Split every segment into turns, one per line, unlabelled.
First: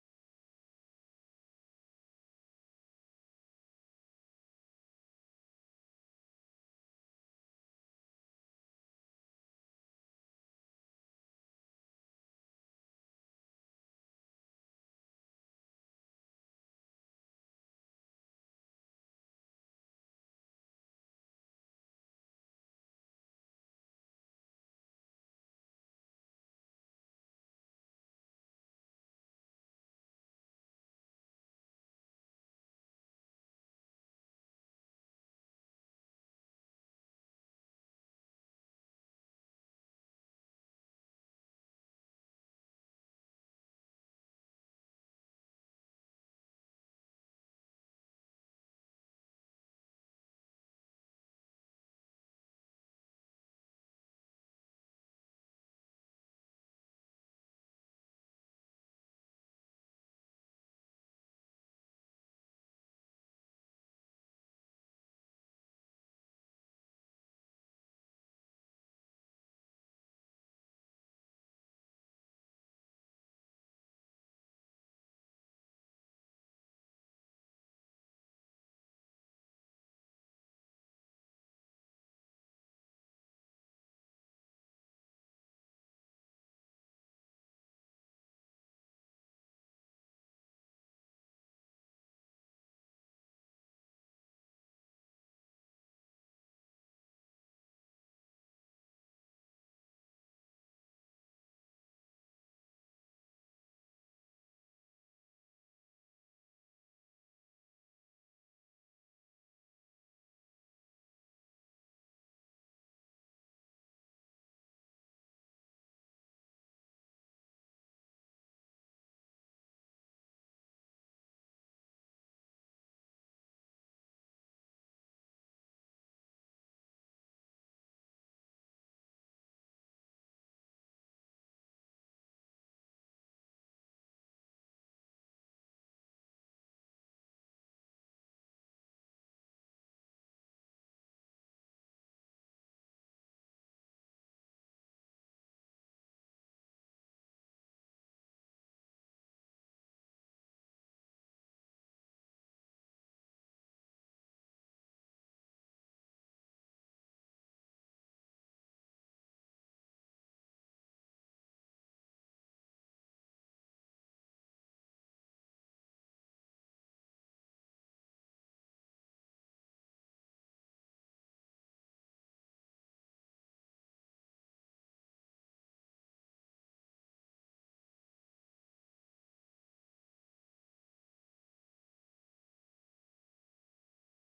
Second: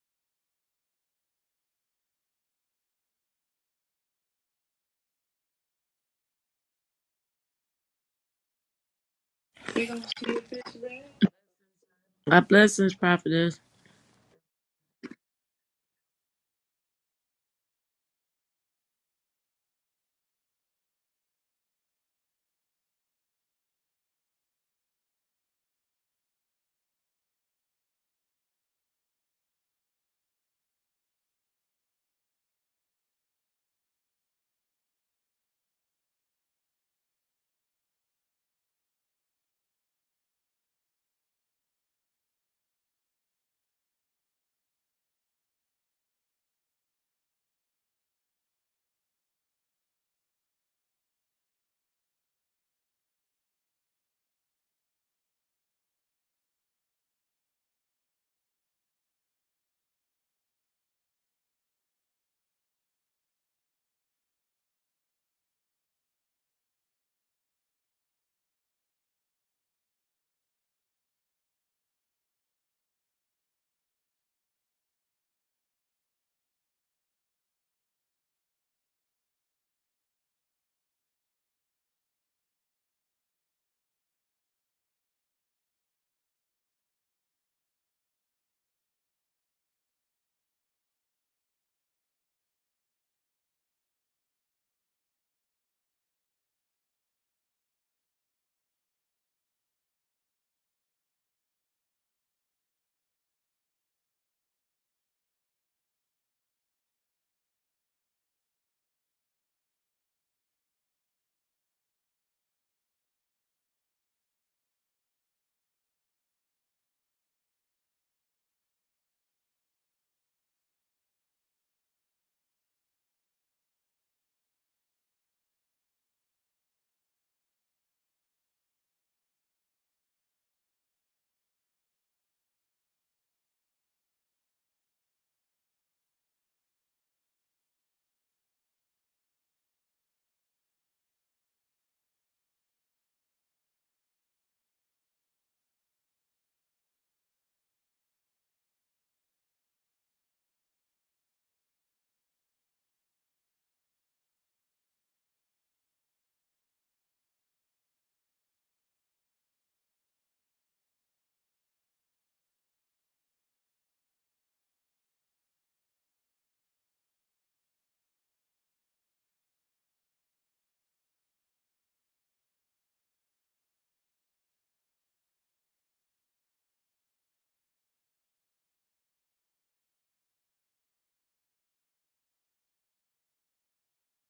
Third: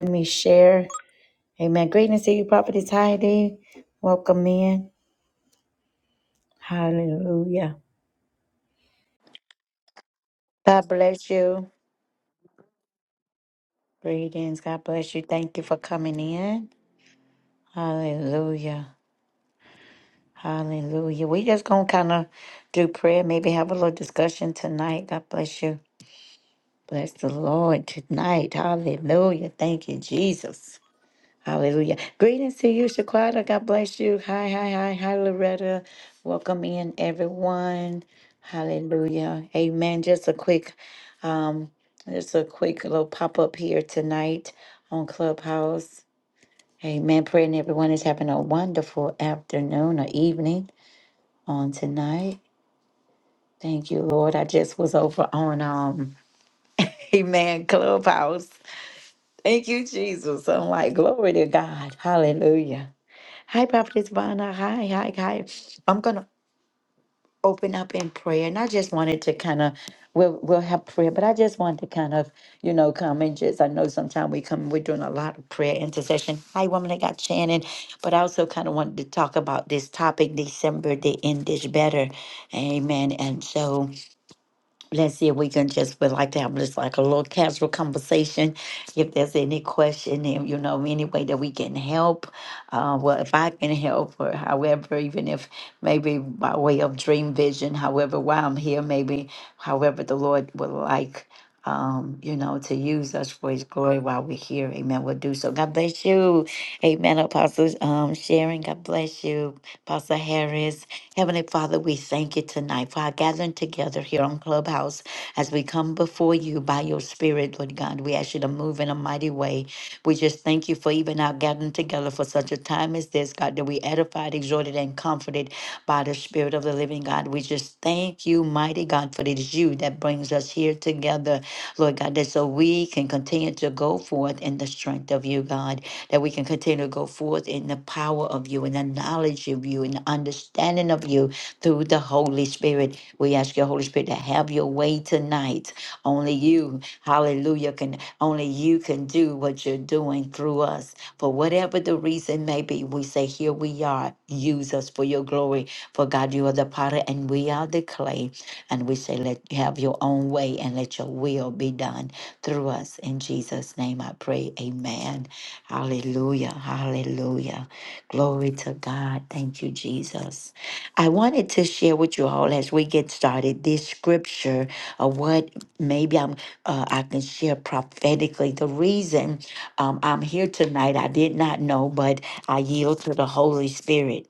Let me share. Amen. Greatness to you, Prophetess Heidi. Welcome in. Hallelujah. God bless you.
My blessings, prophetess.
Greetings. God bless you. Thank you for coming in. Hallelujah. Hallelujah. We just gonna kind of do prayer, maybe have a little discussion tonight. God bless you. Bless the Lord tonight. Hallelujah. Thank you, Jesus. Hallelujah. Greetings to you, Shaquata. God bless you. Hi, hi, hi, hi, Loretta. Welcome in, everyone. Hallelujah. Amen. Just a quick, um, just a quick little pop up here tonight on Clubhouse. Amen. Praying everyone is having a wonderful afternoon or evening on tonight. Thank you, Lord. I just was over on um, Amen Clubhouse. Thank you, Jesus. I'm like, glory to God. Hallelujah. Hi, Prophetess Vana. Hi, hi, hi. I'm gonna open up in prayer, and I just wanted to kind of we'll we'll have prayer, but I just wanted to kind of you know come and just I know sometimes we come we're doing a lot of prayer intercession. Hi, woman, I got Shannon, but I also kind of wanted to talk about this topic, December the end is better, Amen. And so let's see if we can just would like to have just like a little casual conversation. If there's any question, and you know, any way that we can help, uh, well, if I can help, or however, even if maybe by way of dream vision, however, while I'm here, maybe however the Lord would like, um, you know, to use us for His glory while we're here. Amen. We'll do so. God bless you. Amen. Apostle um, Sharon, God bless you. Apostle Harris. Heavenly Father, we thank you tonight for our gathering together here on Clubhouse as we come before you by your Spirit, Lord God. We ask you to move in a mighty way. We just thank you for even our gathering together for such a time as this, God, that we edified, exhorted, and comforted by the Spirit of the living God. We just thank you, mighty God, for it is you that brings us here together, Lord God, that so we can continue to go forth in the strength of you, God that we can continue to go forth in the power of you, in the knowledge of you, in the understanding of you through the Holy Spirit. We ask your Holy Spirit to have your way tonight. Only you, hallelujah, can only you can do what you're doing through us. For whatever the reason may be, we say, Here we are. Use us for your glory. For God, you are the potter and we are the clay. And we say, Let have your own way and let your will be done through us. In Jesus' name I pray. Amen. Hallelujah. Hallelujah. Glory to God. Thank you, Jesus. I wanted to share with you all as we get started this scripture of what maybe I'm uh, I can share prophetically. The reason um, I'm here tonight, I did not know, but I yield to the Holy Spirit.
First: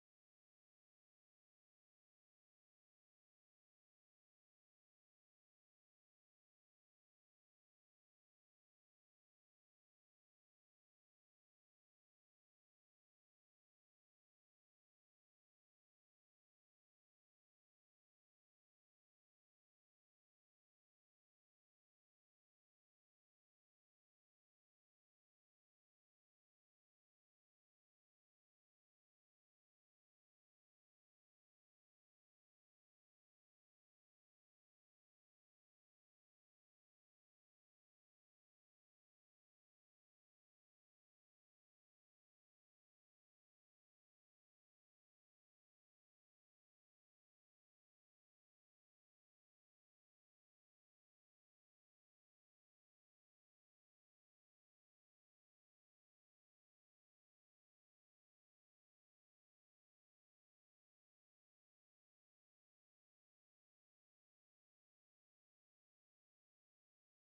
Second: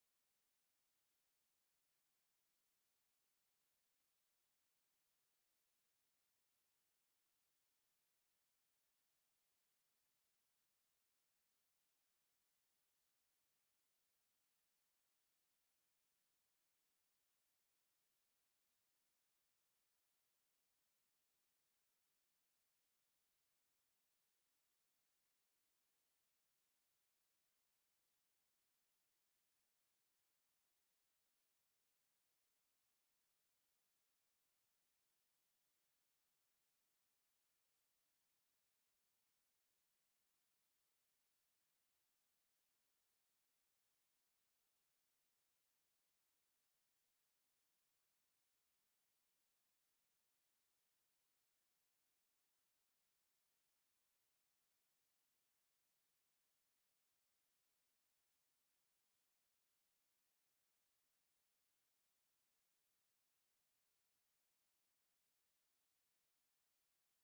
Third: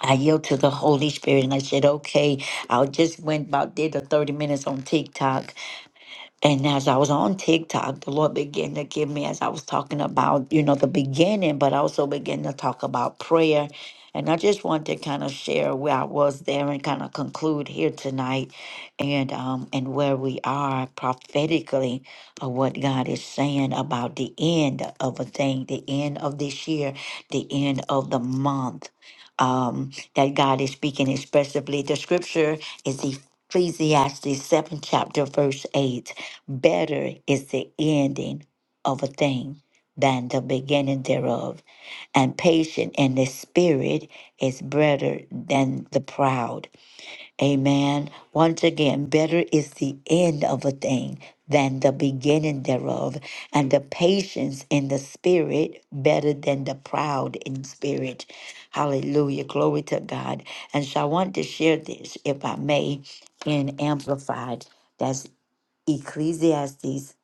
I yield to the Holy Spirit, and I said, okay. I just went about did the 30 minutes on TikTok, and as I was on TikTok, the Lord began to give me, as I was talking about, you know, the beginning, but also began to talk about prayer. And I just want to kind of share where I was there and kind of conclude here tonight and um and where we are prophetically of what God is saying about the end of a thing, the end of this year, the end of the month. Um, that God is speaking expressively. The scripture is Ecclesiastes 7 chapter verse 8 Better is the ending of a thing than the beginning thereof, and patient in the spirit is better than the proud. Amen. Once again, better is the end of a thing than the beginning thereof, and the patience in the spirit better than the proud in spirit. Hallelujah. Glory to God. And so I want to share this, if I may, in Amplified. That's. Ecclesiastes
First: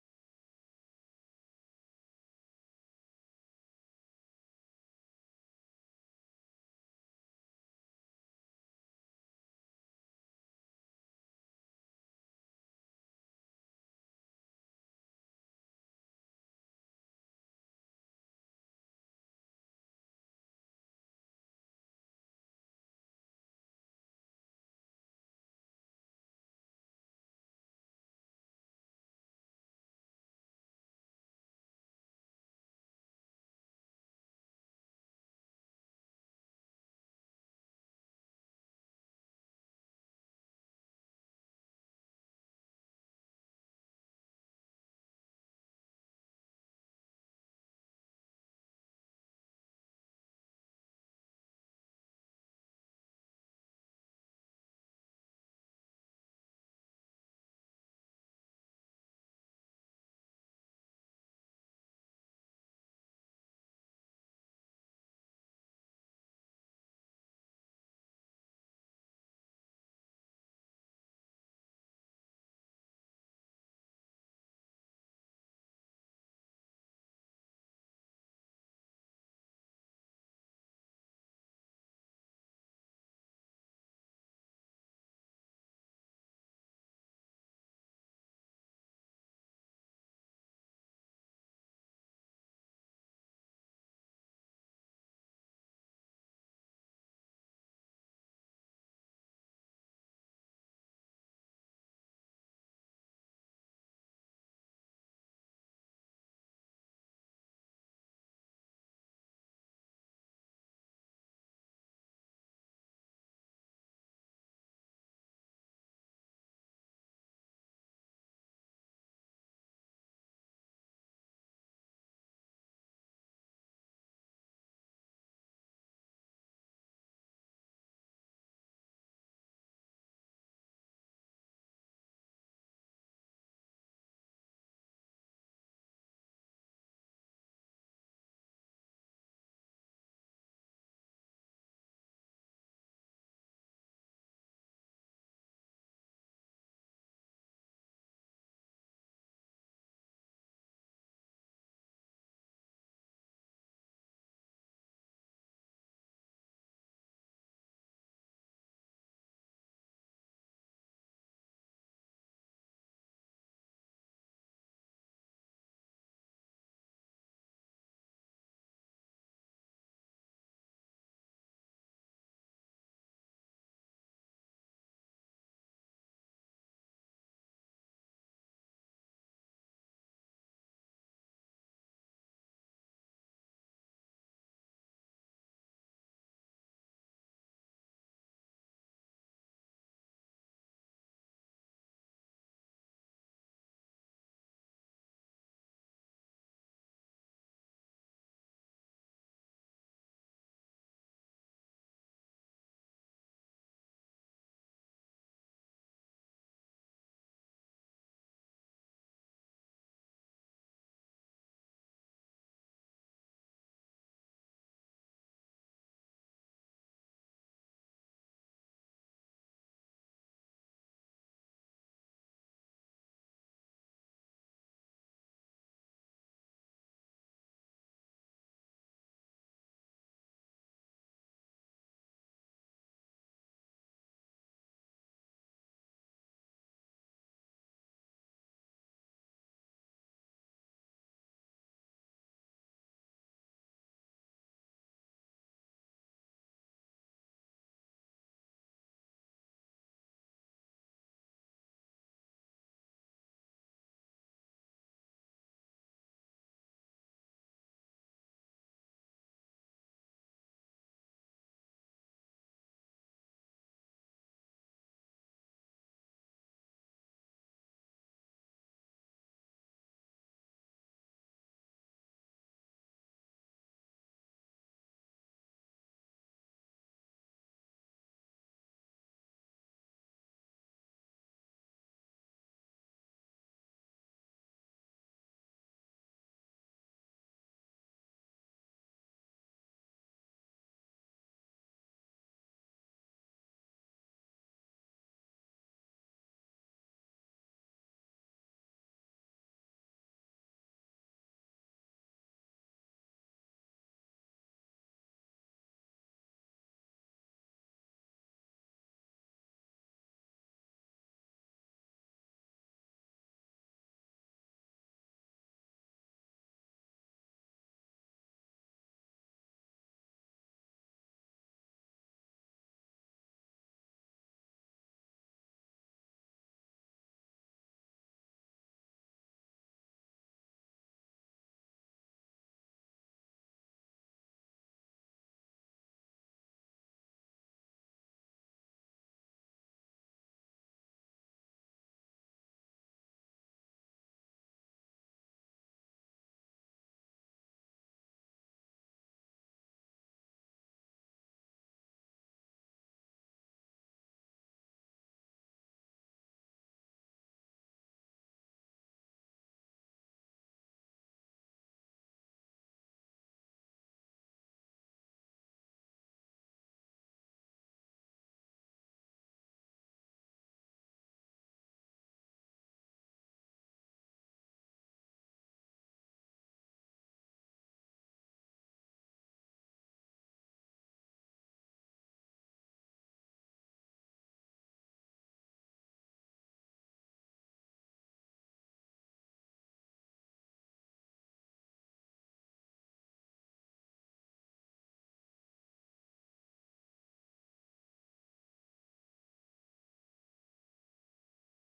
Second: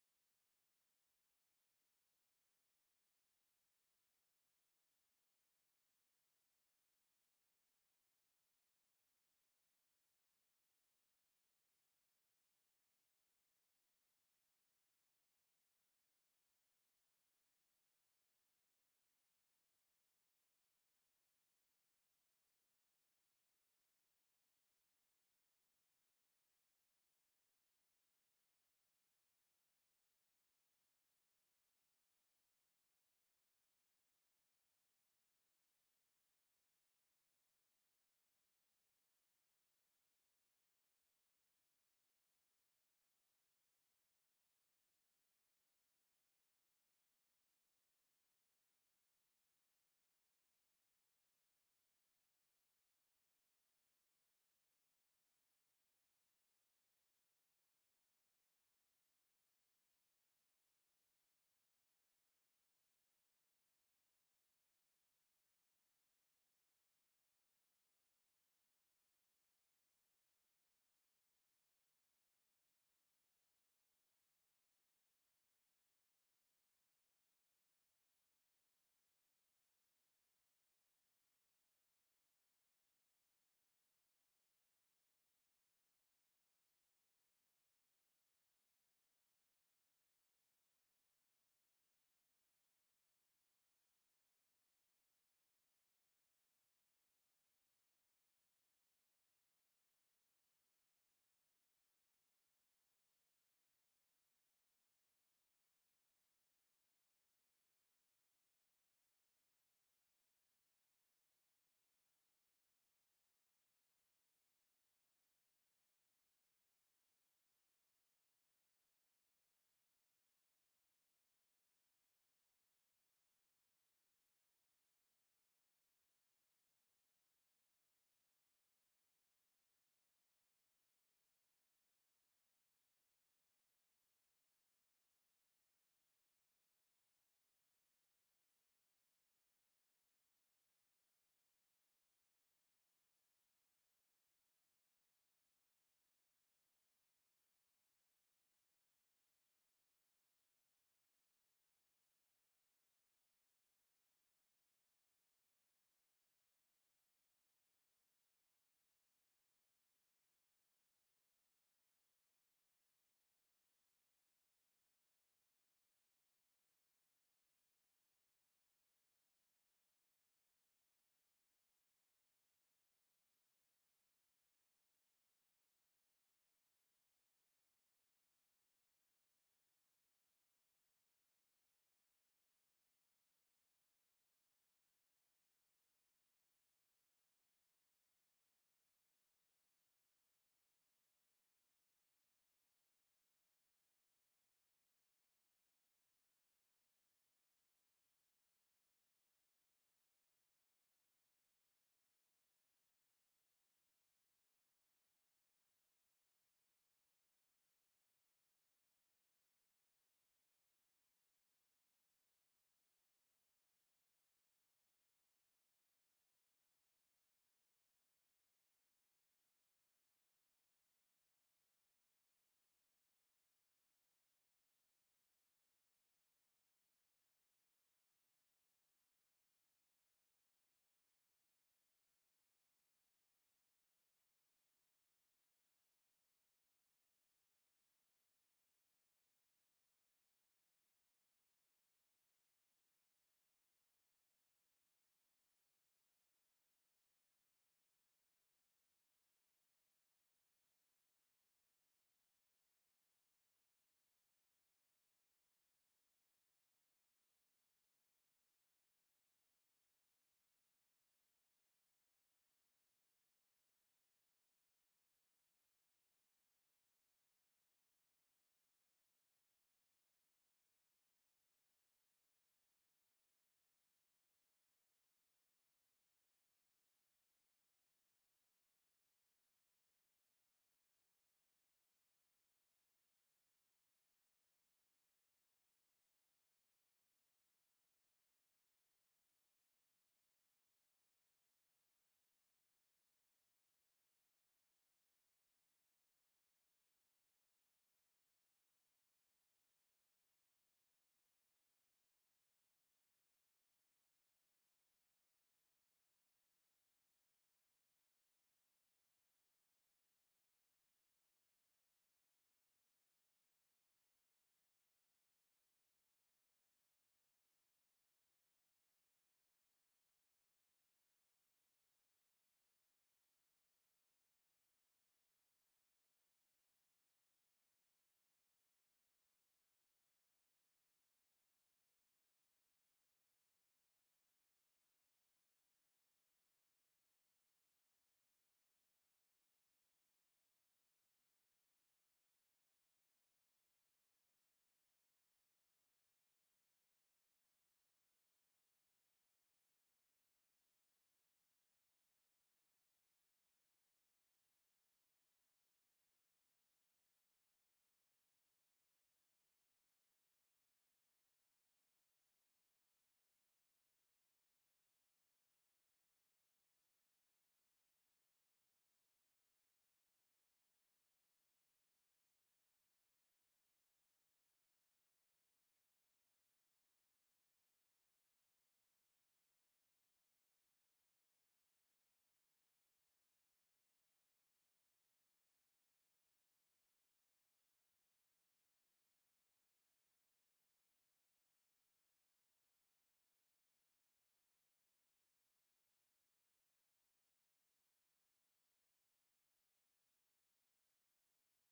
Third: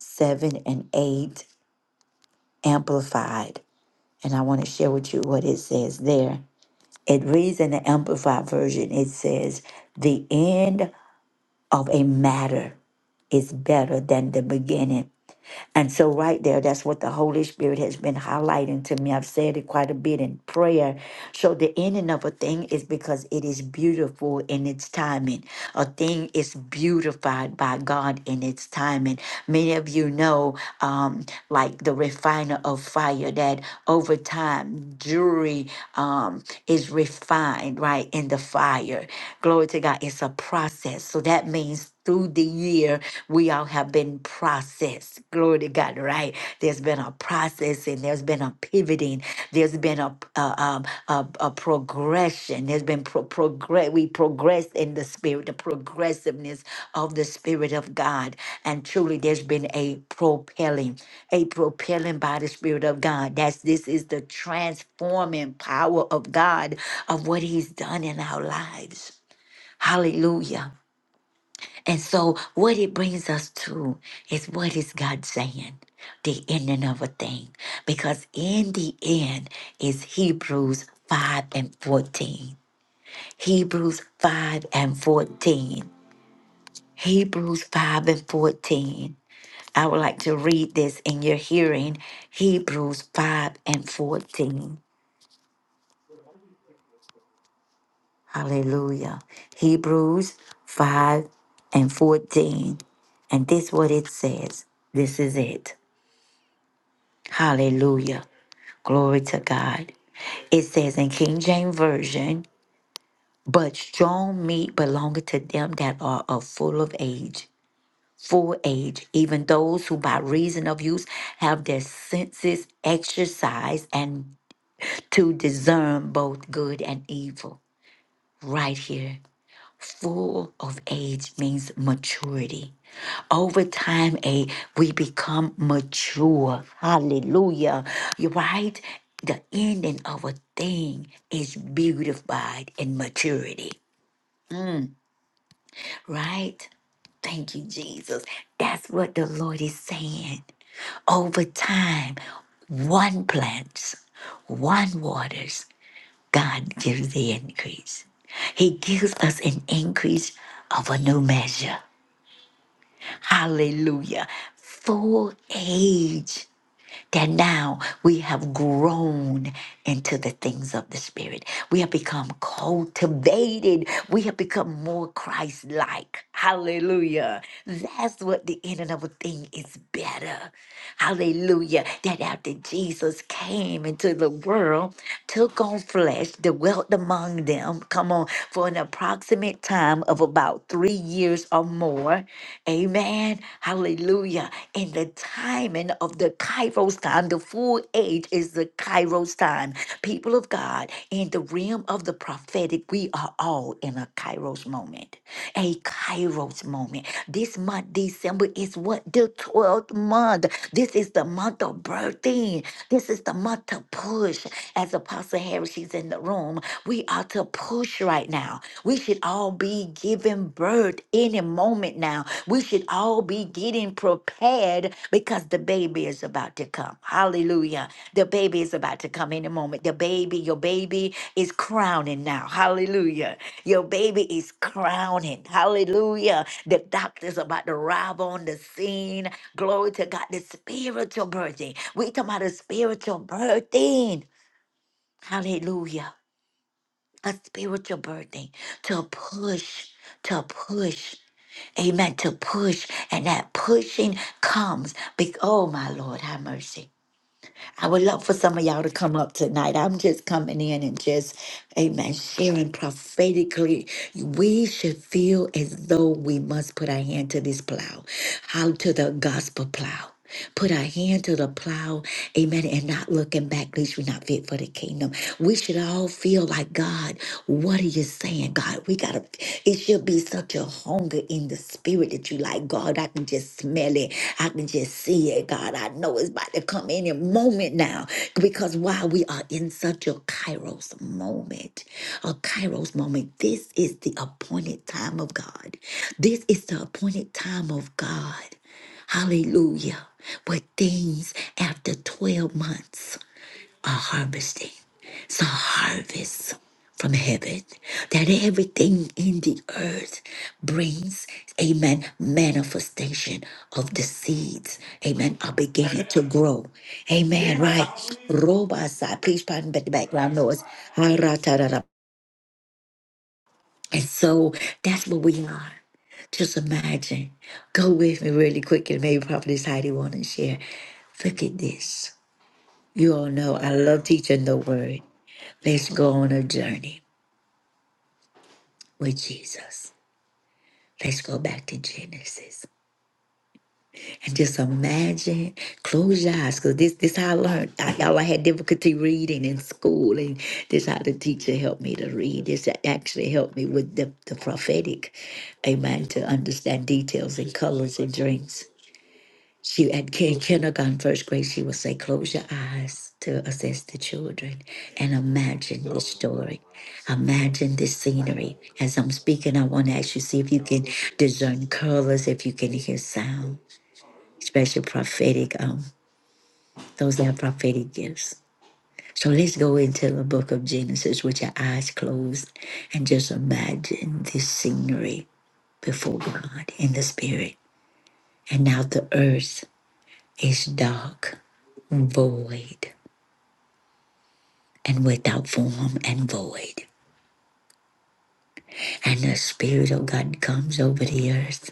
7 and 8 amplified. And I want to share with you what it says there. It reads in the amplified version it says, The end of a matter is better than the beginning. And so, right there, that's what the Holy Spirit has been highlighting to me. I've said it quite a bit in prayer. So, the ending of a thing is because it is beautiful in its timing. A thing is beautified by God in its timing. Many of you know, um, like the refiner of fire, that over time, jewelry um, is refined, right, in the fire. Glory to God. It's a process. So, that means through these year we all have been processed glory to god right there's been a processing there's been a pivoting there's been a a, um, a, a progression there's been pro- progress we progress in the spirit the progressiveness of the spirit of god and truly there's been a propelling a propelling by the spirit of god that's this is the transforming power of god of what he's done in our lives hallelujah and so, what it brings us to is what is God saying? The ending of a thing. Because in the end is Hebrews 5 and 14. Hebrews 5 and 14. Hebrews 5 and 14. I would like to read this in your hearing. Hebrews 5 and 14. Hallelujah. Hebrews 5 and 14. And this what it says. This is it. Hallelujah. Glory to God. It says in King James Version, but strong meat belongeth to them that are of full of age, full age, even those who by reason of use have their senses exercised and to discern both good and evil. Right here, full of age means maturity. over time a we become mature hallelujah you're right the ending of a thing is beautified in maturity right thank you jesus that's what the lord is saying over time one plants one waters god gives the increase he gives us an increase of a new measure hallelujah full age that now we have grown into the things of the Spirit. We have become cultivated. We have become more Christ like. Hallelujah. That's what the in and of a thing is better. Hallelujah. That after Jesus came into the world, took on flesh, dwelt among them, come on, for an approximate time of about three years or more. Amen. Hallelujah. In the timing of the Kairos time, the full age is the Kairos time. People of God, in the realm of the prophetic, we are all in a Kairos moment. A Kairos moment. This month, December, is what? The 12th month. This is the month of birthing. This is the month to push. As Apostle Harris, she's in the room. We are to push right now. We should all be giving birth any moment now. We should all be getting prepared because the baby is about to come. Hallelujah. The baby is about to come any moment. The baby, your baby is crowning now. Hallelujah. Your baby is crowning. Hallelujah. The doctor's about to arrive on the scene. Glory to God. The spiritual birthing. We talking about a spiritual birthing. Hallelujah a spiritual birthing to push, to push. Amen. To push. And that pushing comes. Be- oh, my Lord, have mercy. I would love for some of y'all to come up tonight. I'm just coming in and just, amen, sharing prophetically. We should feel as though we must put our hand to this plow, how to the gospel plow. Put our hand to the plow, amen, and not looking back, least we're not fit for the kingdom. We should all feel like, God, what are you saying, God? We gotta, it should be such such a hunger in the spirit that you like, God, I can just smell it. I can just see it, God. I know it's about to come any moment now. Because while we are in such a kairos moment, a kairos moment, this is the appointed time of God. This is the appointed time of God. Hallelujah. Where things after 12 months are harvesting some harvest from heaven that everything in the earth brings amen manifestation of the seeds amen are beginning to grow amen right robots please pardon the background noise Ha-ra-ta-ra-ra. and so that's what we are just imagine go with me really quick and maybe probably heidi want to share look at this you all know I love teaching the word. Let's go on a journey with Jesus. Let's go back to Genesis and just imagine. Close your eyes, cause this this how I learned. I, y'all, I had difficulty reading in school, and this how the teacher helped me to read. This actually helped me with the, the prophetic, amen, to understand details and colors and dreams. She at ki- kindergarten, first grade, she would say, "Close your eyes to assess the children and imagine the story, imagine the scenery." As I'm speaking, I want to ask you see if you can discern colors, if you can hear sound, especially prophetic. Um, those that have prophetic gifts. So let's go into the book of Genesis with your eyes closed and just imagine the scenery before God in the spirit. And now the earth. is dark, void, and without form and void. And the Spirit of God comes over the earth,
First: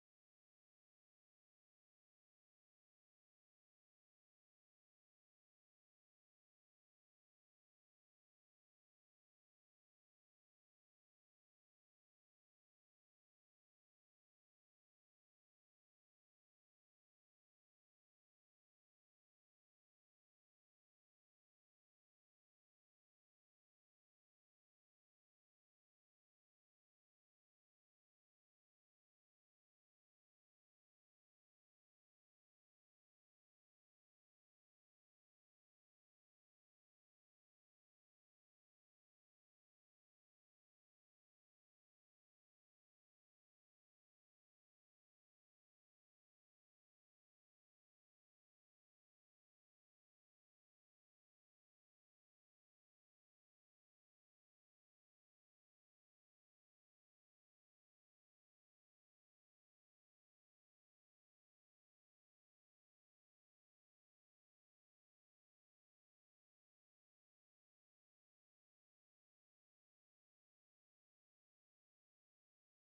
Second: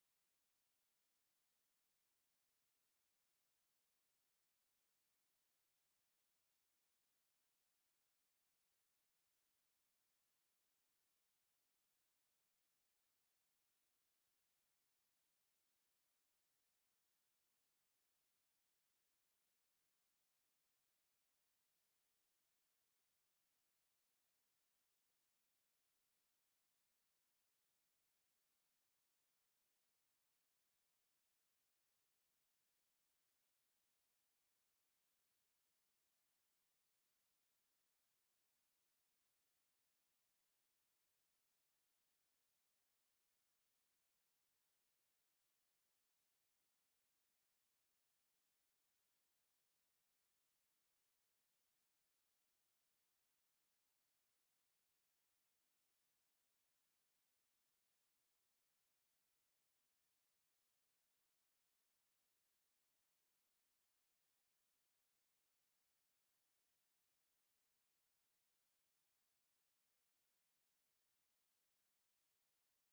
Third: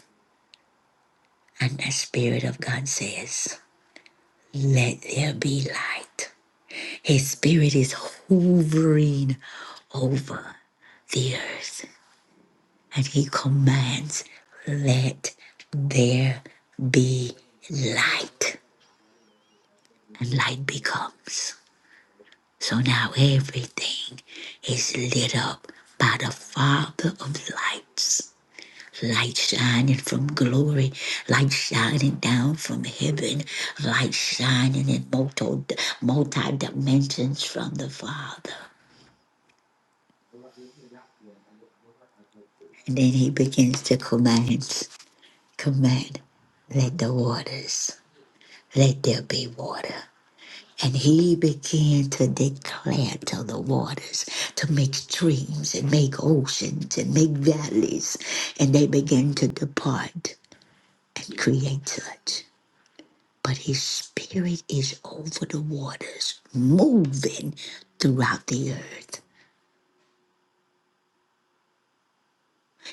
and the Spirit of God says, Let there be light. His Spirit is hovering over the earth, and He commands, Let there be light. And light becomes. So now everything is lit up by the Father of lights. Light shining from glory, light shining down from heaven, light shining in multi, multi dimensions from the Father. And then he begins to command, command, let the waters, let there be water. And he began to declare to the waters to make streams and make oceans and make valleys. And they began to depart and create such. But his spirit is over the waters, moving throughout the earth.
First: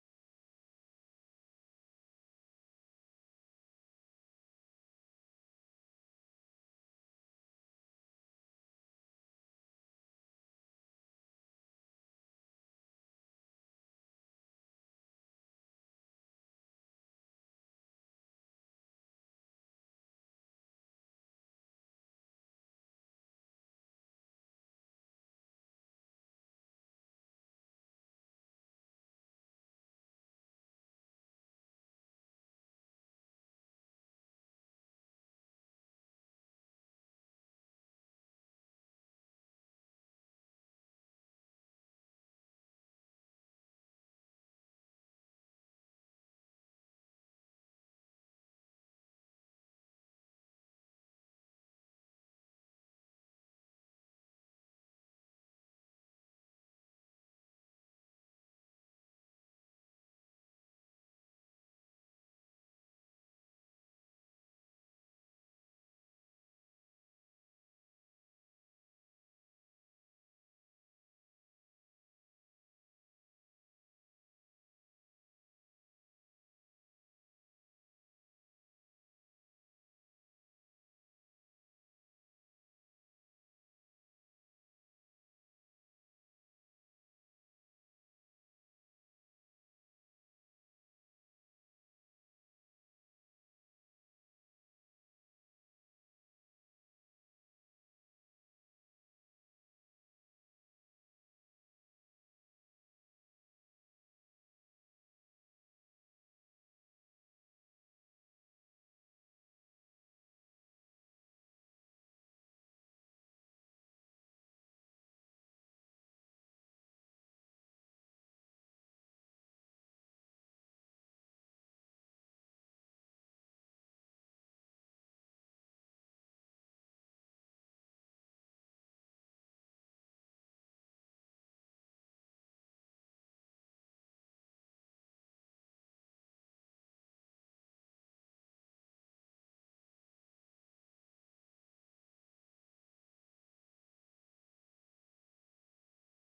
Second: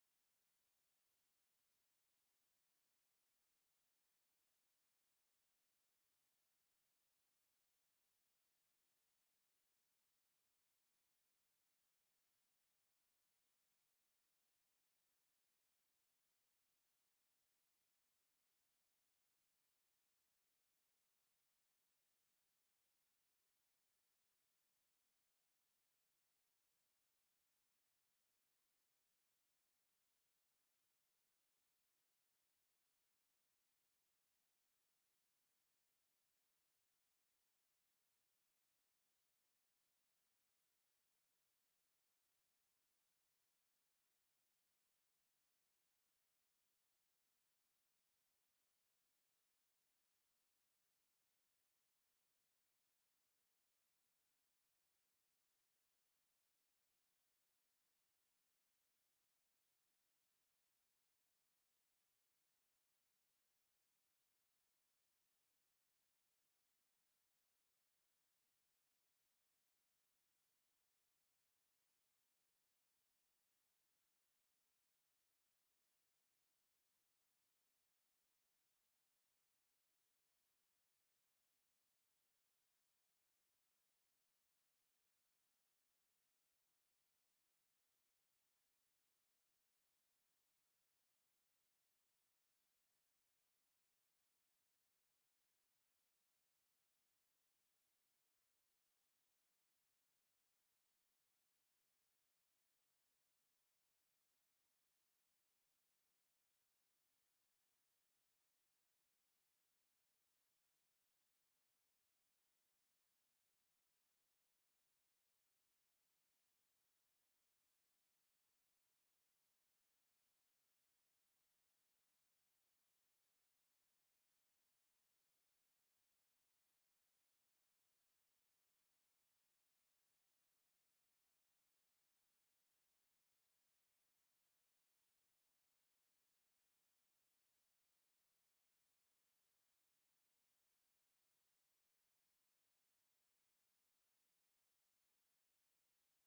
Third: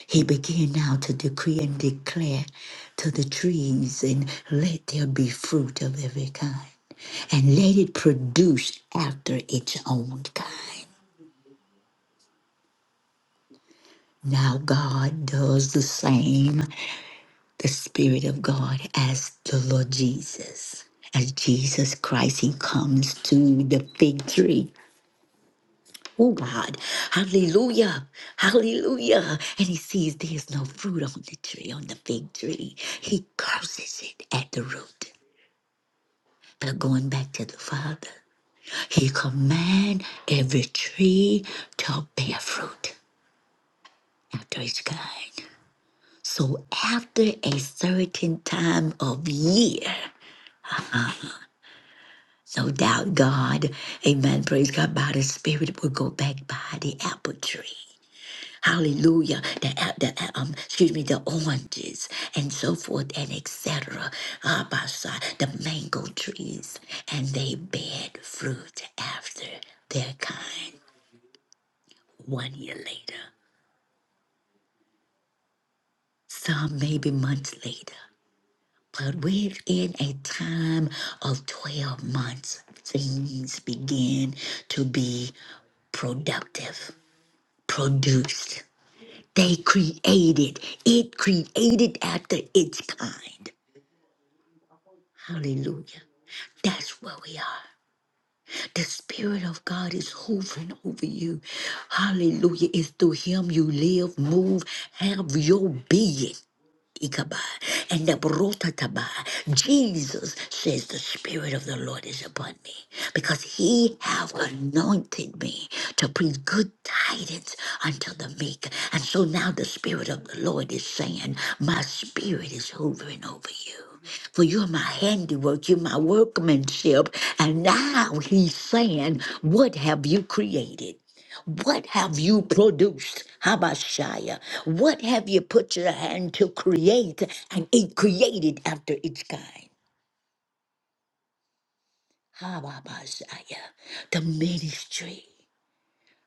He began now to decree and declare to the trees, and let there be fruit of every kind, and let it produce after its own kind. Now, God does the same, the Spirit of God, as the Lord Jesus. As Jesus Christ, He comes to the fig tree. Oh, God. Hallelujah. Hallelujah. And He sees there's no fruit on the tree, on the fig tree. He curses it at the root. But going back to the Father, He commands every tree to bear fruit after His kind. So after a certain time of year, no doubt God, amen, praise God, by the Spirit will go back by the apple tree. Hallelujah. The, uh, the uh, um, excuse me, the oranges and so forth and etc. Uh, by side, the mango trees and they bear fruit after their kind one year later, some maybe months later. But we're in a time of 12 months. Things begin to be productive, produced. They created, it created after its kind. Hallelujah. That's where we are. The Spirit of God is hovering over you. Hallelujah. It's through Him you live, move, have your being. Ikaba and the Brotataba. Jesus says the Spirit of the Lord is upon me because he have anointed me to preach good tidings unto the meek. And so now the Spirit of the Lord is saying, My spirit is hovering over you for you're my handiwork, you're my workmanship. And now he's saying, What have you created? What have you produced, Habashaya? What have you put your hand to create and it created after its kind? Habashaya, the ministry.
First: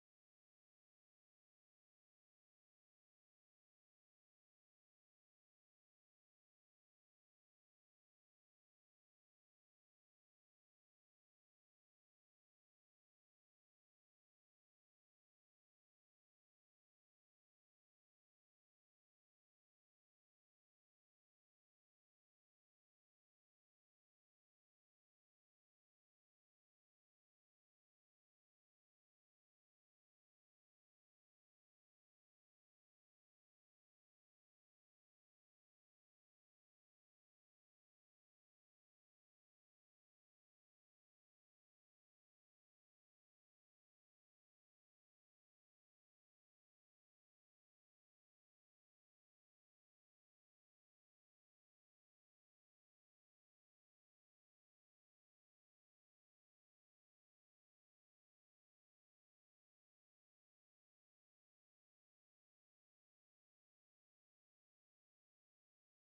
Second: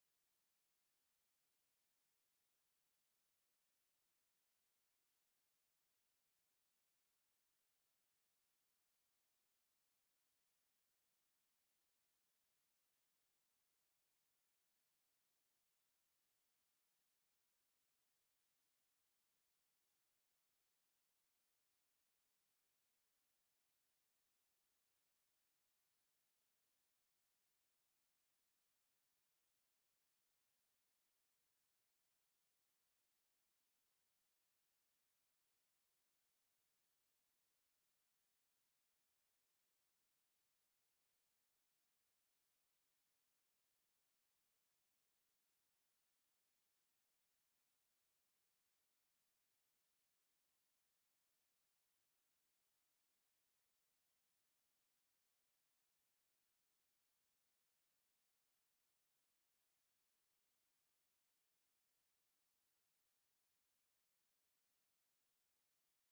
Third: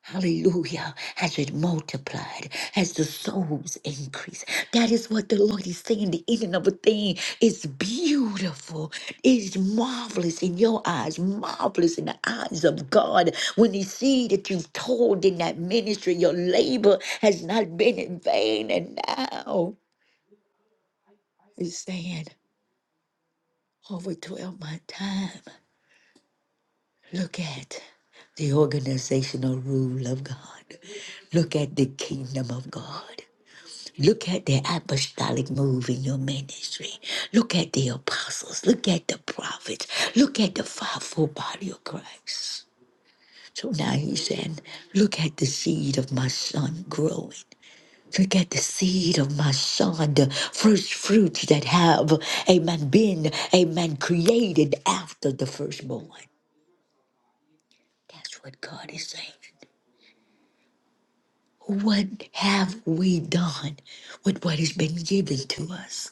Hallelujah. As it multiplied, as the souls increased. That is what the Lord is saying. The ending of a thing is beautiful, It is marvelous in your eyes, marvelous in the eyes of God. When He see that you've told in that ministry, your labor has not been in vain. And now He's saying, over 12 my time, look at the organizational rule of God. Look at the kingdom of God. Look at the apostolic move in your ministry. Look at the apostles. Look at the prophets. Look at the fivefold body of Christ. So now he's saying, Look at the seed of my son growing. Look at the seed of my son, the first fruits that have, amen, been, amen, created after the firstborn. That's what God is saying. What have we done with what has been given to us?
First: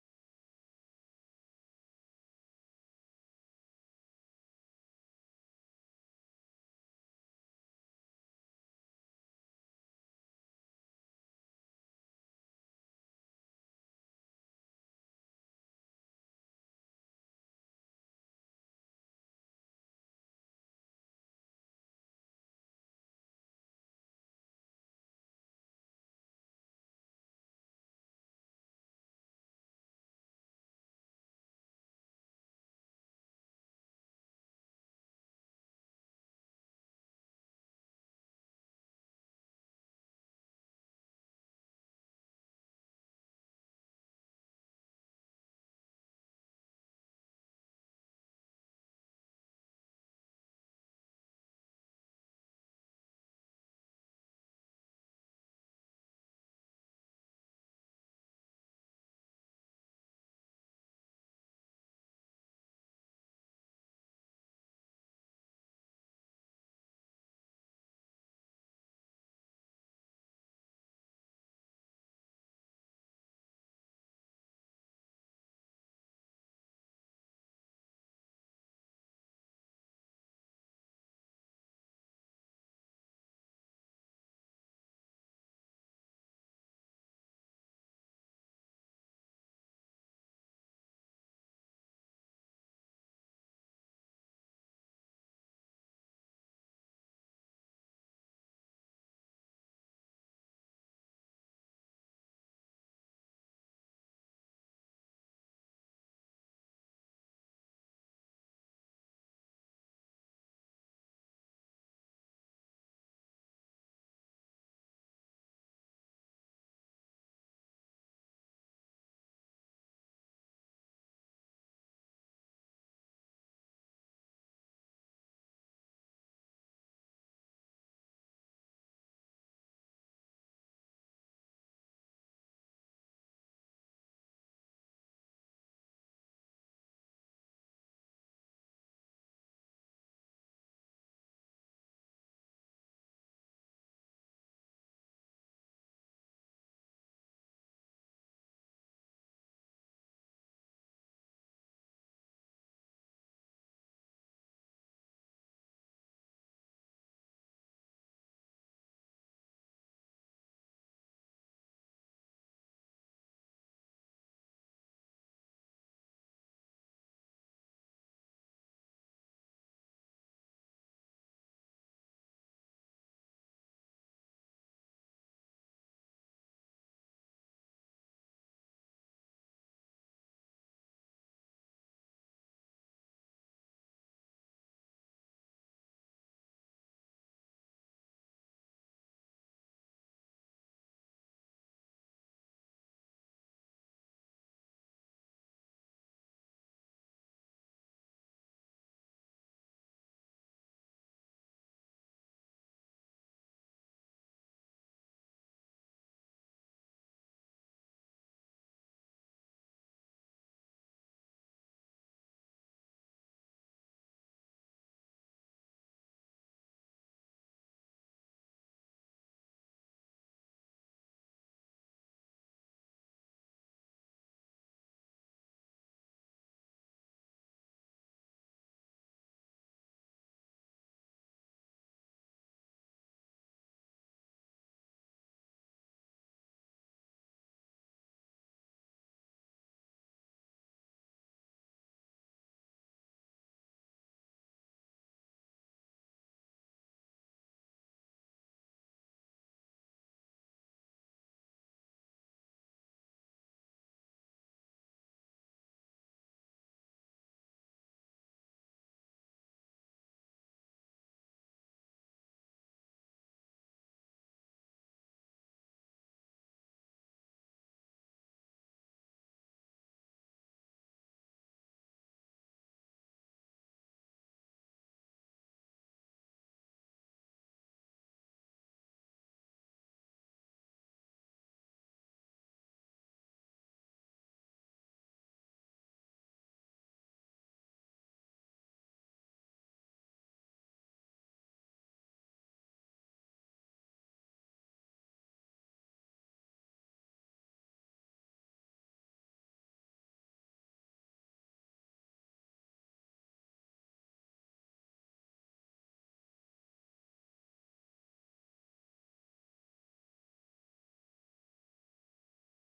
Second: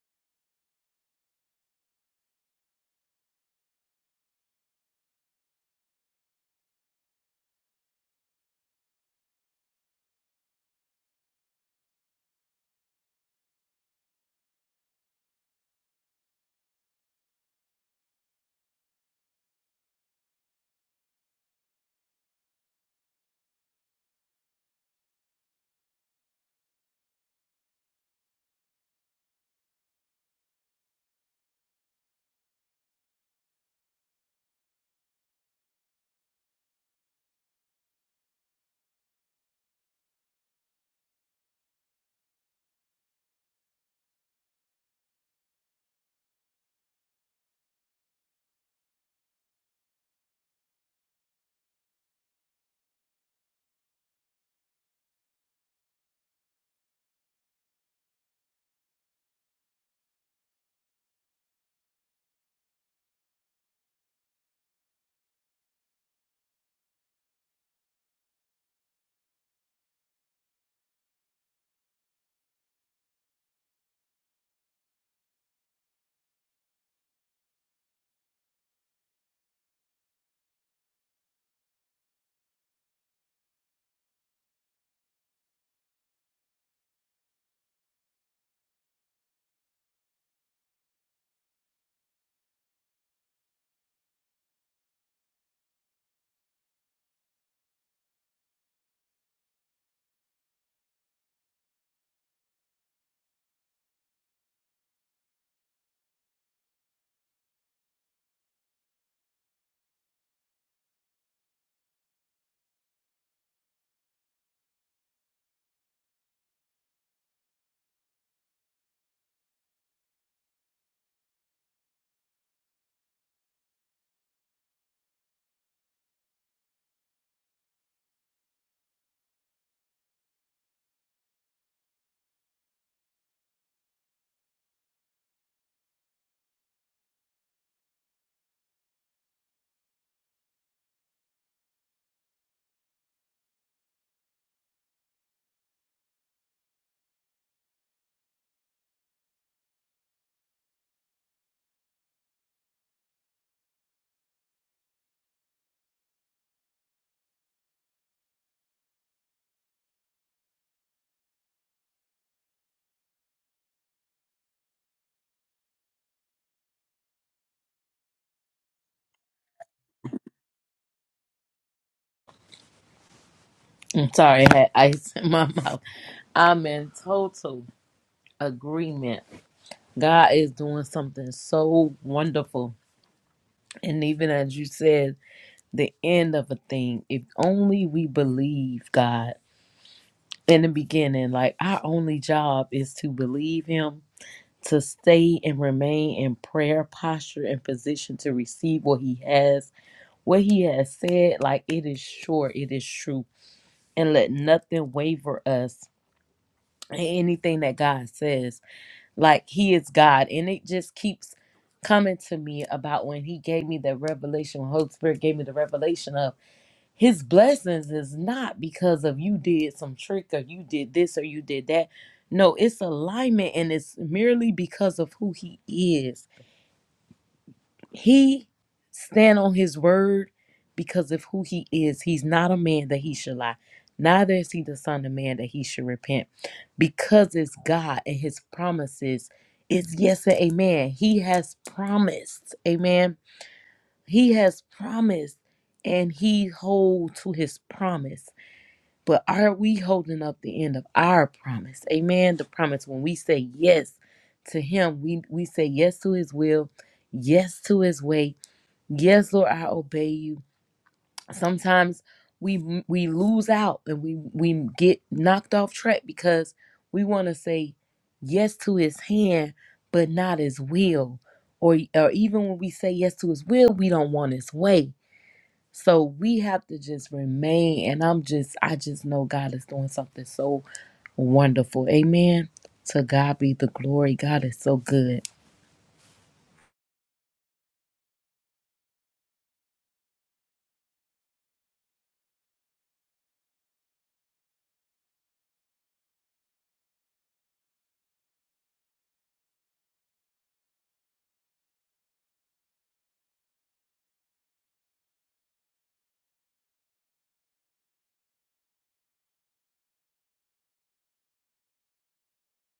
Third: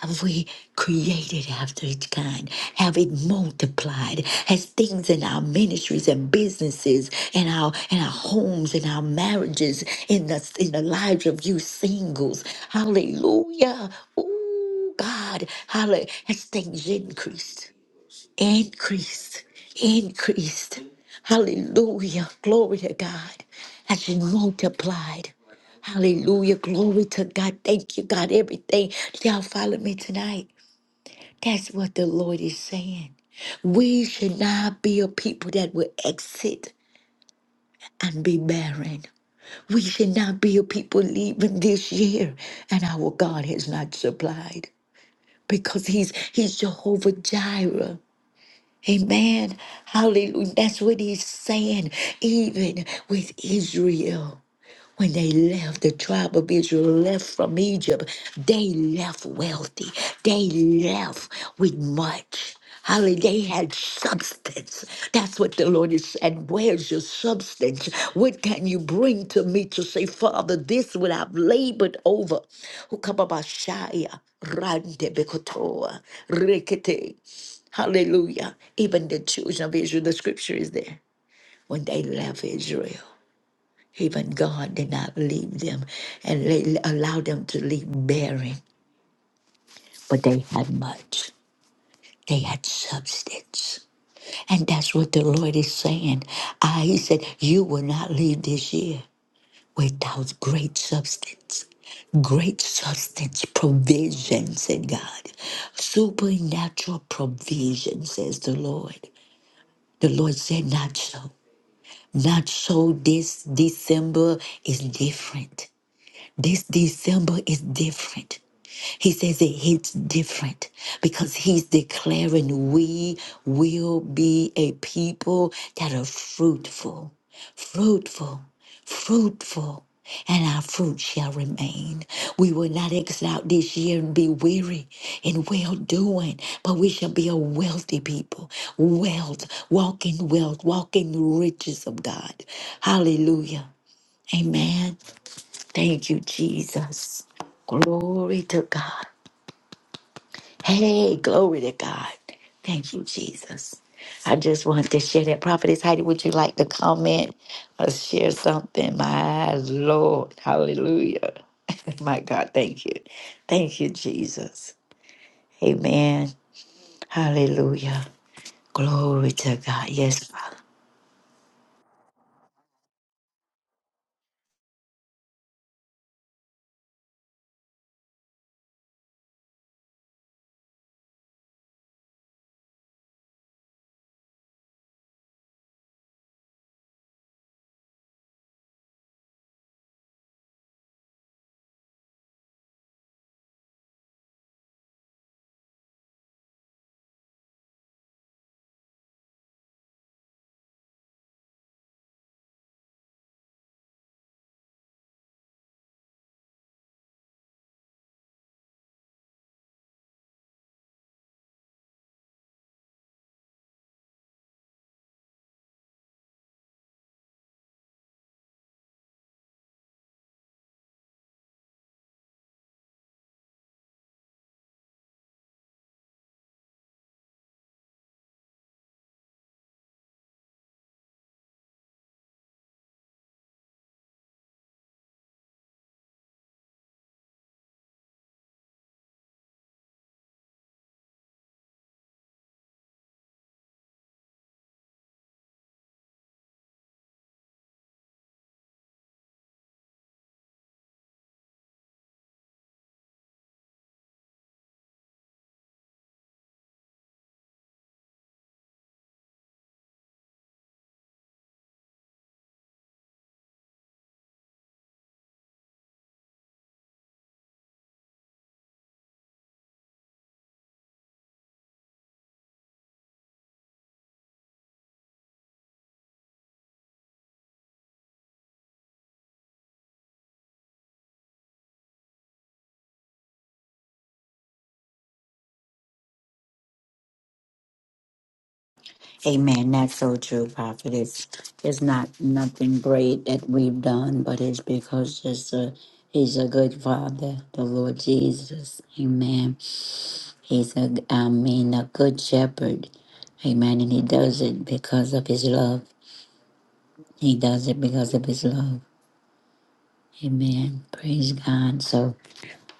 Have we created after its kind? Have it multiplied? Has things in our ministries and businesses and our in our homes and our marriages in the in the lives of you singles? Hallelujah. Oh God. Hallelujah. Has things increased? increased, increased. Hallelujah. Glory to God. As she multiplied. Hallelujah. Glory to God. Thank you, God. Everything shall follow me tonight. That's what the Lord is saying. We should not be a people that will exit and be barren. We should not be a people leaving this year and our God has not supplied because he's he's Jehovah Jireh. Amen. Hallelujah. That's what he's saying, even with Israel. When they left, the tribe of Israel left from Egypt, they left wealthy. They left with much. Hallelujah. They had substance. That's what the Lord is saying. Where's your substance? What can you bring to me to say, Father, this what I've labored over? Who Rande Bekotoa. Rekete. Hallelujah. Even the children of Israel, the scripture is there. When they left Israel, even God did not leave them and they allowed them to leave barren. But they had much, they had substance. And that's what the Lord is saying. Ah, he said, You will not leave this year without great substance great substance, provision, said God. Supernatural provision, says the Lord. The Lord said, Not so. Not so this December is different. This December is different. He says it hits different because he's declaring we will be a people that are fruitful, fruitful, fruitful, and our fruit shall remain. We will not exit out this year and be weary in well doing, but we shall be a wealthy people. Wealth, walking wealth, walking riches of God. Hallelujah. Amen. Thank you, Jesus. Glory to God. Hey, glory to God. Thank you, Jesus. I just wanted to share that. Prophetess Heidi, would you like to comment or share something? My Lord. Hallelujah. My God, thank you. Thank you, Jesus. Amen. Hallelujah. Glory to God. Yes, Father.
I'm sorry, I had ice in my mouth. I'm in total agreement. God is doing something so wonderful. And even as you said, the end of a thing, if only we believe God in the beginning, like our only job is to believe Him, to stay and remain in prayer posture and position to receive what He has, what He has said, like it is sure, it is true. And let nothing waver us anything that God says. Like He is God, and it just keeps coming to me about when He gave me the revelation. When Holy Spirit gave me the revelation of His blessings is not because of you did some trick or you did this or you did that. No, it's alignment, and it's merely because of who He is. He stand on his word because of who he is. He's not a man that he should lie. Neither is he the son of man that he should repent. Because it's God and his promises is yes and amen. He has promised. Amen. He has promised and he holds to his promise. But are we holding up the end of our promise? Amen. The promise when we say yes to him, we, we say yes to his will, yes to his way, Yes, Lord, I obey you. Sometimes we we lose out and we we get knocked off track because we want to say yes to his hand but not his will. Or or even when we say yes to his will, we don't want his way. So we have to just remain and I'm just I just know God is doing something so wonderful. Amen. To God be the glory. God is so good.
Amen. That's so true, Prophet. It's, it's not nothing great that we've done, but it's because it's a, He's a good Father, the Lord Jesus. Amen. He's a, I mean, a good shepherd. Amen. And He does it because of His love. He does it because of His love. Amen. Praise God. So.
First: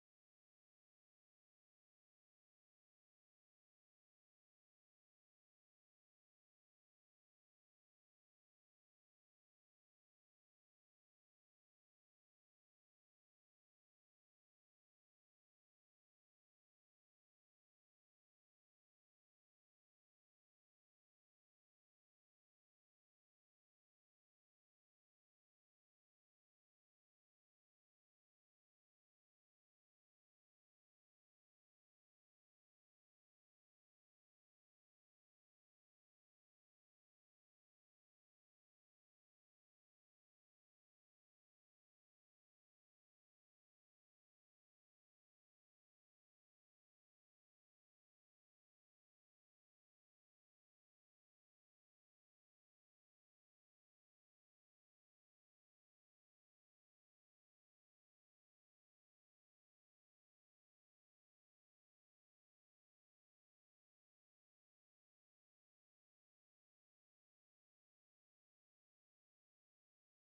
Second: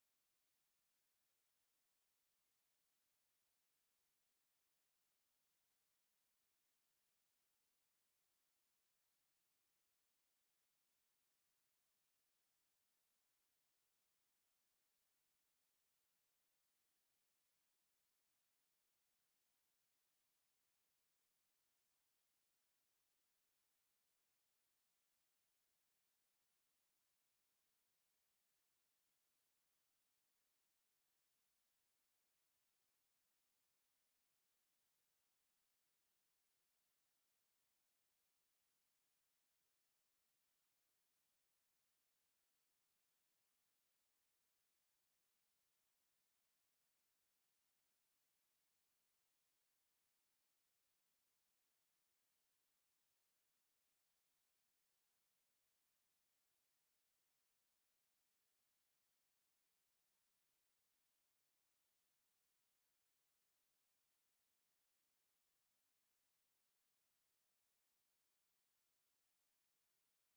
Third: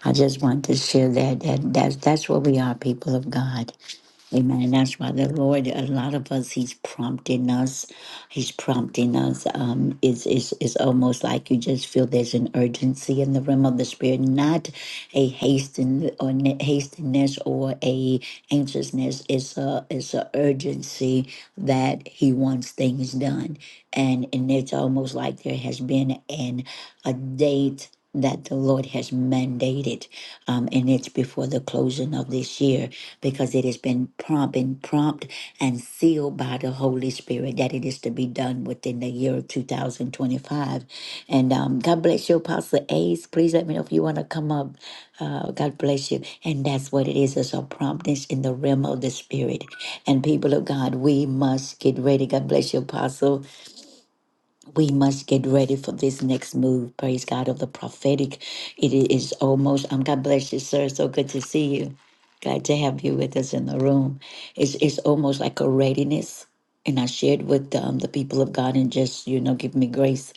I just want to share that, that that's that's what we are, people of God. Amen. that's why the Lord, a lot of us, He's prompting us. He's prompting us. Um, it's, it's, it's almost like you just feel there's an urgency in the realm of the Spirit, not a hasten or ne- hastiness or a anxiousness. It's a it's a urgency that He wants things done, and and it's almost like there has been an a date that the Lord has mandated, um, and it's before the closing of this year because it has been prompt and prompt and sealed by the Holy Spirit that it is to be done within the year of 2025. And um, God bless you, Apostle Ace. Please let me know if you want to come up. Uh, God bless you. And that's what it is. It's a promptness in the realm of the spirit. And people of God, we must get ready. God bless you, Apostle we must get ready for this next move. Praise God of the prophetic. It is almost. Um, God bless you, sir. So good to see you. Glad to have you with us in the room. It's it's almost like a readiness, and I shared with um, the people of God and just you know give me grace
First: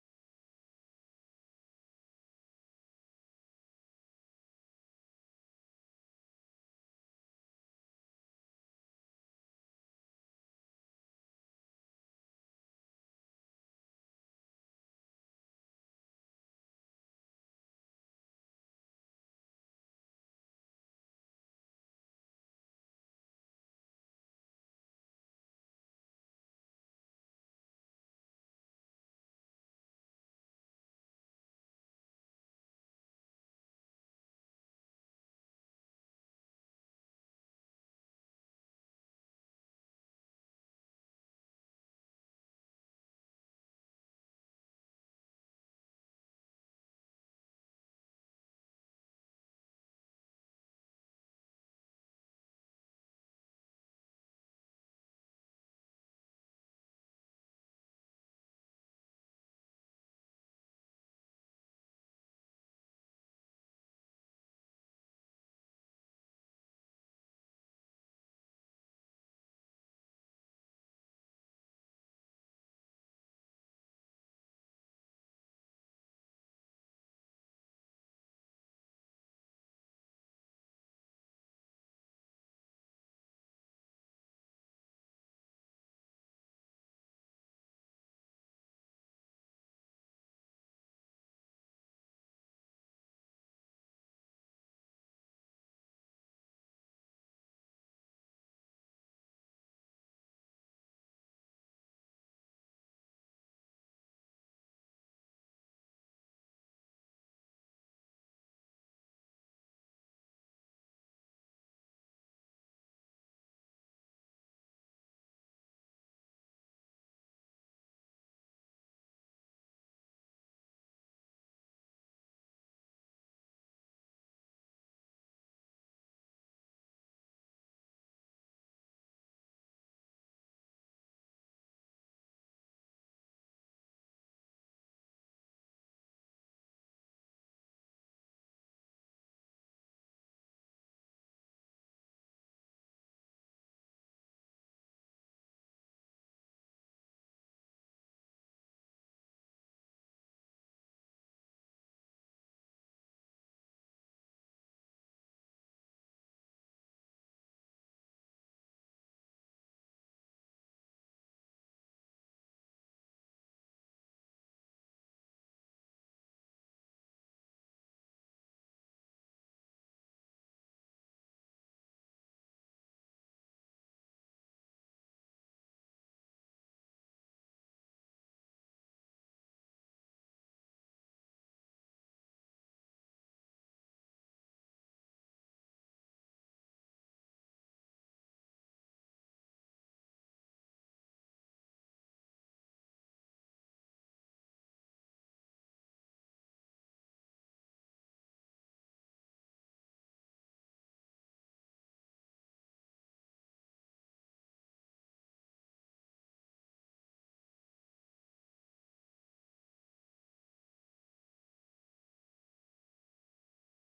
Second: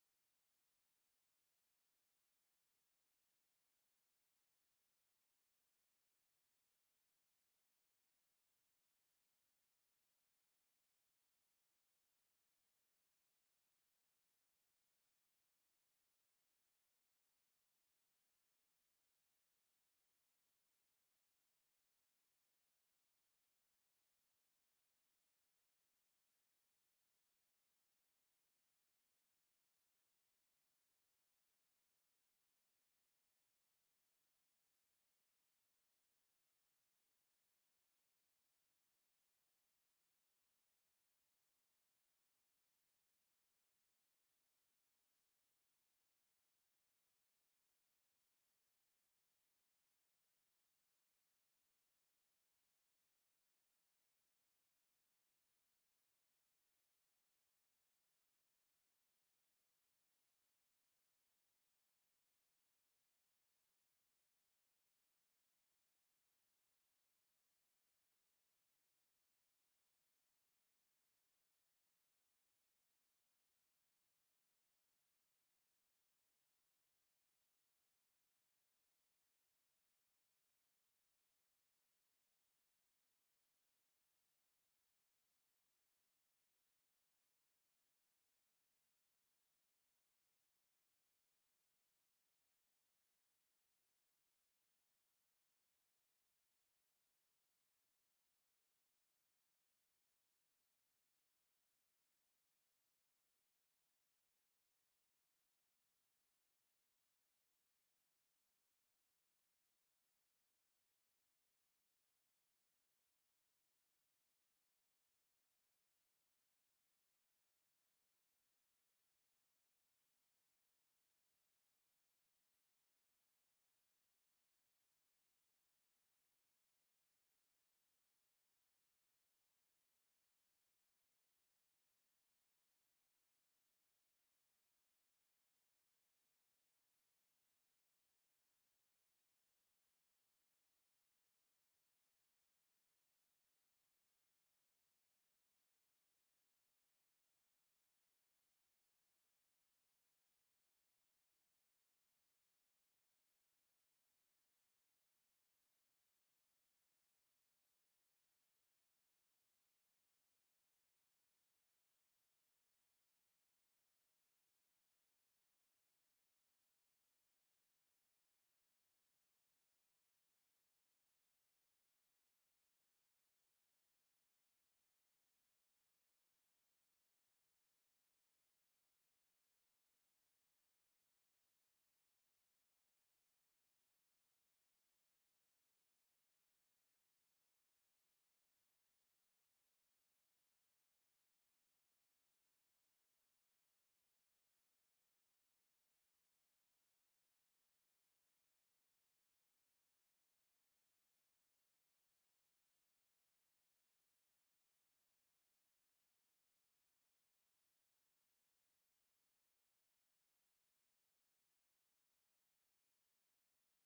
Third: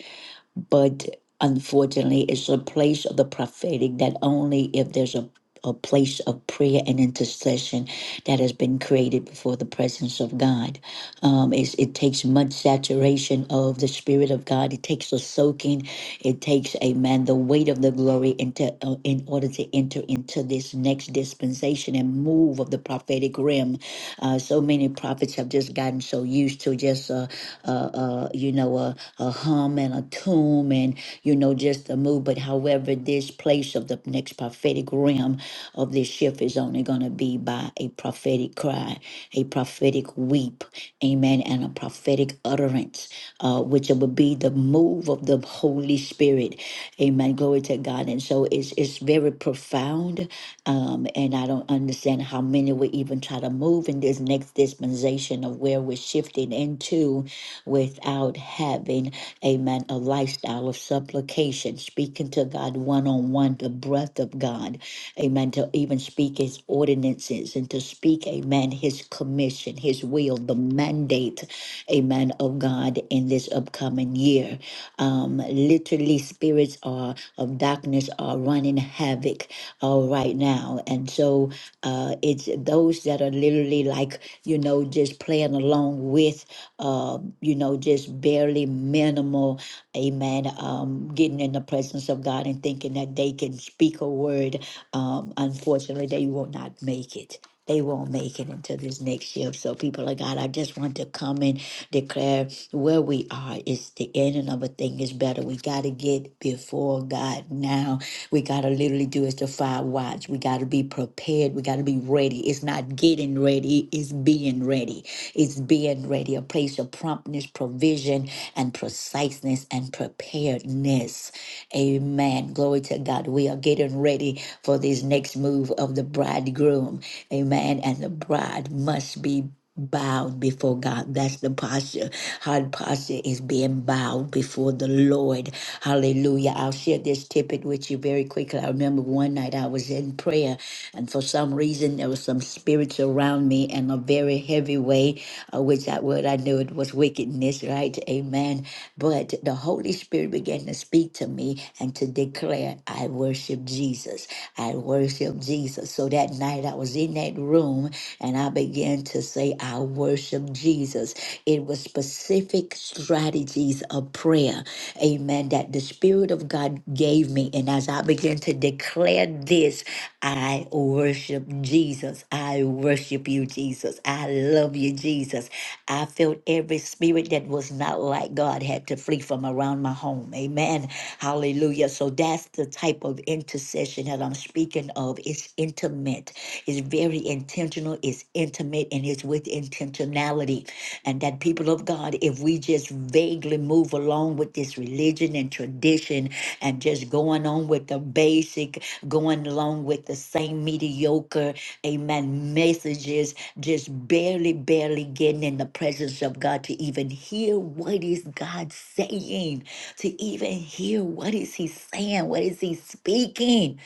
but unfortunately it's a place of the prophetic that only if there's a a place of prayer and intercession that has been created before the presence of God. Um, it's, it takes much saturation of the Spirit of God. It takes a soaking. It takes, amen, the weight of the glory into, uh, in order to enter into this next dispensation and move of the prophetic realm. Uh, so many prophets have just gotten so used to just, uh, uh, uh, you know, a a hum and a tune and, you know, just a move. But however, this place of the next prophetic realm of this shift is only going to be by a prophetic cry, a prophetic weep, amen, and a prophetic utterance, uh, which will be the move of the Holy Spirit. Amen. Glory to God. And so it's, it's very profound. Um, and I don't understand how many will even try to move in this next dispensation of where we're shifting into without having Amen. A lifestyle of supplication, speaking to God one on one, the breath of God. Amen. To even speak his ordinances and to speak, amen, his commission, his will, the mandate, amen, of God in this upcoming year. Um, literally, spirits are of darkness are running havoc uh, right now. And so uh, it's those that are literally like, you know, just playing along with uh, you know, just barely minimal, amen, um, getting in the presence of God and thinking that they can speak a word. Um, unfortunately, they will not make it. They won't make it until this next year. So, people of God, I just want to come in declare where we are is the ending of a thing is better. We got to get before God now. We got to literally do is the fire watch. We got to be prepared. We got to be ready. It's not getting ready, it's being ready. It's being ready. A place of promptness, provision, and preciseness and preparedness. Amen. Glory to God. We are getting ready for this next move of the bridegroom. Amen. And the bride must be bowed before God. That's the posture. Hard posture is being bowed before the Lord. Hallelujah. I'll share this tidbit with you very quickly. I remember one night I was in prayer, and for some reason there was some spirits around me in a very heavy way, uh, which I would I knew it was wickedness, right? Amen. But the Holy Spirit began to speak to me and to declare, I worship Jesus. I worship Jesus. So that night I was in that room and I began to say, I worship Jesus. It was specific strategies of prayer, amen, that the Spirit of God gave me. And as I began to declare this, I worship Jesus. I worship you, Jesus. I love you, Jesus. I felt every spirit that was not like God had to flee from around my home. Amen. Hallelujah. So that's the type of intercession that I'm speaking of. It's intimate, it's very intentional, it's intimate, and it's with intentionality. And that people of God, if we just vaguely move along with this just religion and tradition and just going on with the basic, going along with the same mediocre, amen, messages, just barely, barely getting in the presence of God to even hear what is God saying, to even hear what is he saying, what is he speaking.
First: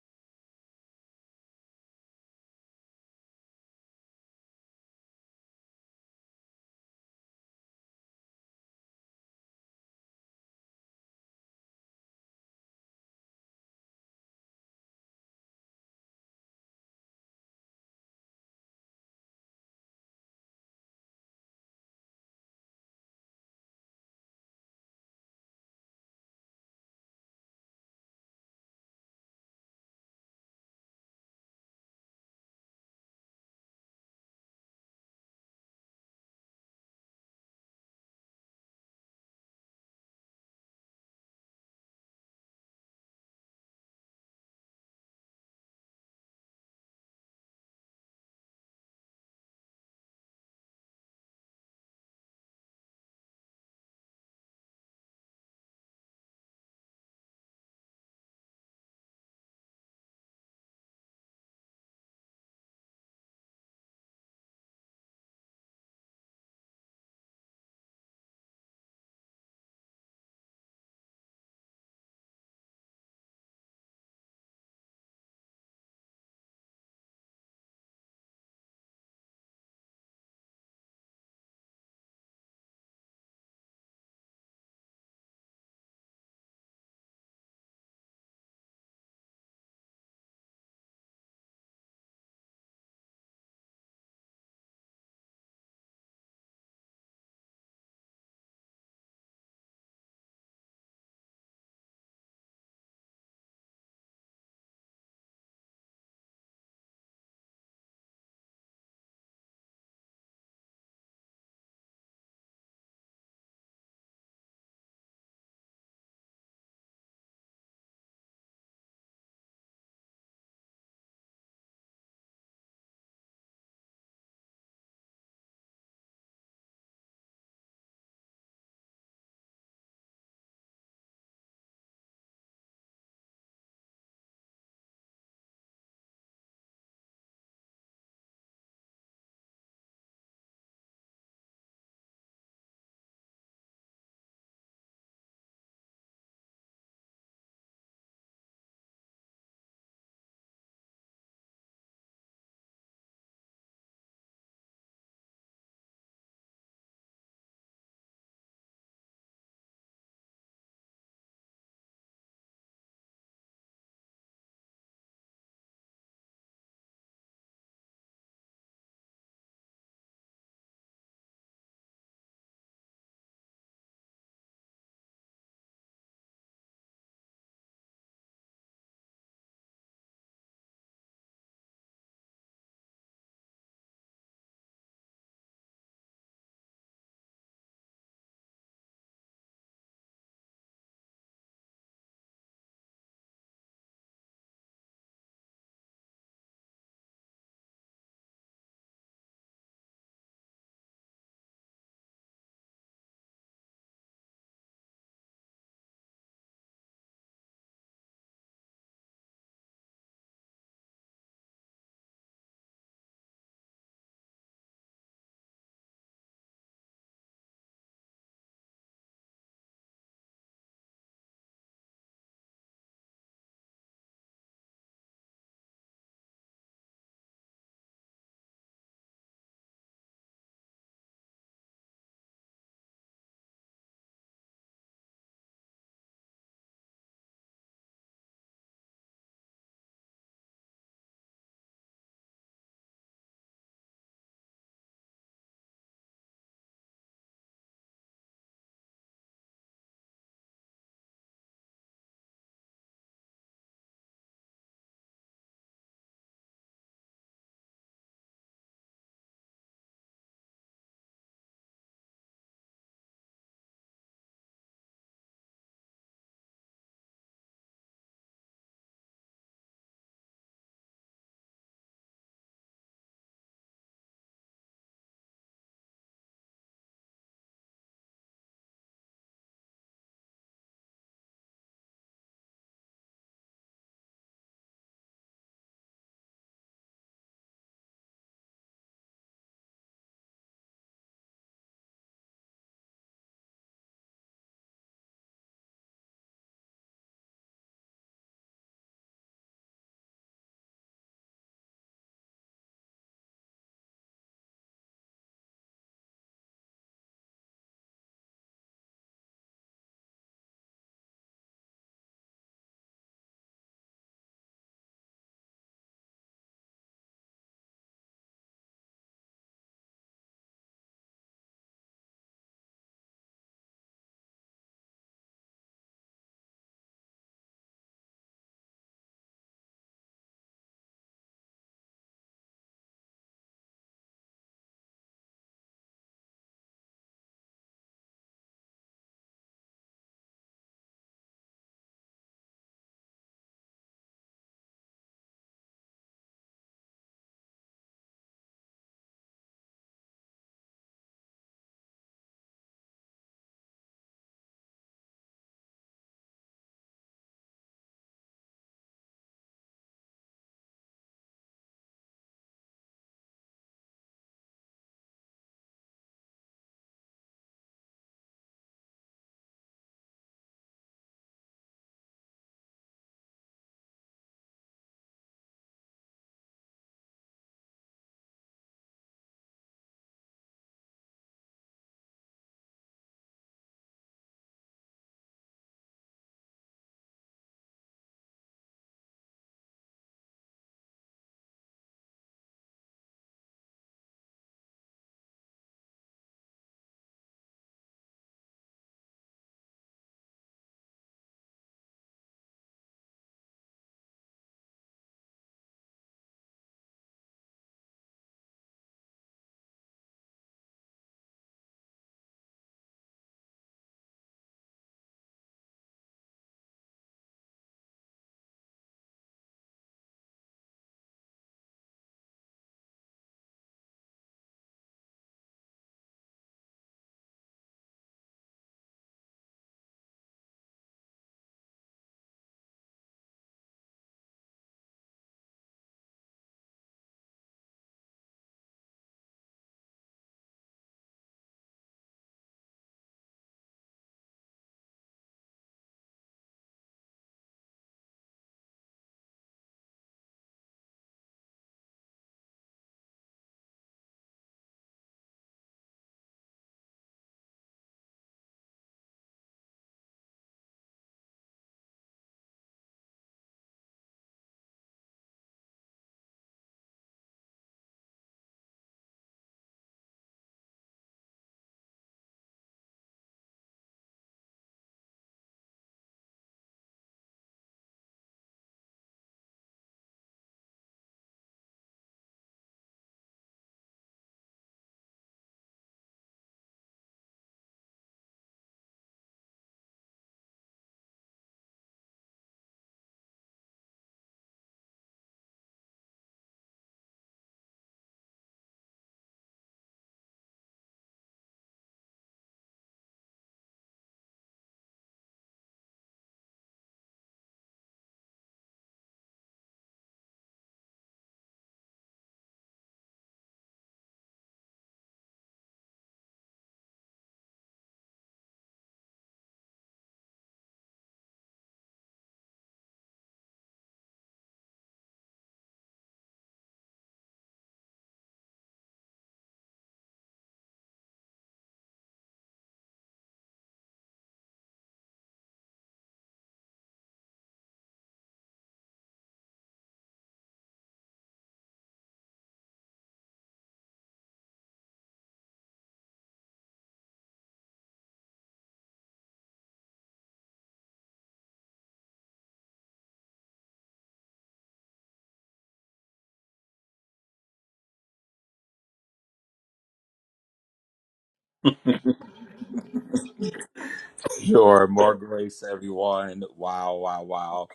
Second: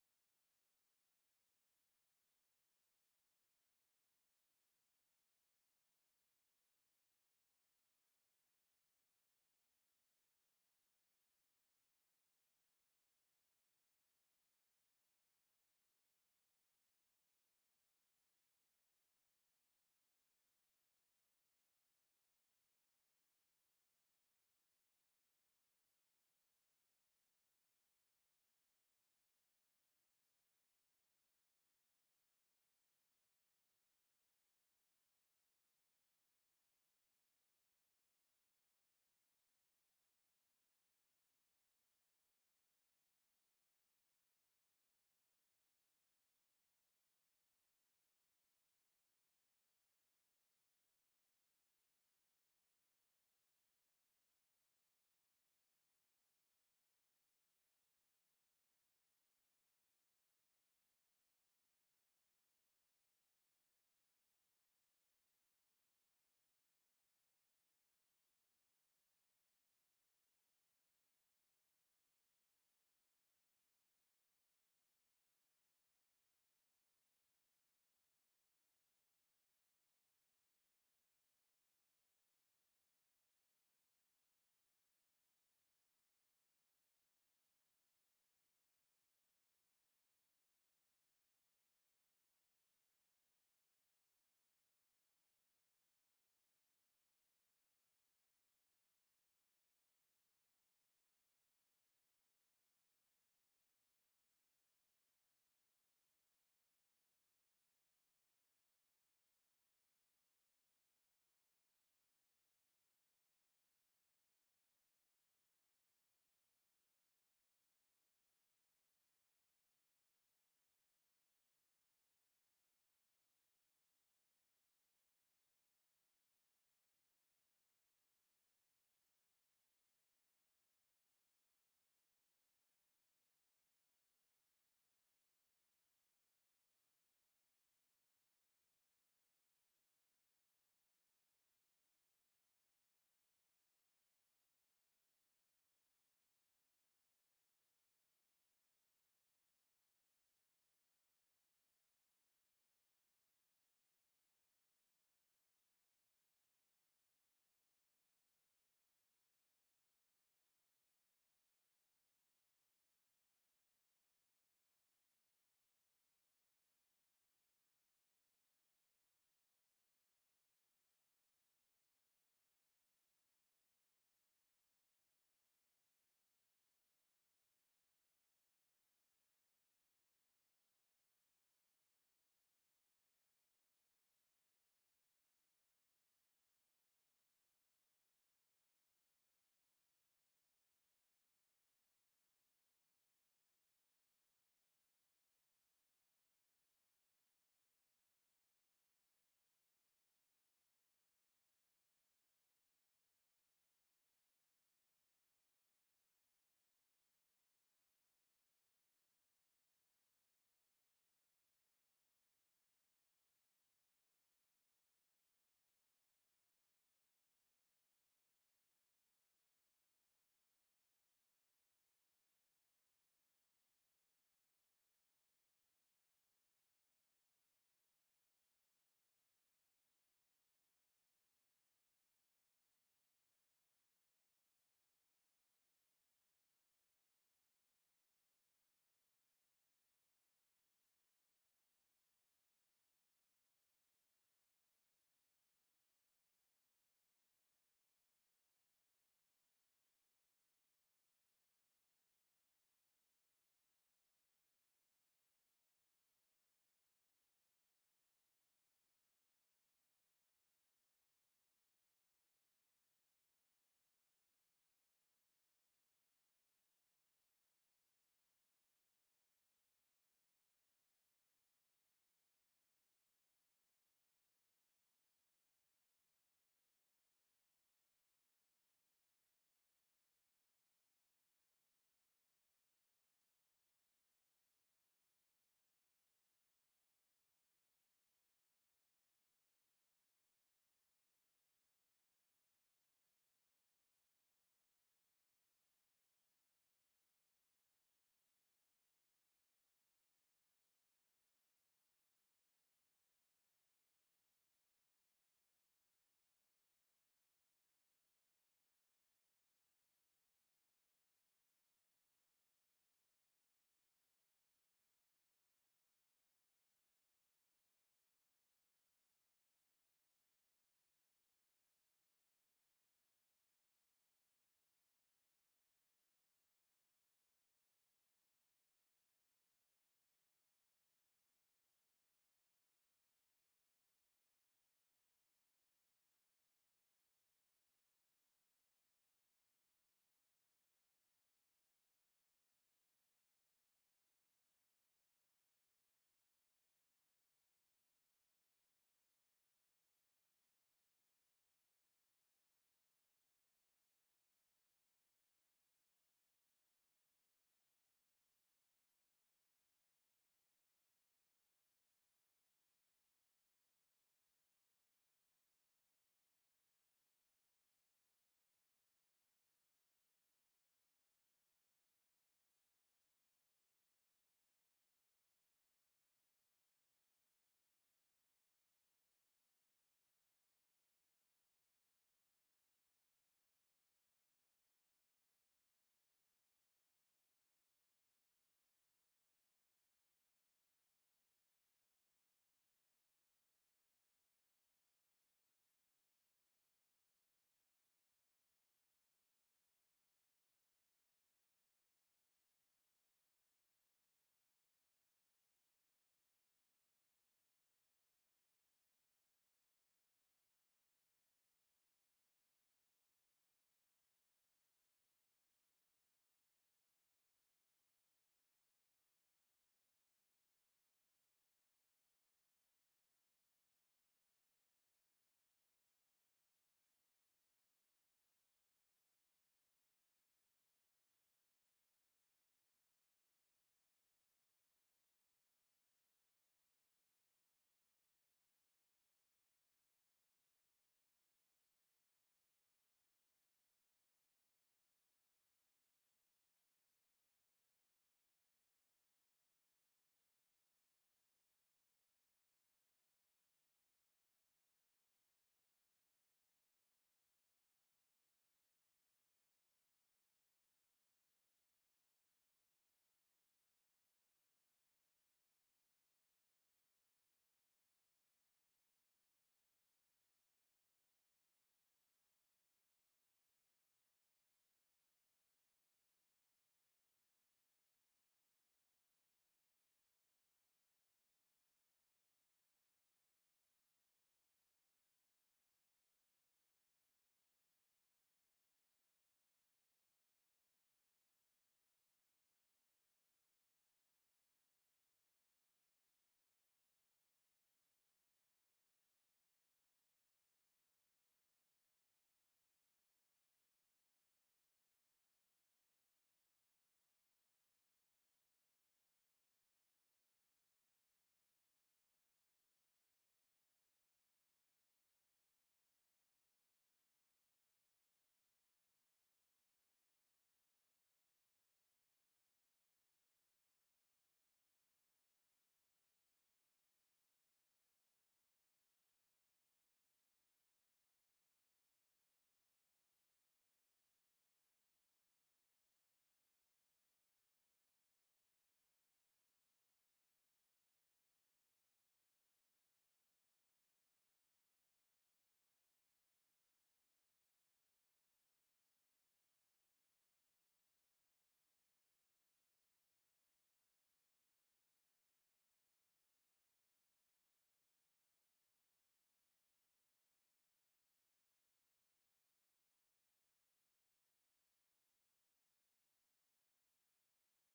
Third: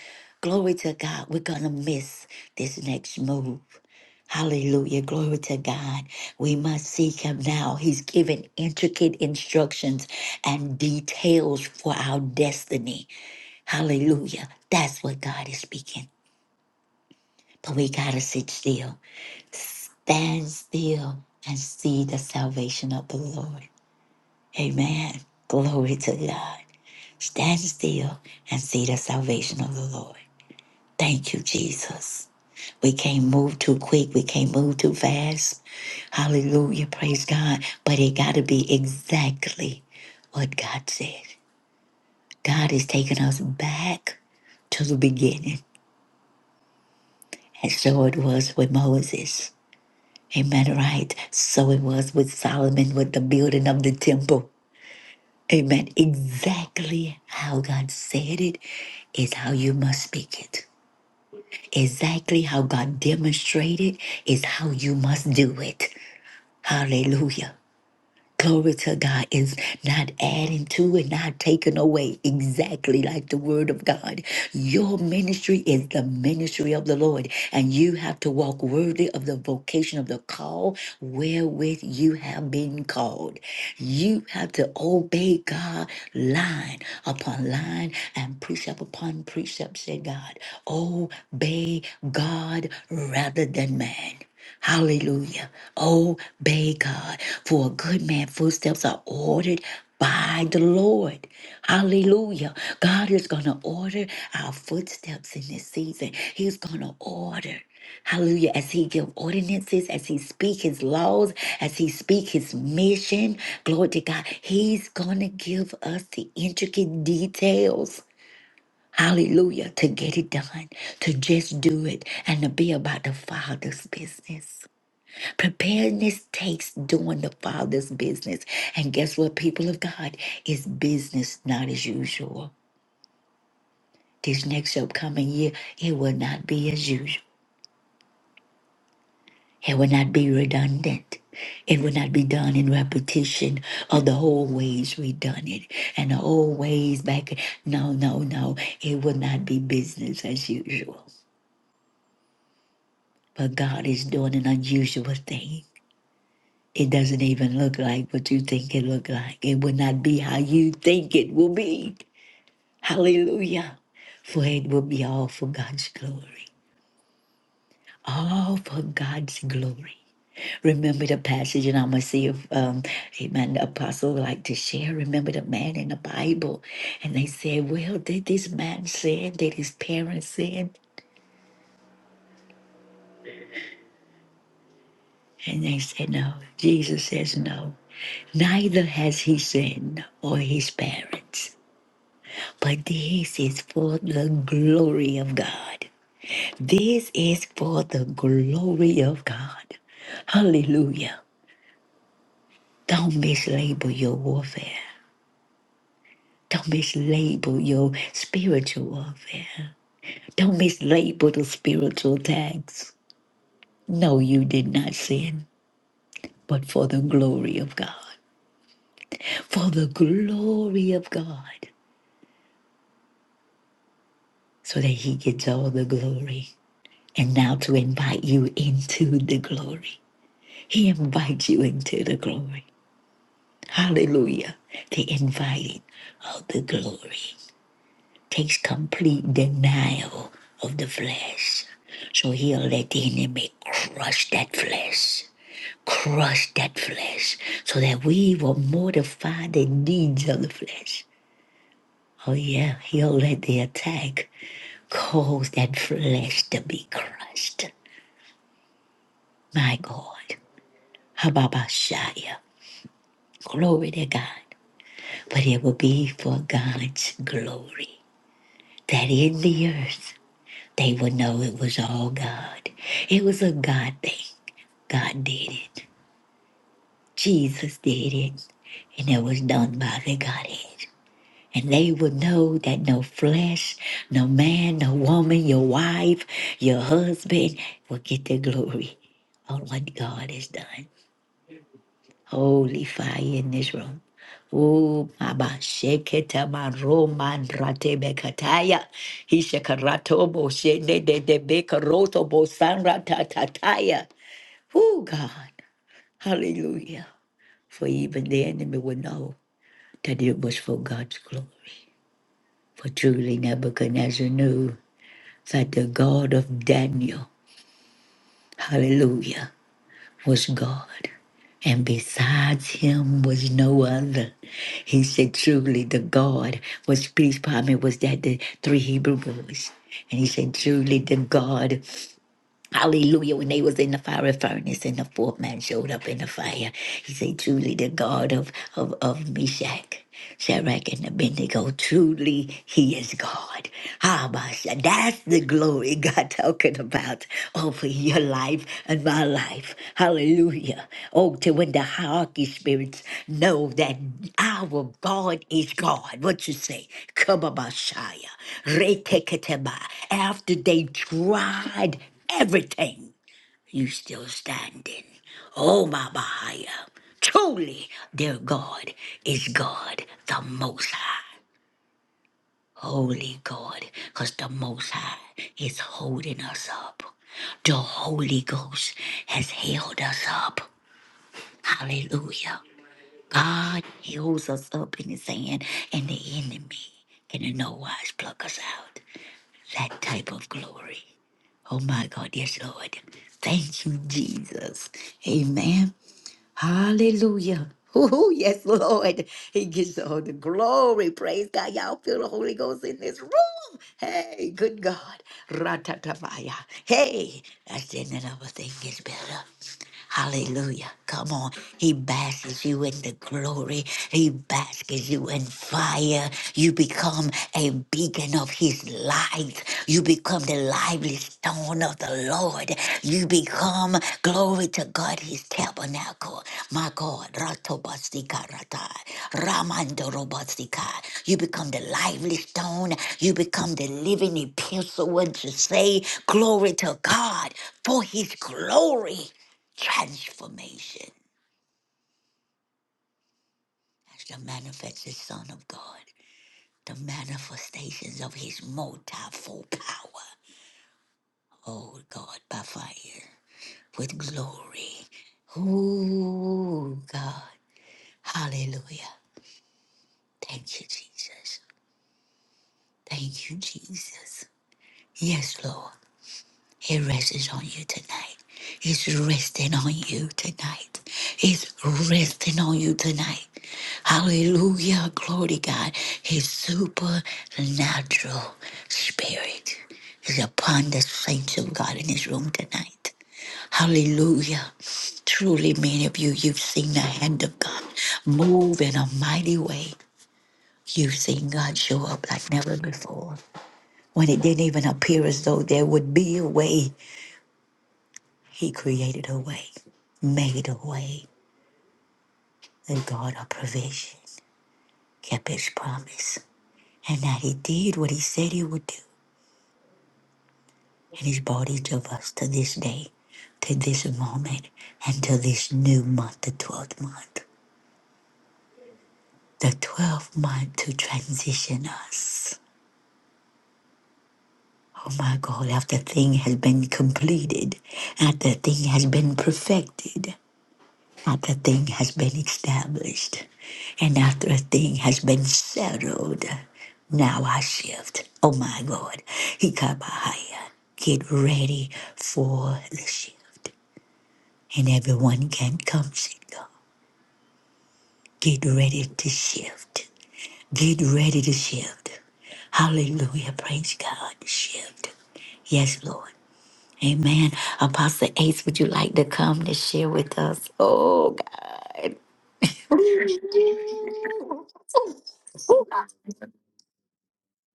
Glory to God, we're going to miss this next move. Hallelujah. Glory to God. We must seek him now. He's given intricate instructions and details for our destiny. Hallelujah. That's what God is speaking. But we got to sit still, stand still, and see the salvation of the Lord. Amen. Glory to God. Stand still and see the salvation of the Lord. Thank you, Jesus. We can't move too quick. We can't move too fast. Hallelujah. Praise God. But it got to be exactly what God said. God is taking us back to the beginning. And so it was with Moses. Amen. Right. So it was with Solomon with the building of the temple. Amen. Exactly how God said it is how you must speak it. Exactly how God demonstrated is how you must do it. Hallelujah. Glory to God is not adding to and not taking away, exactly like the Word of God. Your ministry is the ministry of the Lord, and you have to walk worthy of the vocation of the call wherewith you have been called. You have to obey God line upon line and precept upon precept, Said God. Obey God rather than man. Hallelujah. Obey God. For a good man, footsteps are ordered by the Lord. Hallelujah. God is going to order our footsteps in this season. He's going to order. Hallelujah. As he give ordinances, as he speak his laws, as he speak his mission, glory to God. He's going to give us the intricate details. Hallelujah. To get it done, to just do it, and to be about the Father's business. Preparedness takes doing the Father's business. And guess what, people of God? It's business, not as usual. This next upcoming year, it will not be as usual. It will not be redundant. It will not be done in repetition of the old ways we done it and the old ways back. No, no, no. It will not be business as usual. But God is doing an unusual thing. It doesn't even look like what you think it look like. It will not be how you think it will be. Hallelujah. For it will be all for God's glory. All for God's glory. Remember the passage, and I'm going to see if, um, amen, the apostle would like to share. Remember the man in the Bible. And they said, well, did this man sin? Did his parents sin? And they said, no. Jesus says, no. Neither has he sinned or his parents. But this is for the glory of God. This is for the glory of God. Hallelujah. Don't mislabel your warfare. Don't mislabel your spiritual warfare. Don't mislabel the spiritual tags. No, you did not sin, but for the glory of God. For the glory of God, so that He gets all the glory. And now to invite you into the glory. He invites you into the glory. Hallelujah. The inviting of the glory takes complete denial of the flesh. So he'll let the enemy crush that flesh. Crush that flesh so that we will mortify the deeds of the flesh. Oh, yeah, he'll let the attack cause that flesh to be crushed. My God. Hababashaya. Glory to God. but it will be for God's glory. That in the earth they would know it was all God. It was a God thing. God did it. Jesus did it. And it was done by the Godhead. And they would know that no flesh, no man, no woman, your wife, your husband will get the glory on what God has done. Holy fire in this room. Oh, Baba, sheketa maro mandrate bekataya. Hishakarato bo shene de de bekaroto bo sanrata tataya. Oh, God. Hallelujah. For even the enemy would know that it was for God's glory. For truly Nebuchadnezzar knew that the God of Daniel, hallelujah. was God, and besides him was no other. He said, Truly, the God was peace. Pardon me, was that the three Hebrew boys? And he said, Truly, the God Hallelujah. When they was in the fiery furnace and the fourth man showed up in the fire, he said, Truly the God of, of, of Meshach, Shadrach, and Abednego, truly he is God. Ah, Basha, That's the glory God talking about over your life and my life. Hallelujah. Oh, to when the hierarchy spirits know that our God is God. What you say? Come on, Basha. Reteketeba. After they tried everything, you still standing. Oh, my Bahia. Truly, their God is God, the Most High. Holy God, because the Most High is holding us up. The Holy Ghost has held us up. Hallelujah. God he holds us up in his hand, and the enemy can in no wise pluck us out. that type of glory. Oh my God, yes, Lord. Thank you, Jesus. Amen. Hallelujah. Oh, yes, Lord. He gets all the glory. Praise God. Y'all feel the Holy Ghost in this room. Hey, good God. Ratatabaya. Hey, that's the end of the thing gets better. Hallelujah. Come on. He basks you in the glory. He basks you in fire. You become a beacon of his light. You become the lively stone of the Lord. You become, glory to God, his tabernacle. My God, Ratobastika Rata, Ramandorobastika. You become the lively stone. You become the living epistle, what you say, glory to God for his glory. Transformation as the manifested Son of God the manifestations of his multifold power. Oh God, by fire, with glory. Oh God, hallelujah. Thank you, Jesus. Thank you, Jesus. Yes, Lord. He rests on you tonight. He's resting on you tonight. He's resting on you tonight. Hallelujah. Glory to God. His supernatural spirit is upon the saints of God in this room tonight. Hallelujah. Truly, many of you, you've seen the hand of God move in a mighty way. You've seen God show up like never before. When it didn't even appear as though there would be a way, he created a way, made a way, and God our provision, kept his promise. And that he did what he said he would do. And he's brought each of us to this day, to this moment, and to this new month, the 12th month. The 12th month to transition us. Oh my God, after thing has been completed, after thing has been perfected. After a thing has been established and after a thing has been settled, now I shift. Oh my God. He got higher. Get ready for the shift. And everyone can come, sit Get ready to shift. Get ready to shift. Hallelujah. Praise God. Shift. Yes, Lord. Amen. Apostle Ace, would you like to come to share with us? Oh,
Sure, more grace, everyone. Wow, wow, wow.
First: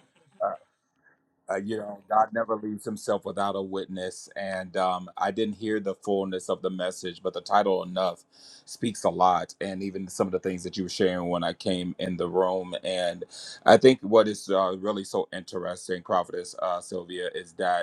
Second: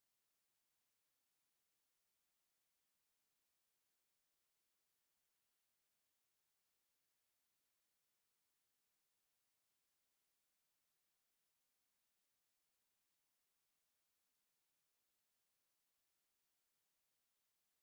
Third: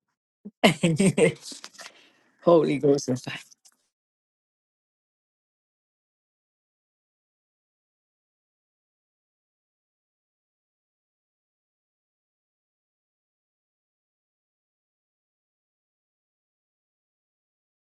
God.
Uh, you know, God never
Holy
leaves himself
Ghost.
without a witness. And um, I didn't hear the fullness of the message, but the title Enough speaks a lot. And even some of the things that you were sharing when I came in the room. And I think what is uh, really so interesting, Prophetess uh, Sylvia, is that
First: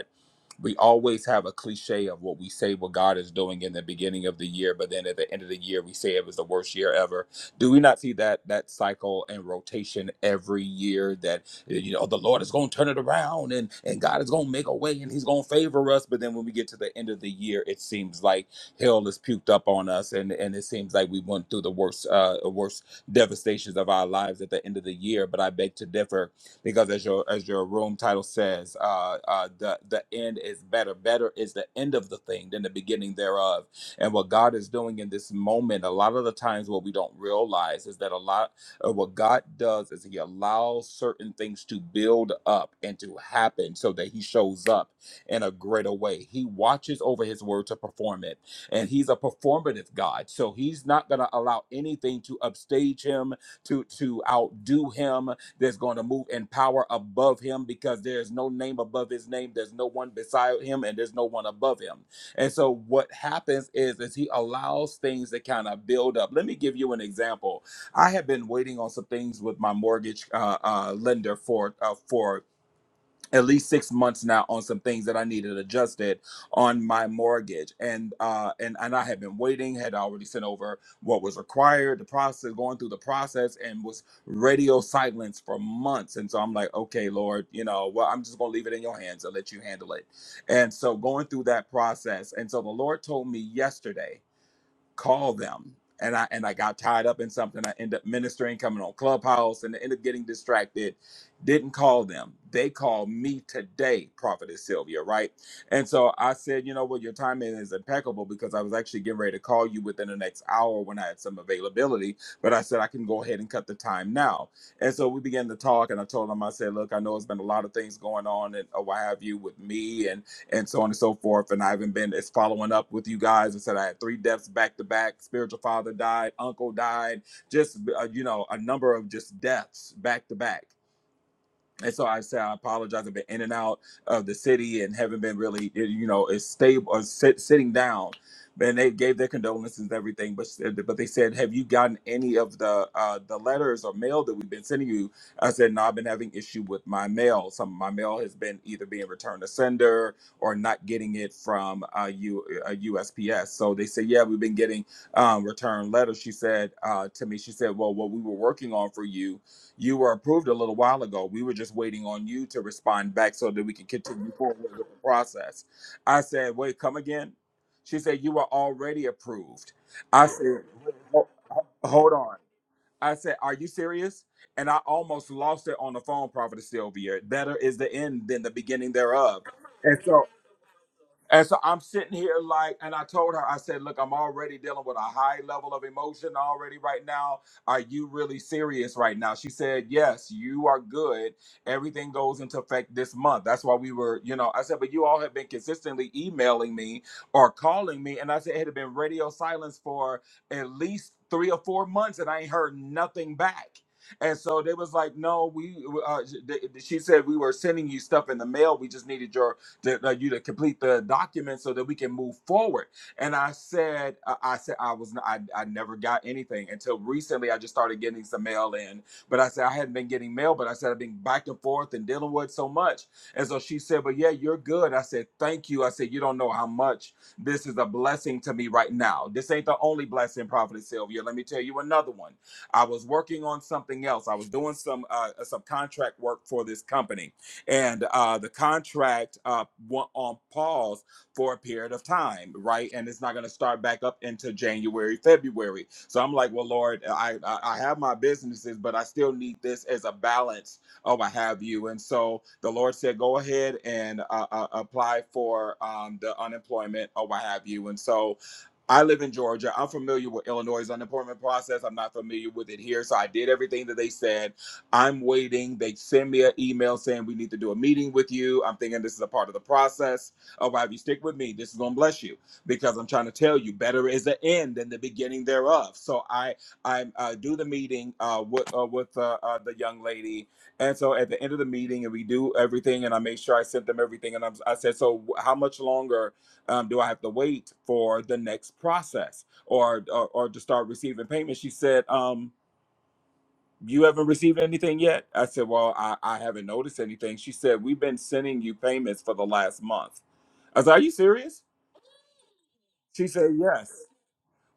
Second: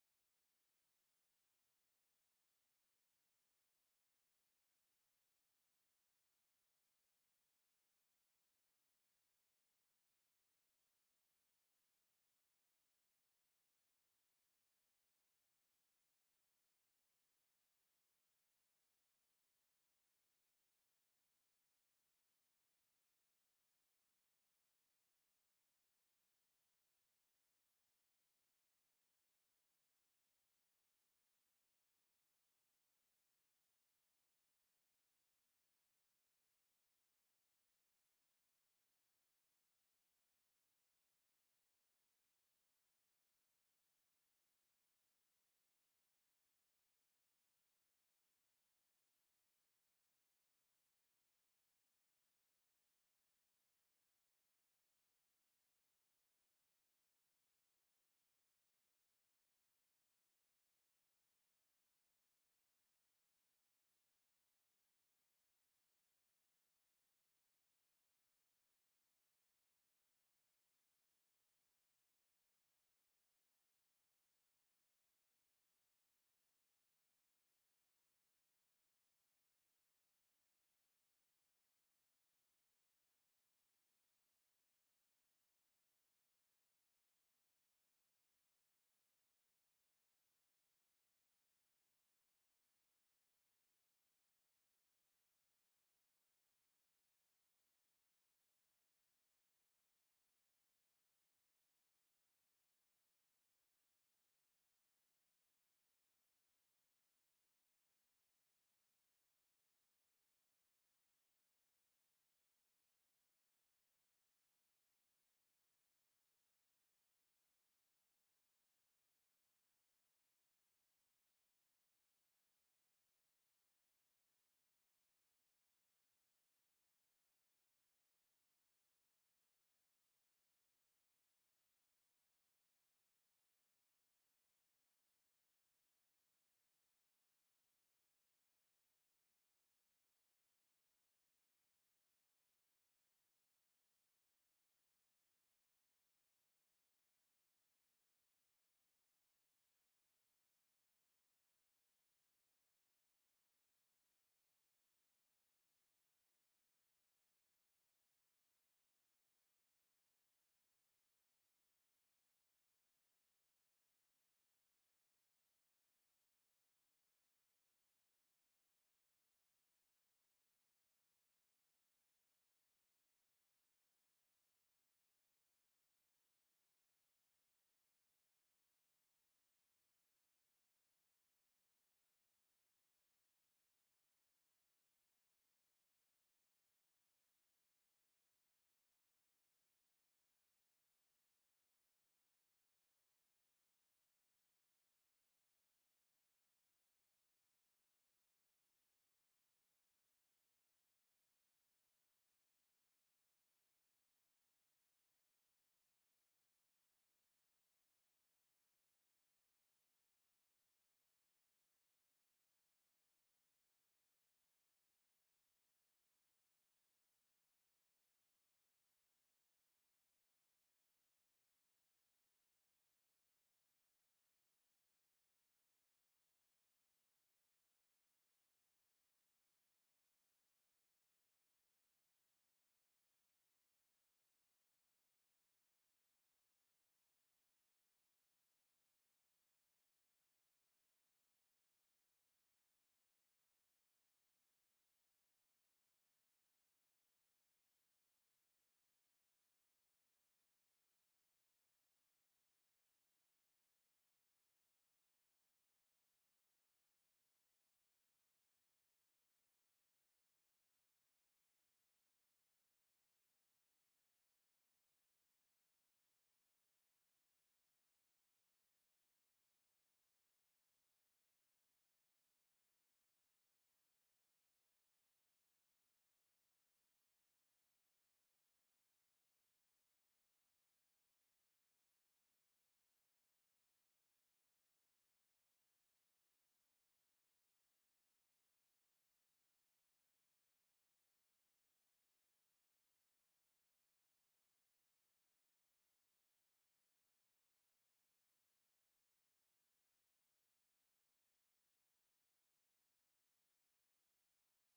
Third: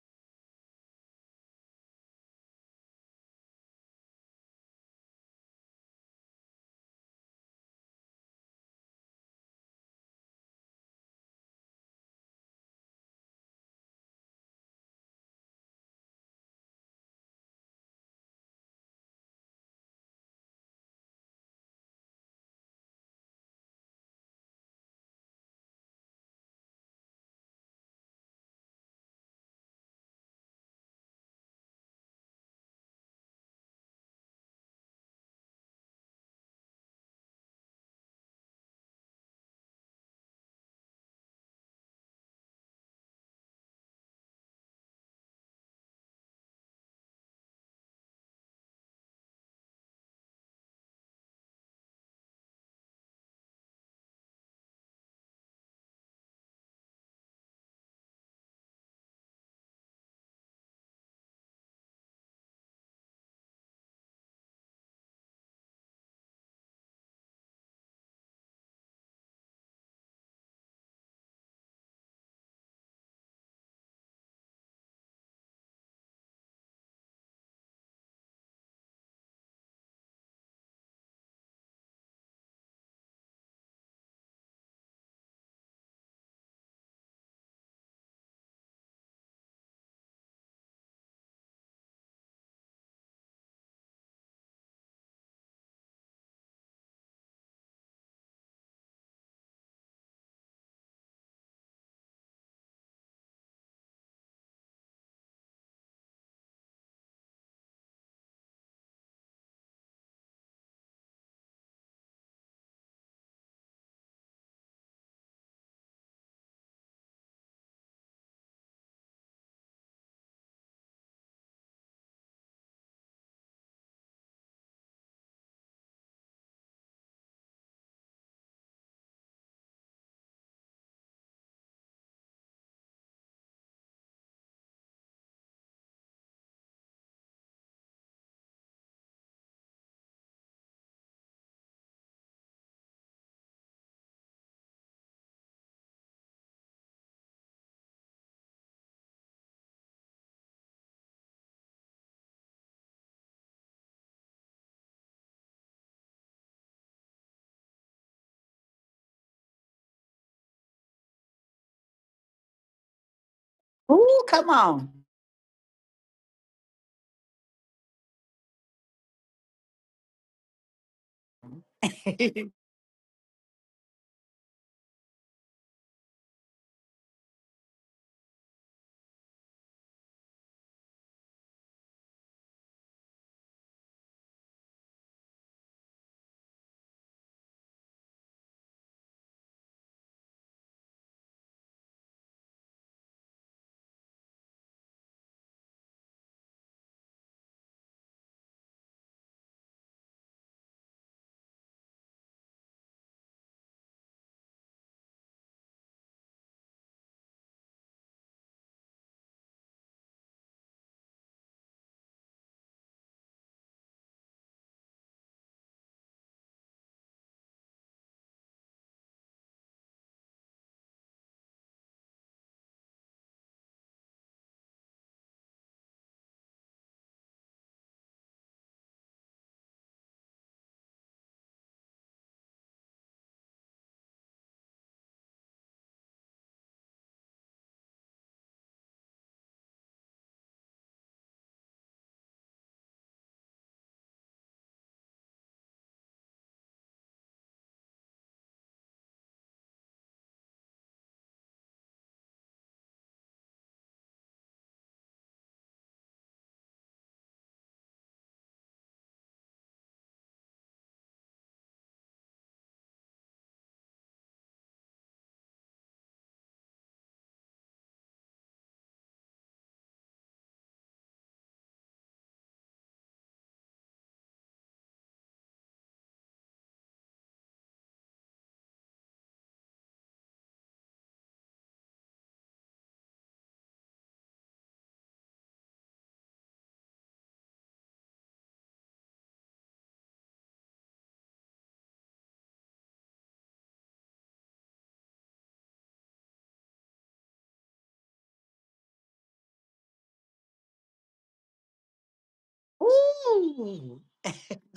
we always have a cliche of what we say what God is doing in the beginning of the year, but then at the end of the year we say it was the worst year ever. Do we not see that that cycle and rotation every year that you know the Lord is gonna turn it around and, and God is gonna make a way and he's gonna favor us. But then when we get to the end of the year, it seems like hell is puked up on us and, and it seems like we went through the worst uh worst devastations of our lives at the end of the year. But I beg to differ because as your as your room title says, uh, uh, the the end is better. Better is the end of the thing than the beginning thereof. And what God is doing in this moment, a lot of the times what we don't realize is that a lot of what God does is He allows certain things to build up and to happen so that He shows up in a greater way. He watches over His word to perform it, and He's a performative God, so He's not going to allow anything to upstage Him, to to outdo Him, that's going to move in power above him because there is no name above his name. There's no one beside him and there's no one above him. And so what happens is, is he allows things to kind of build up. Let me give you an example. I have been waiting on some things with my mortgage uh, uh, lender for uh, for at least six months now on some things that I needed adjusted on my mortgage, and uh, and and I had been waiting, had already sent over what was required, the process, going through the process, and was radio silence for months, and so I'm like, okay, Lord, you know, well, I'm just gonna leave it in your hands and let you handle it, and so going through that process, and so the Lord told me yesterday call them and i and i got tied up in something i ended up ministering coming on clubhouse and ended up getting distracted didn't call them they called me today prophetess sylvia right and so i said you know what your timing is impeccable because i was actually getting ready to call you within the next hour when i had some availability but i said i can go ahead and cut the time now and so we began to talk and i told them i said look i know it's been a lot of things going on and or what have you with me and and so on and so forth. And I haven't been as following up with you guys. I said I had three deaths back to back. Spiritual father died, uncle died, just uh, you know a number of just deaths back to back and so I said, I apologize. I've been in and out of the city and haven't been really, eh, you know, as stable or sit, sitting down. And they gave their condolences and everything, but but they said, "Have you gotten any of the uh, the letters or mail that we've been sending you?" I said, "No, I've been having issue with my mail. Some of my mail has been either being returned to sender or not getting it from uh, U, uh, USPS." So they said, "Yeah, we've been getting um, return letters." She said uh, to me, "She said, well, what we were working on for you." You were approved a little while ago. We were just waiting on you to respond back so that we can
Ooh,
continue
come
forward with
on.
the process. I said, wait, come again? She said, you were already approved. I said, "Ho- ho- hold on. I said, are you serious? And I almost lost it on the phone, Prophet Sylvia. Better is the end than the beginning thereof. and so. And so I'm sitting here like, and I told her, I said, look, I'm already dealing with a high level of emotion already right now. Are you really serious right now? She said, yes, you are good. Everything goes into effect this month. That's why we were, you know, I said, but you all have been consistently emailing me or calling me. And I said, it had been radio silence for at least three or four months and I ain't heard nothing back. And so they was like, no, we, uh, sh- they- she said, we were sending you stuff in the mail. We just needed your that uh, you to complete the document so that we can move forward. And I said, uh, I said I was, I, I never got anything until recently. I just started getting some mail in, but I said I hadn't been getting mail, but I said I've been back and forth and dealing with so much. And so she said, "But yeah, you're good." I said, "Thank you." I said, "You don't know how much this is a blessing to me right now. This ain't the only blessing, Prophet Sylvia. Let me tell you another one. I was working on something else. I was doing some uh, some contract work for this company." and uh, the contract uh, went on pause for a period of time, right? And it's not going to start back up into January, February. So I'm like, well, Lord, I I have my businesses, but I still need this as a balance of I have you. And so the Lord said, go ahead and uh, uh, apply for um, the unemployment or what have you. And so. I live in Georgia. I'm familiar with Illinois' unemployment process. I'm not familiar with it here. So I did everything that they said. I'm waiting. They send me an email saying we need to do a meeting with you. I'm thinking this is a part of the process. Oh, well, if you stick with me, this is gonna bless you because I'm trying to tell you, better is the end than the beginning thereof. So I I uh, do the meeting uh, with uh, with uh, uh, the young lady, and so at the end of the meeting, and we do everything, and I make sure I sent them everything, and I'm, I said, so how much longer um, do I have to wait for the next process or or, or to start receiving payments? She said. Um, you haven't received anything yet? I said, Well, I, I haven't noticed anything. She said, We've been sending you payments for the last month. I said, Are you serious? She said, Yes
Ooh,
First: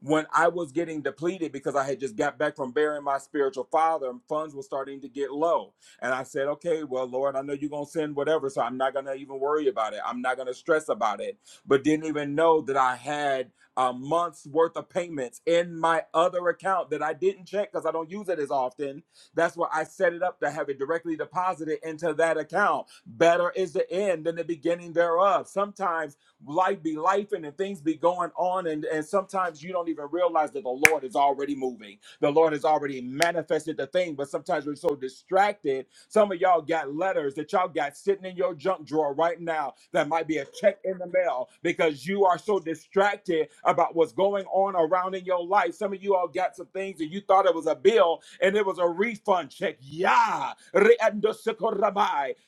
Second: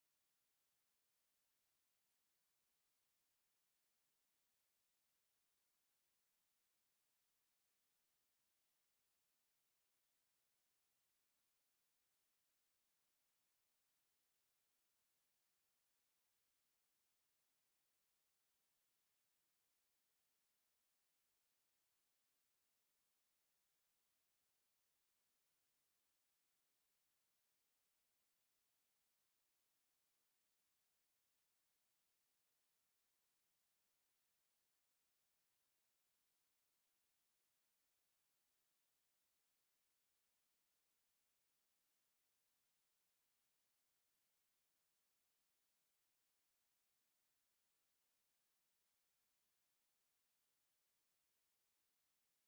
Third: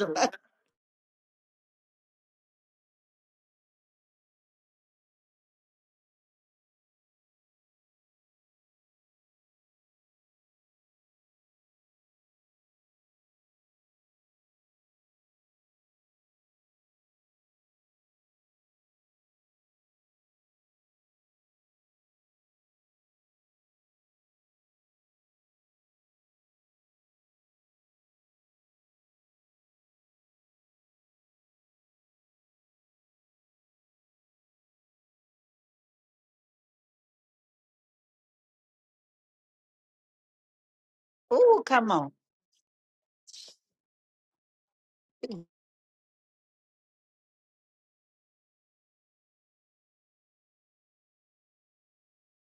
when I was getting depleted because I had just got back from burying my spiritual father and funds were starting to get low. And I said, okay, well, Lord, I know you're going to send whatever, so I'm not going to even worry about it. I'm not going to stress about it. But didn't even know that I had a month's worth of payments in my other account that I didn't check because I don't use it as often. That's why I set it up to have it directly deposited into that account. Better is the end than the beginning thereof. Sometimes life be life and, and things be going on and, and sometimes you don't even realize that the lord is already moving the lord has already manifested the thing but sometimes we're so distracted some of y'all got letters that y'all got sitting in your junk drawer right now that might be a check in the mail
ooh, come
because
on.
you are so distracted about what's going on around in your life. Some of you all got some things that you thought it was a bill and it was a refund check. Yeah.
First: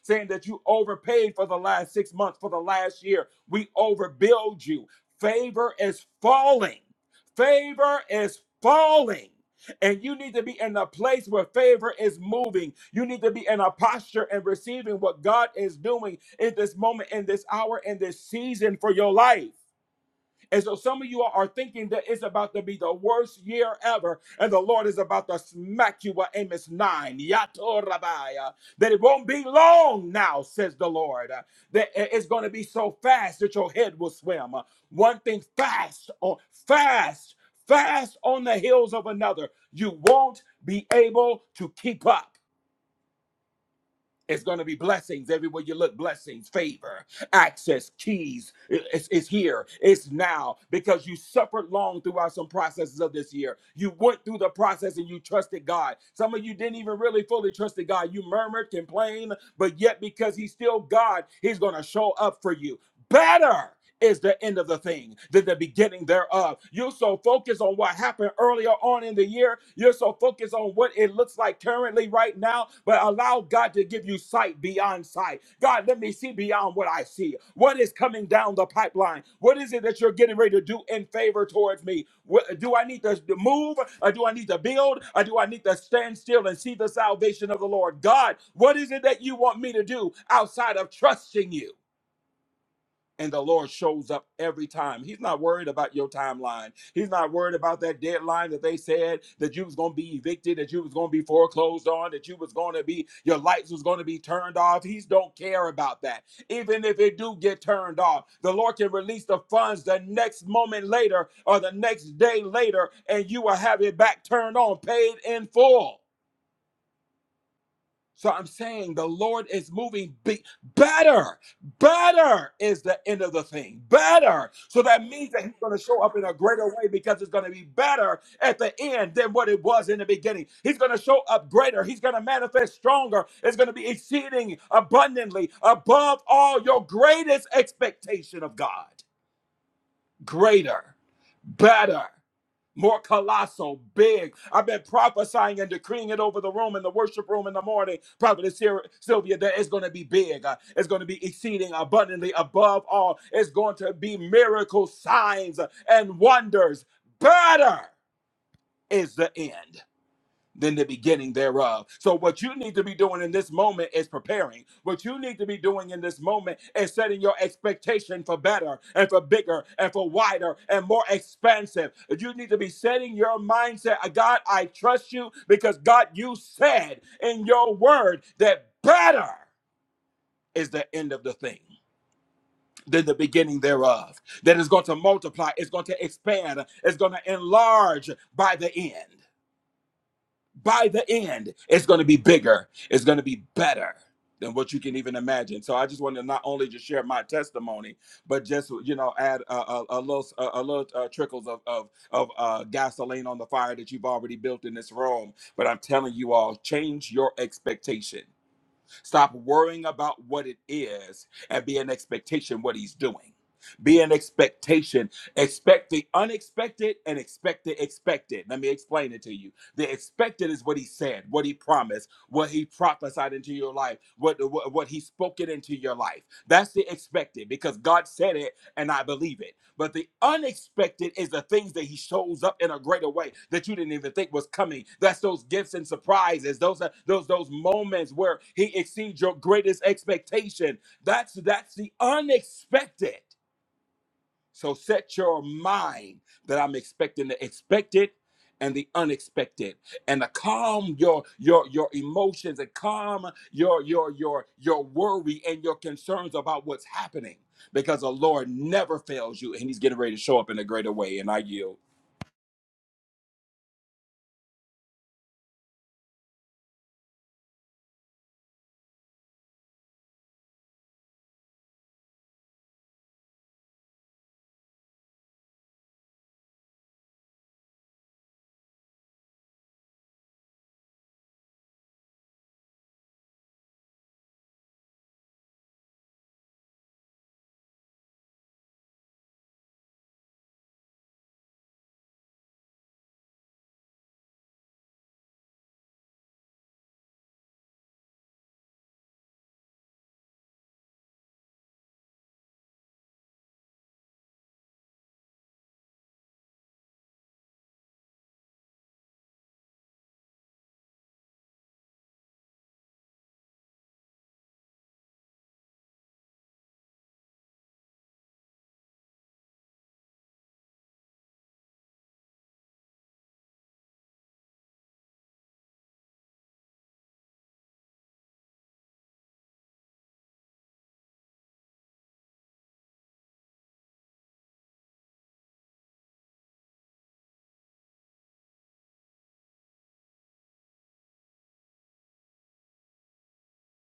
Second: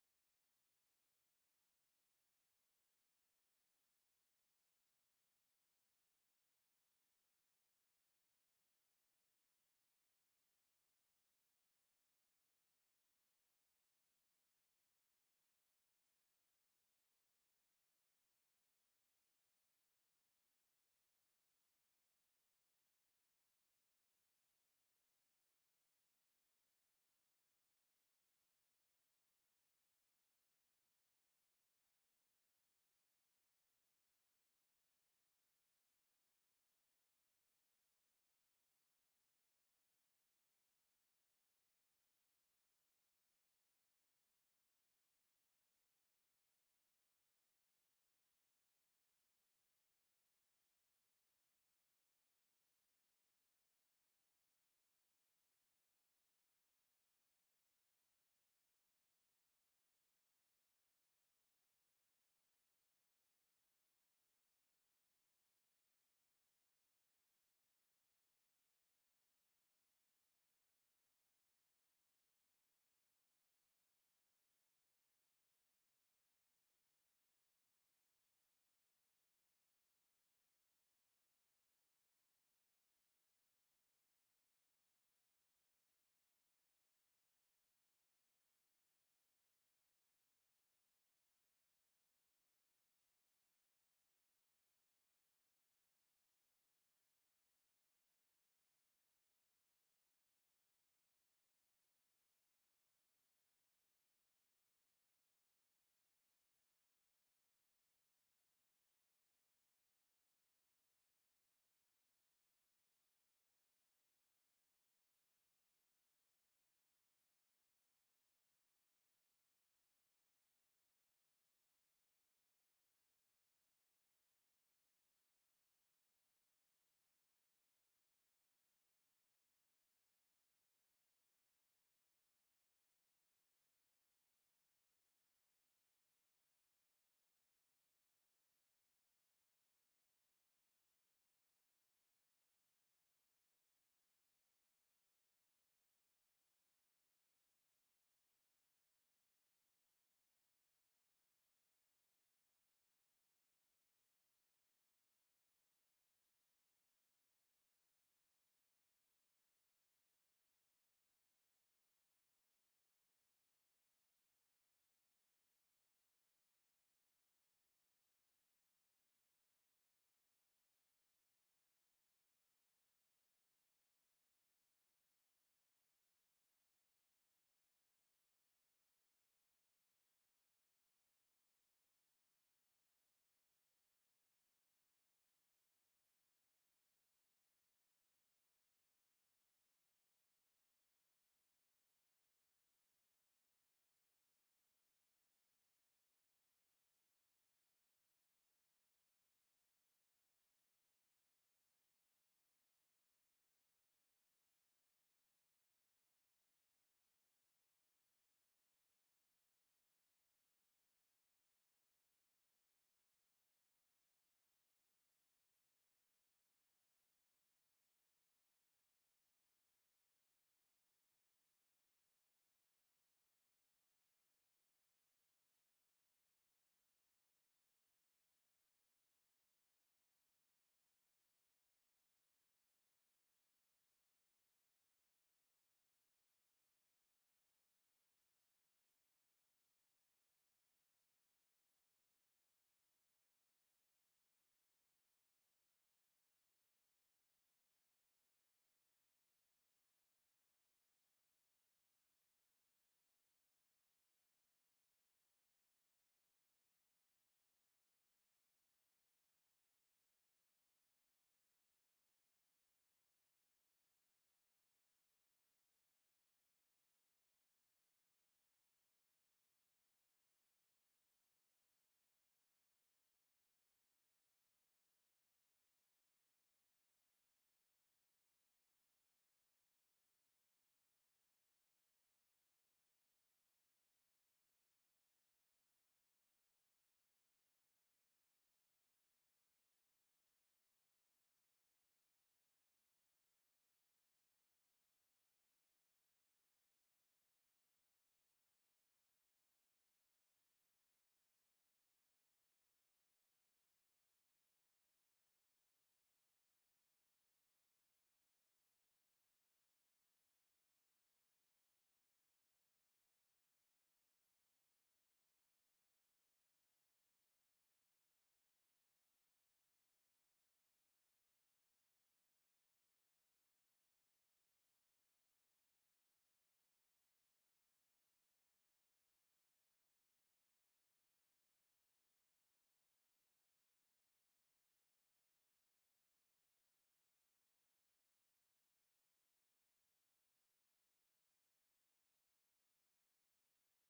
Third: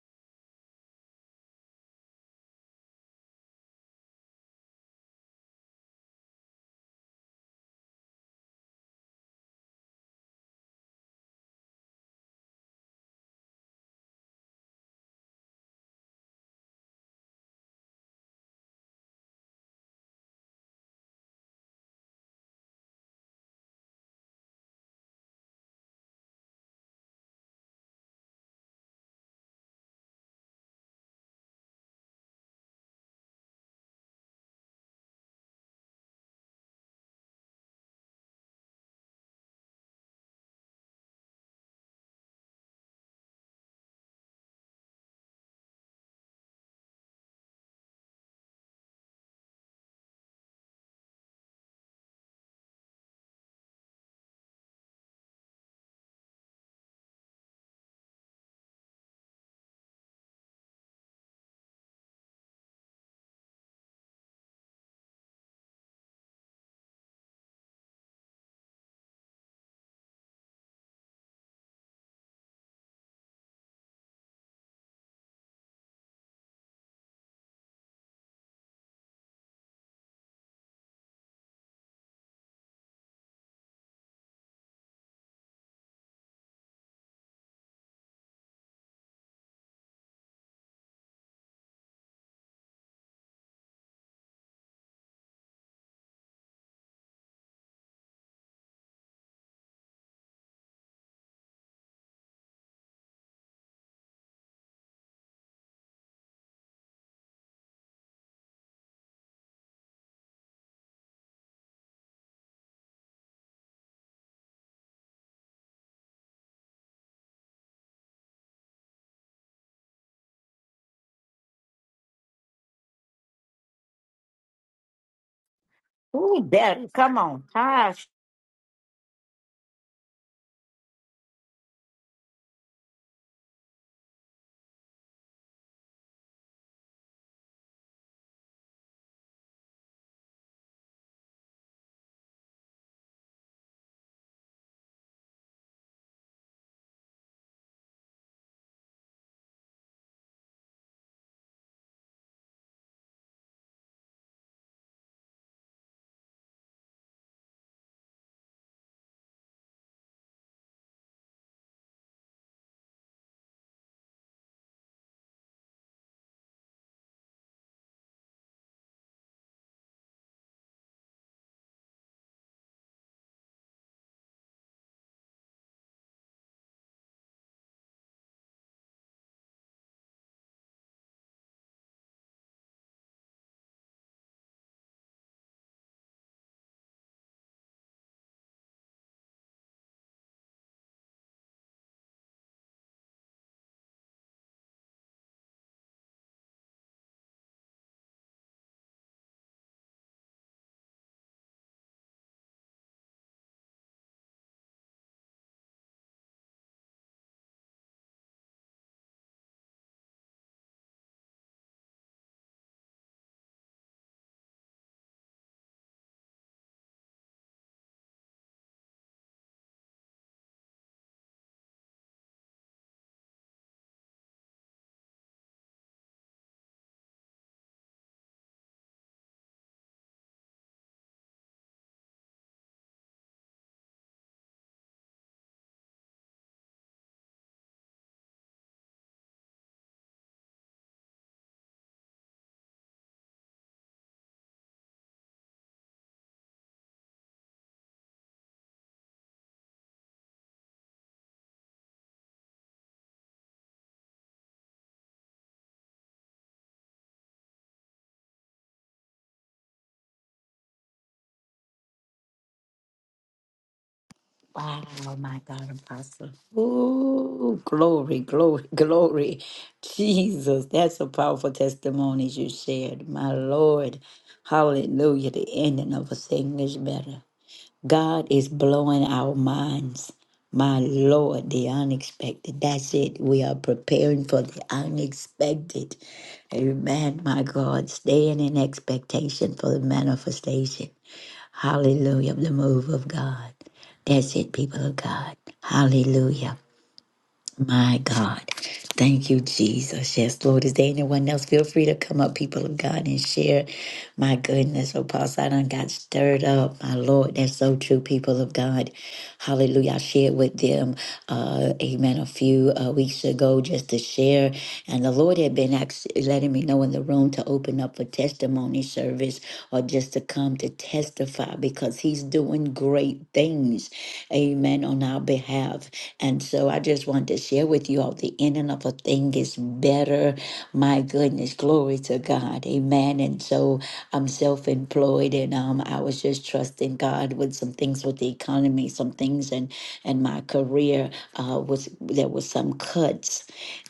Saying that you overpaid for the last six months, for the last year. We overbilled you. Favor is falling. Favor is falling. And you need to be in a place where favor is moving. You need to be in a posture and receiving what God is doing in this moment, in this hour, in this season for your life. And so some of you are thinking that it's about to be the worst year ever, and the Lord is about to smack you with Amos 9. Yatorabaya. That it won't be long now, says the Lord. That it's going to be so fast that your head will swim. One thing fast on fast, fast on the heels of another. You won't be able to keep up. It's going to be blessings everywhere you look. Blessings, favor, access, keys. It's, it's here. It's now because you suffered long throughout some processes of this year. You went through the process and you trusted God. Some of you didn't even really fully trust God. You murmured, complained, but yet because He's still God, He's going to show up for you better is the end of the thing, than the beginning thereof. You're so focused on what happened earlier on in the year. You're so focused on what it looks like currently right now, but allow God to give you sight beyond sight. God, let me see beyond what I see. What is coming down the pipeline? What is it that you're getting ready to do in favor towards me? What, do I need to move or do I need to build or do I need to stand still and see the salvation of the Lord? God, what is it that you want me to do outside of trusting you? and the Lord shows up every time. He's not worried about your timeline. He's not worried about that deadline that they said that you was going to be evicted, that you was going to be foreclosed on, that you was going to be your lights was going to be turned off. He don't care about that. Even if it do get turned off, the Lord can release the funds the next moment later or the next day later and you will have it back turned on, paid in full. So I'm saying the Lord is moving big, better. Better is the end of the thing. Better. So that means that He's going to show up in a
Ooh,
greater
better.
way
Come
because it's going
on.
to be
Gosh.
better at the end than what it was in the beginning. He's going to show up greater. He's going to manifest stronger. It's going to be exceeding abundantly above all your greatest expectation of God. Greater. Better more colossal, big. I've been prophesying and decreeing it over the room in the worship room in the morning. Prophetess Syl- Sylvia, that it's going to be big. Uh, It's going to be exceeding abundantly above all. It's going to be miracle signs and wonders. Better is the end than the beginning thereof. So, what you need to be doing in this moment is preparing. What you need to be doing in this moment is setting your expectation for better and for bigger and for wider and more expansive. You need to be setting your mindset "Uh, God, I trust you because God, you said in your word that better is the end of the thing. Than the beginning thereof, that is going to multiply, it's going to expand, it's going to enlarge by the end by the end, it's going to be bigger. It's going to be better than what you can even imagine. So I just want to not only just share my testimony, but just you know add a, a, a little a, a little uh, trickles of of, of uh, gasoline on the fire that you've already built in this room. But I'm telling you all, change your expectation. Stop worrying about what it is and be in expectation what he's doing. Be in expectation. Expect the unexpected and expect the expected. Let me explain it to you. The expected is what he said, what he promised, what he prophesied into your life, what, what, what he spoke it into your life. That's the expected because God said it and I believe it. But the unexpected is the things that he shows up in a greater way that you didn't even think was coming. That's those gifts and surprises. Those are those those moments where he exceeds your greatest expectation. That's that's the unexpected. So set your mind that I'm expecting the expected and the unexpected, and to calm your your your emotions and calm your your your your worry and your concerns about what's happening, because the Lord never fails you, and He's getting ready to show up in a greater way. And I yield.
Wow, my God, Apostle. Ooh, glory, glory, glory. Jesus, that's a powerful testimony you shared. My Lord. Hallelujah. The ending of a thing is better. God is blowing our minds. My Lord, the unexpected. That's it. We are preparing for the unexpected. Amen, my God. Staying in expectation for the manifestation. Hallelujah. Of the move of God. That's it, people of God. Hallelujah. My God. Thank you, Jesus. Yes, Lord. Is there anyone else? Feel free to come up, people of God, and share. My goodness, Apostle, I done got stirred up. My Lord, that's so true, people of God. Hallelujah. I shared with them, uh, amen, a few uh, weeks ago just to share. And the Lord had been actually letting me know in the room to open up a testimony service or just to come to testify because He's doing great things, amen, on our behalf. And so I just wanted to share with you all the ending of a thing is better. My goodness, glory to God. Amen. And so I'm self employed and um, I was just trusting God with some things with the economy, some things and and my career uh, was there was some cuts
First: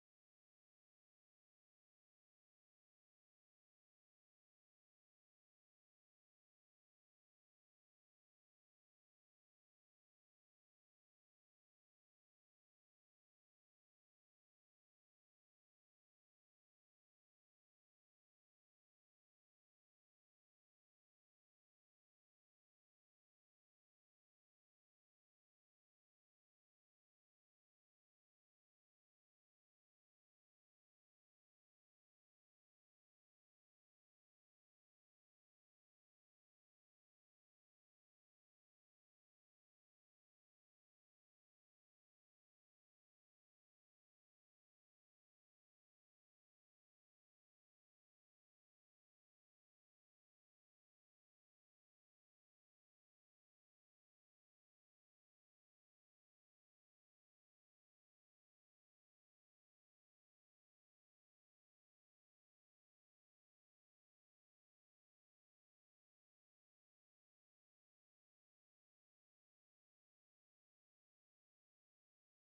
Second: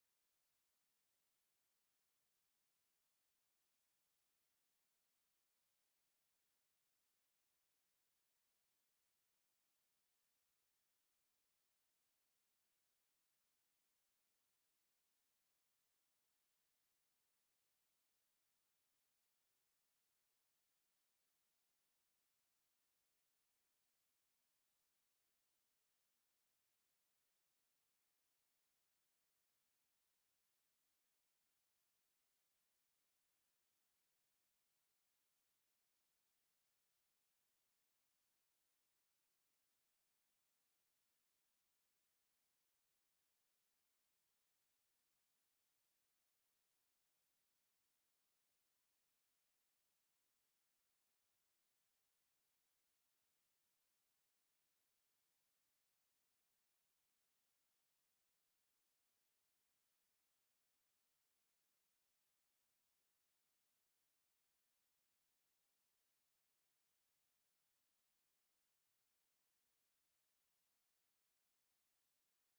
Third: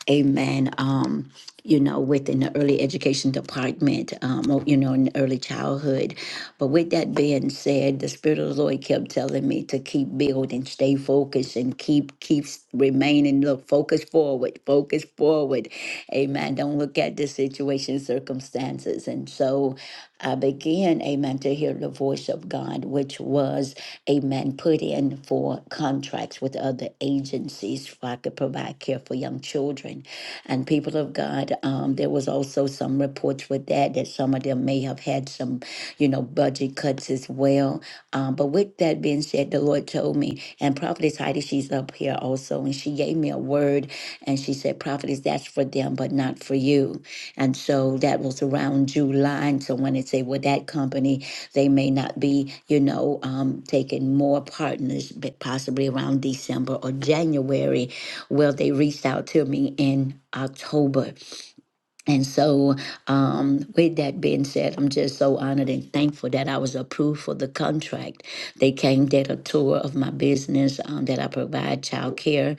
amen um you know within the early education department um or, you know in early childhood but with that being said the spirit of the lord kept telling me to keep building stay focused and keep keep remaining look focus forward focus forward amen don't look at the situation circumstances and so i began amen to hear the voice of god which was amen, put in for contracts with other agencies so I could provide care for young children. And people of God, um, there was also some reports with that that some of them may have had some, you know, budget cuts as well. Um, but with that being said, the Lord told me, and Prophetess Heidi, she's up here also, and she gave me a word and she said, Prophetess, that's for them, but not for you. And so that was around July. And so when they say, Well, that company they may not be, you know, um, taking more partners, but possibly around December or January. Well, they reached out to me in October and so, um, with that being said, I'm just so honored and thankful that I was approved for the contract. They came, did a tour of my business um, that I provide child care.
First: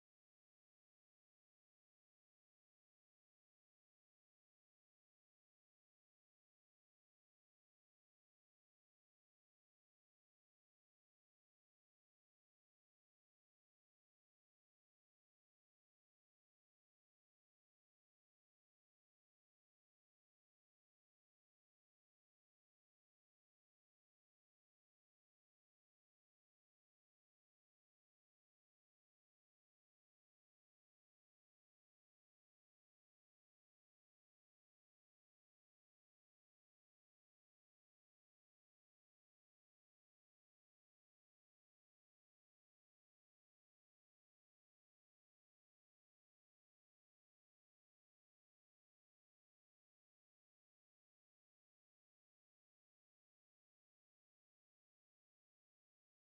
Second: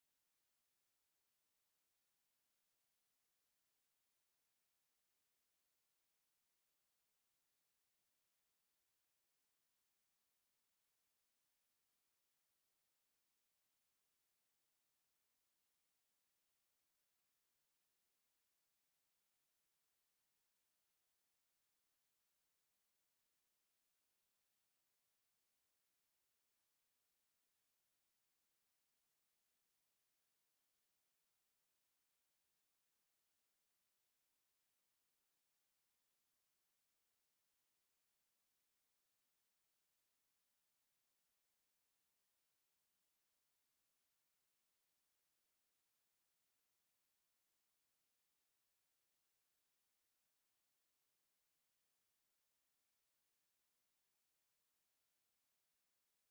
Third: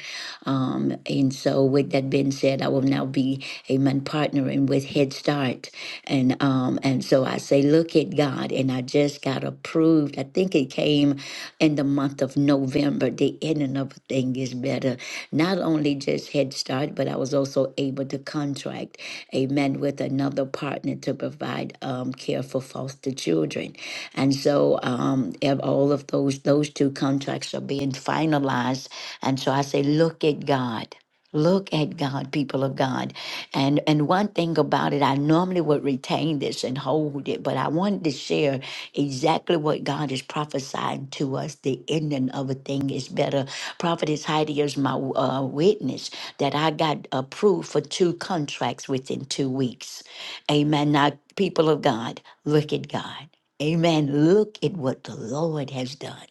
Um, and so, with that being said, I will now be a man partnering with Head Start. And um, and so I say, look at God. And I just got approved. I think it came in the month of November. The ending of a thing is better. Not only just Head Start, but I was also able to contract amen, with another partner to provide um, care for foster children. And so um, ev- all of those, those two contracts are being finalized. And so I say, look at God. Look at God, people of God. And and one thing about it, I normally would retain this and hold it, but I wanted to share exactly what God is prophesying to us. The ending of a thing is better. Prophetess Heidi is my uh, witness that I got approved for two contracts within two weeks. Amen. Now, people of God, look at God. Amen. Look at what the Lord has done.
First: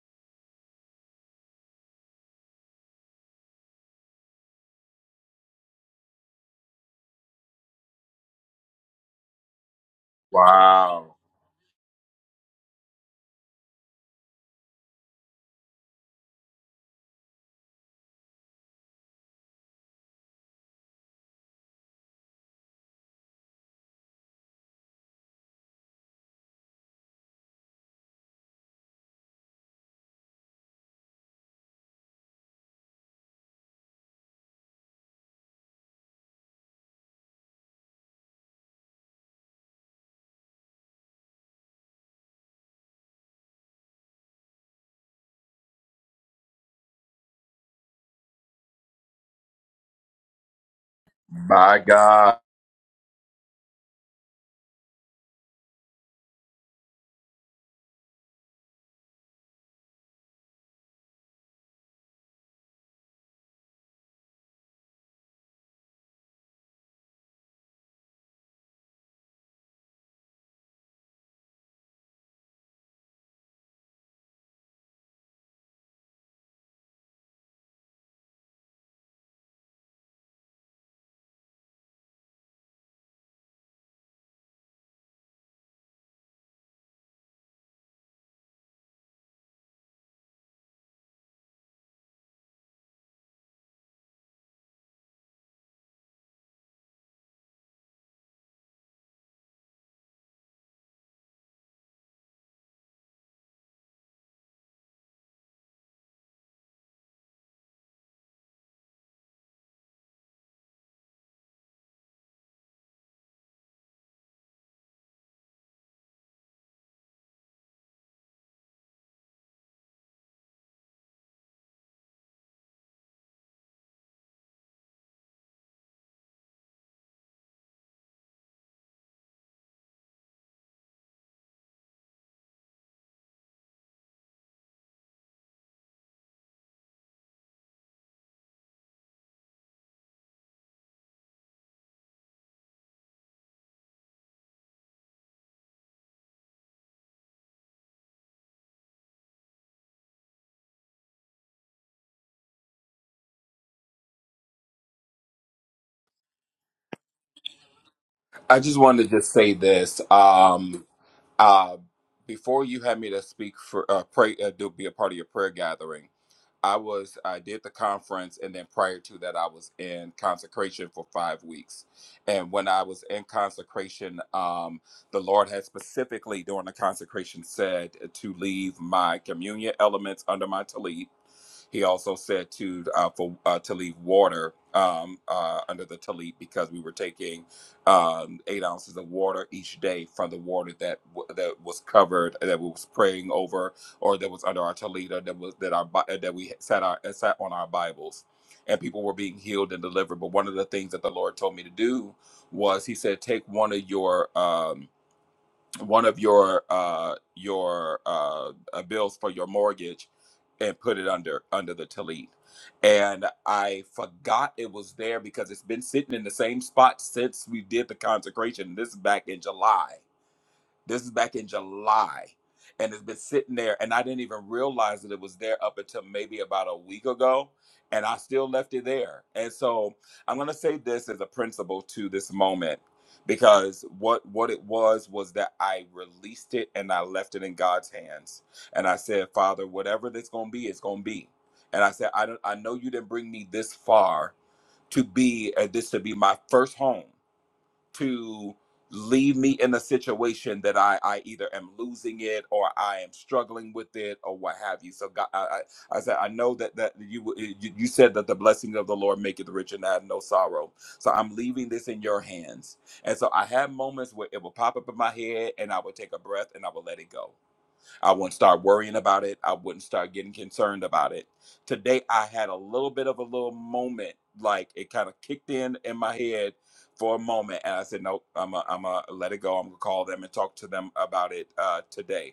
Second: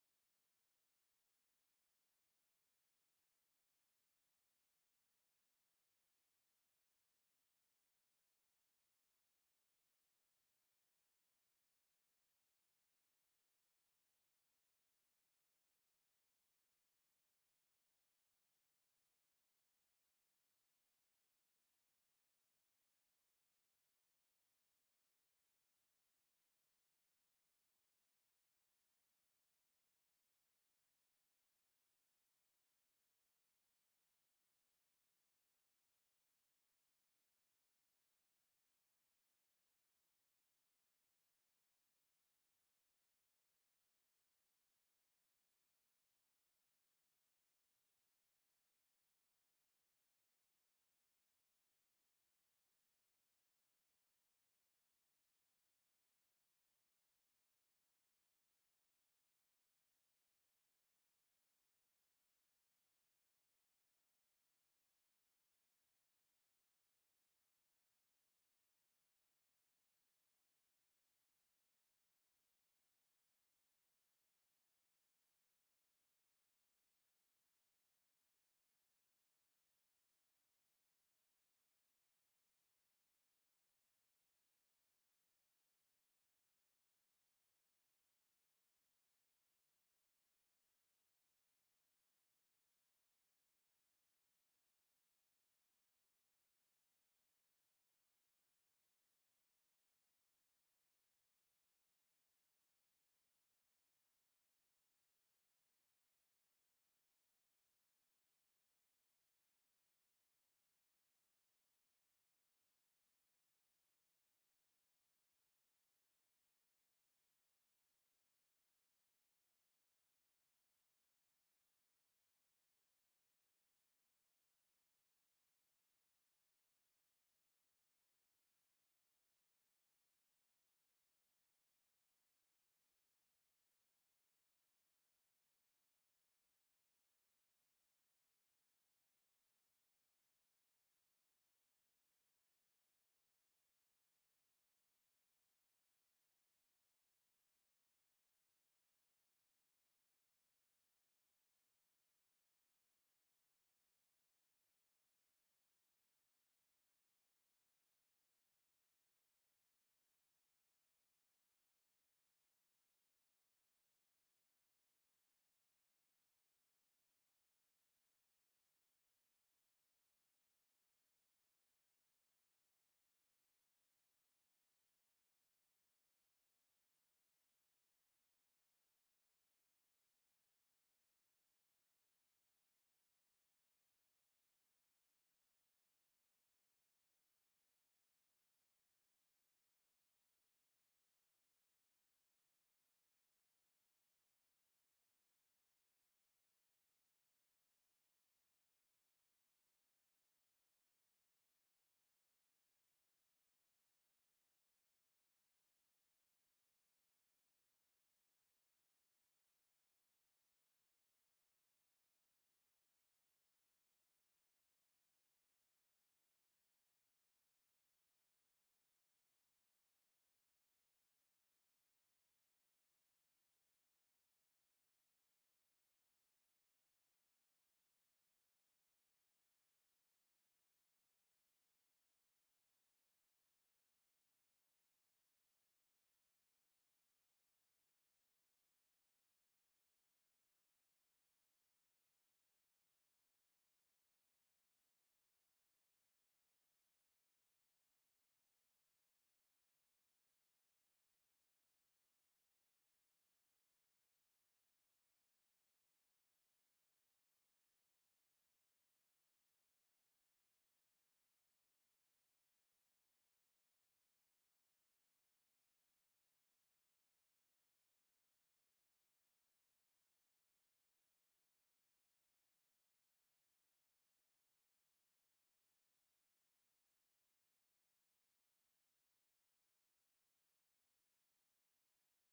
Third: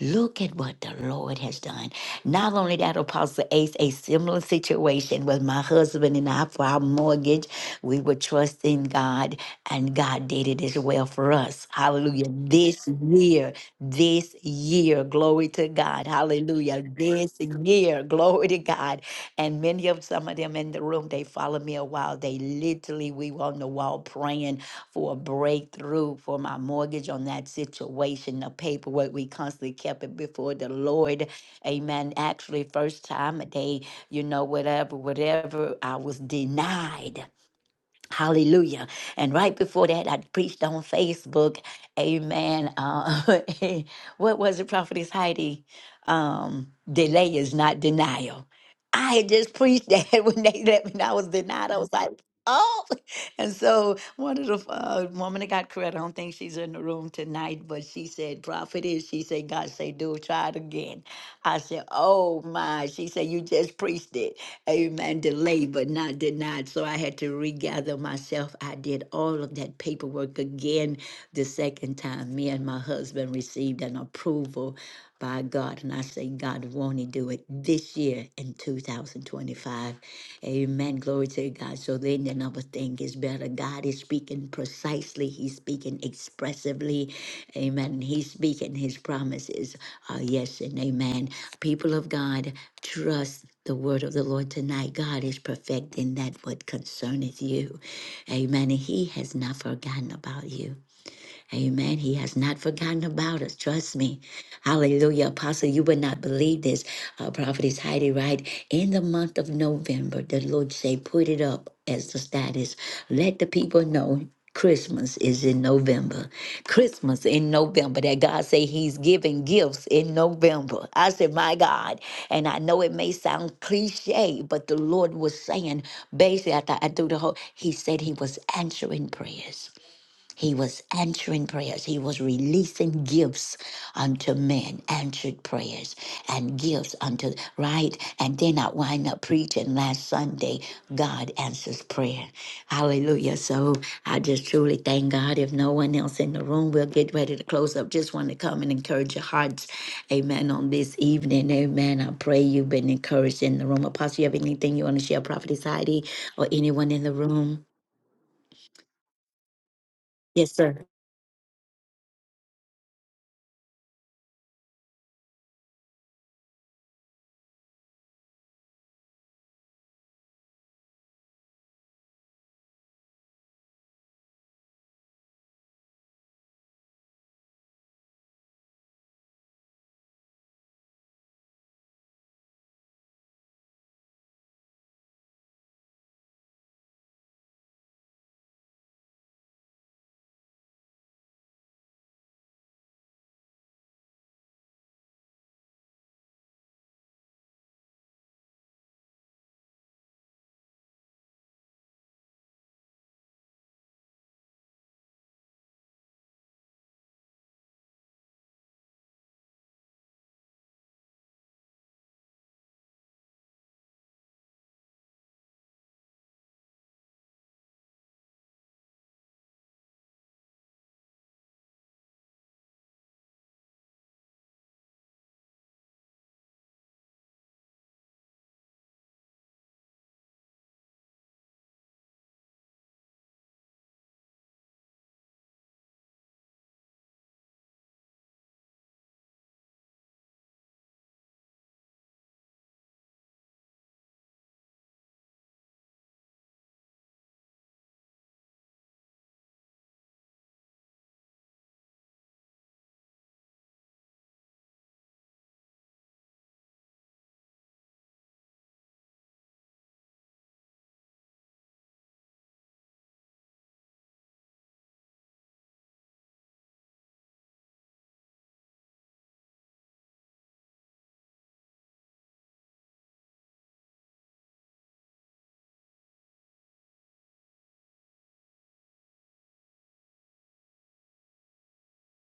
Look at what the Lord has done. Not only that, Apostle Ace, a similar situation with my husband and I for our mortgage. We were trusting God, and God did it as well
Wow.
for us. Hallelujah. This year, this year, glory to God. Hallelujah. This year, glory to God. And many of some of them in the room, they followed me a while. They literally, we were on the wall praying for a breakthrough for my mortgage on that situation, the paperwork. We constantly kept it before the Lord. Amen. Actually, first time they, you know, whatever, whatever, I was denied. Hallelujah. And right before that, I preached on Facebook. Amen. Uh, what was it, Prophetess Heidi? Um, delay is not denial. I had just preached that when they let me know I was denied. I
My
was like,
God.
oh. And so one of the uh, woman that got credit, I don't think she's in the room tonight, but she said, Prophetess, she said, God say, do it, try it again. I said, oh my. She said, you just preached it amen, delayed but not denied. So I had to regather myself. I did all of that paperwork again the second time. Me and my husband received an approval by God. And I say, God, won't He do it this year in 2025? Amen. Glory to God. So then the number thing is better. God is speaking precisely, He's speaking expressively. Amen. He's speaking His promises. Uh, yes and amen. People of God, Trust the word of the Lord tonight. God is perfecting that what concerneth you. Amen. And He has not forgotten about you. Amen. He has not forgotten about us. Trust me. Hallelujah. Apostle, you would not believe this. Uh, Prophetess Heidi, right? In the month of November, the Lord say, put it up as the status. Let the people know Christmas is in November. Christmas in November. That God say He's giving gifts in November. I said, My God. And I know it may sound cliche, but the Lord was saying, basically, I, thought I threw the whole, He said He was answering prayers. He was answering prayers. He was releasing gifts unto men, answered prayers and gifts unto, right? And then I wind up preaching last Sunday, God answers prayer. Hallelujah. So I just truly thank God. If no one else in the room, we'll get ready to close up. Just want to come and encourage your hearts. Amen. On this evening, amen. I pray you've been encouraged in the room. Apostle, you have anything you want to share, Prophet Heidi, or anyone in the room?
I just wanted to just say this.
Yes, sir.
Um uh before you had me to speak for uh pray uh, do be a part of your prayer gathering. I was I did the conference and then prior to that I was in consecration for 5 weeks. And when I was in consecration um the Lord had specifically during the consecration said to leave my communion elements under my tallit he also said to uh, for uh, to leave water um, uh, under the tallit because we were taking um, eight ounces of water each day from the water that w- that was covered uh, that we was praying over or that was under our tallit or that was that our Bi- uh, that we sat our uh, sat on our Bibles. And people were being healed and delivered. But one of the things that the Lord told me to do was He said, "Take one of your um, one of your uh your uh uh, bills for your mortgage and put it under under the tallit and i forgot it was there because it's been sitting in the same spot since we did the consecration this is back in july this is back in July. And it's been sitting there, and I didn't even realize that it was there up until maybe about a week ago. And I still left it there. And so I'm gonna say this as a principle to this moment because what what it was was that I released it and I left it in God's hands. And I said, Father, whatever that's gonna be, it's gonna be. And I said, I don't I know you didn't bring me this far to be uh, this to be my first home to leave me in a situation that I, I either am losing it or I am struggling with it or what have you. So God, I, I, I said, I know that, that you, uh, you, you said that the blessing of the Lord maketh rich and add no sorrow. So I'm leaving this in your hands. And so I had moments where it would pop up in my head and I would take a breath and I would let it go. I wouldn't start worrying about it. I wouldn't start getting concerned about it. Today, I had a little bit of a little moment, like it kind of kicked in in my head for a moment, and I said, "Nope, I'm gonna let it go. I'm gonna call them and talk to them about it uh, today."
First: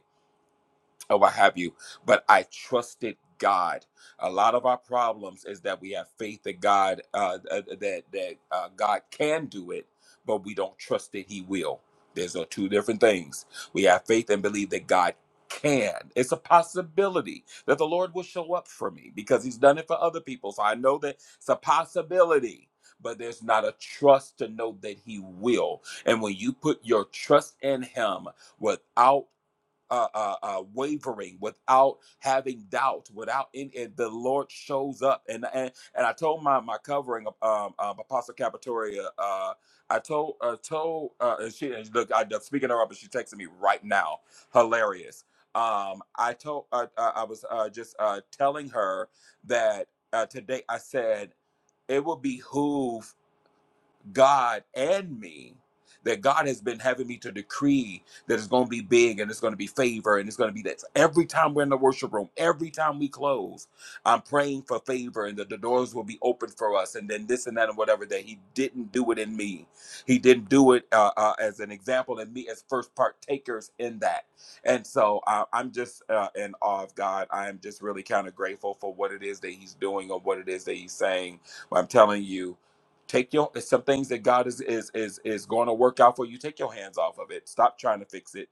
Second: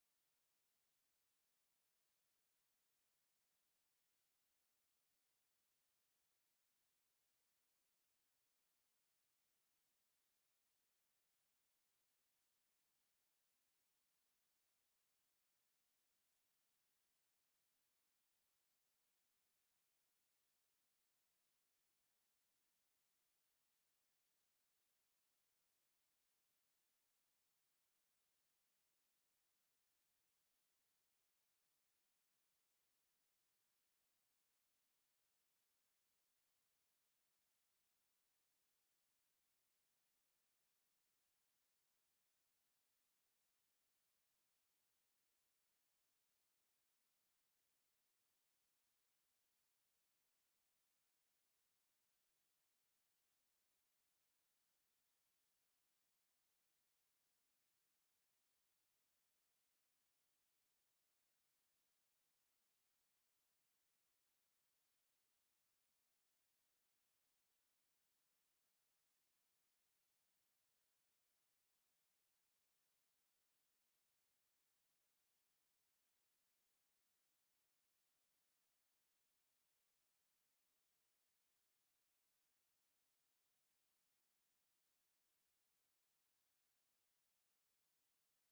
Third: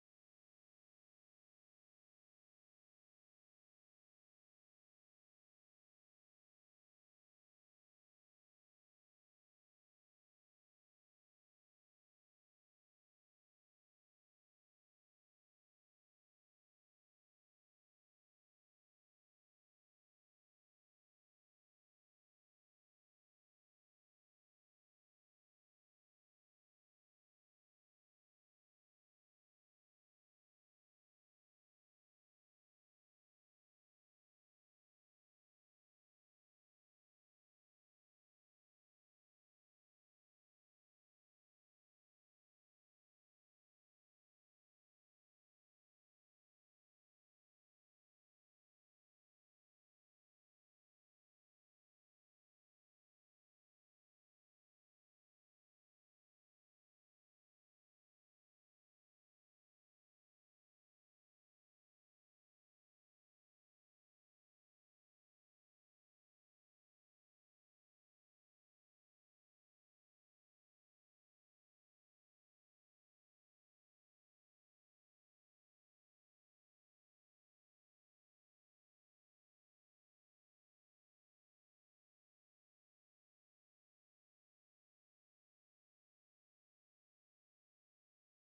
or what have you, but I trusted God. A lot of our problems is that we have faith that God uh, uh, that that uh, God can do it, but we don't trust that He will. There's uh, two different things. We have faith and believe that God can. It's a possibility that the Lord will show up for me because He's done it for other people. So I know that it's a possibility. But there's not a trust to know that he will. And when you put your trust in him without uh, uh, uh, wavering, without having doubt, without in it, the Lord shows up. And and, and I told my my covering um, um, um, Apostle Capitoria, uh, I told uh, told uh, and she and look, I, am speaking her up, and she texted me right now, hilarious. Um, I told uh, I I was uh, just uh, telling her that uh, today I said it will behoove God and me that God has been having me to decree that it's going to be big and it's going to be favor and it's going to be that. Every time we're in the worship room, every time we close, I'm praying for favor and that the doors will be open for us and then this and that and whatever that he didn't do it in me. He didn't do it uh, uh, as an example in me as first partakers in that. And so uh, I'm just uh, in awe of God. I am just really kind of grateful for what it is that he's doing or what it is that he's saying. But I'm telling you, take your it's some things that god is is is is going to work out for you take your hands off of it stop trying to fix it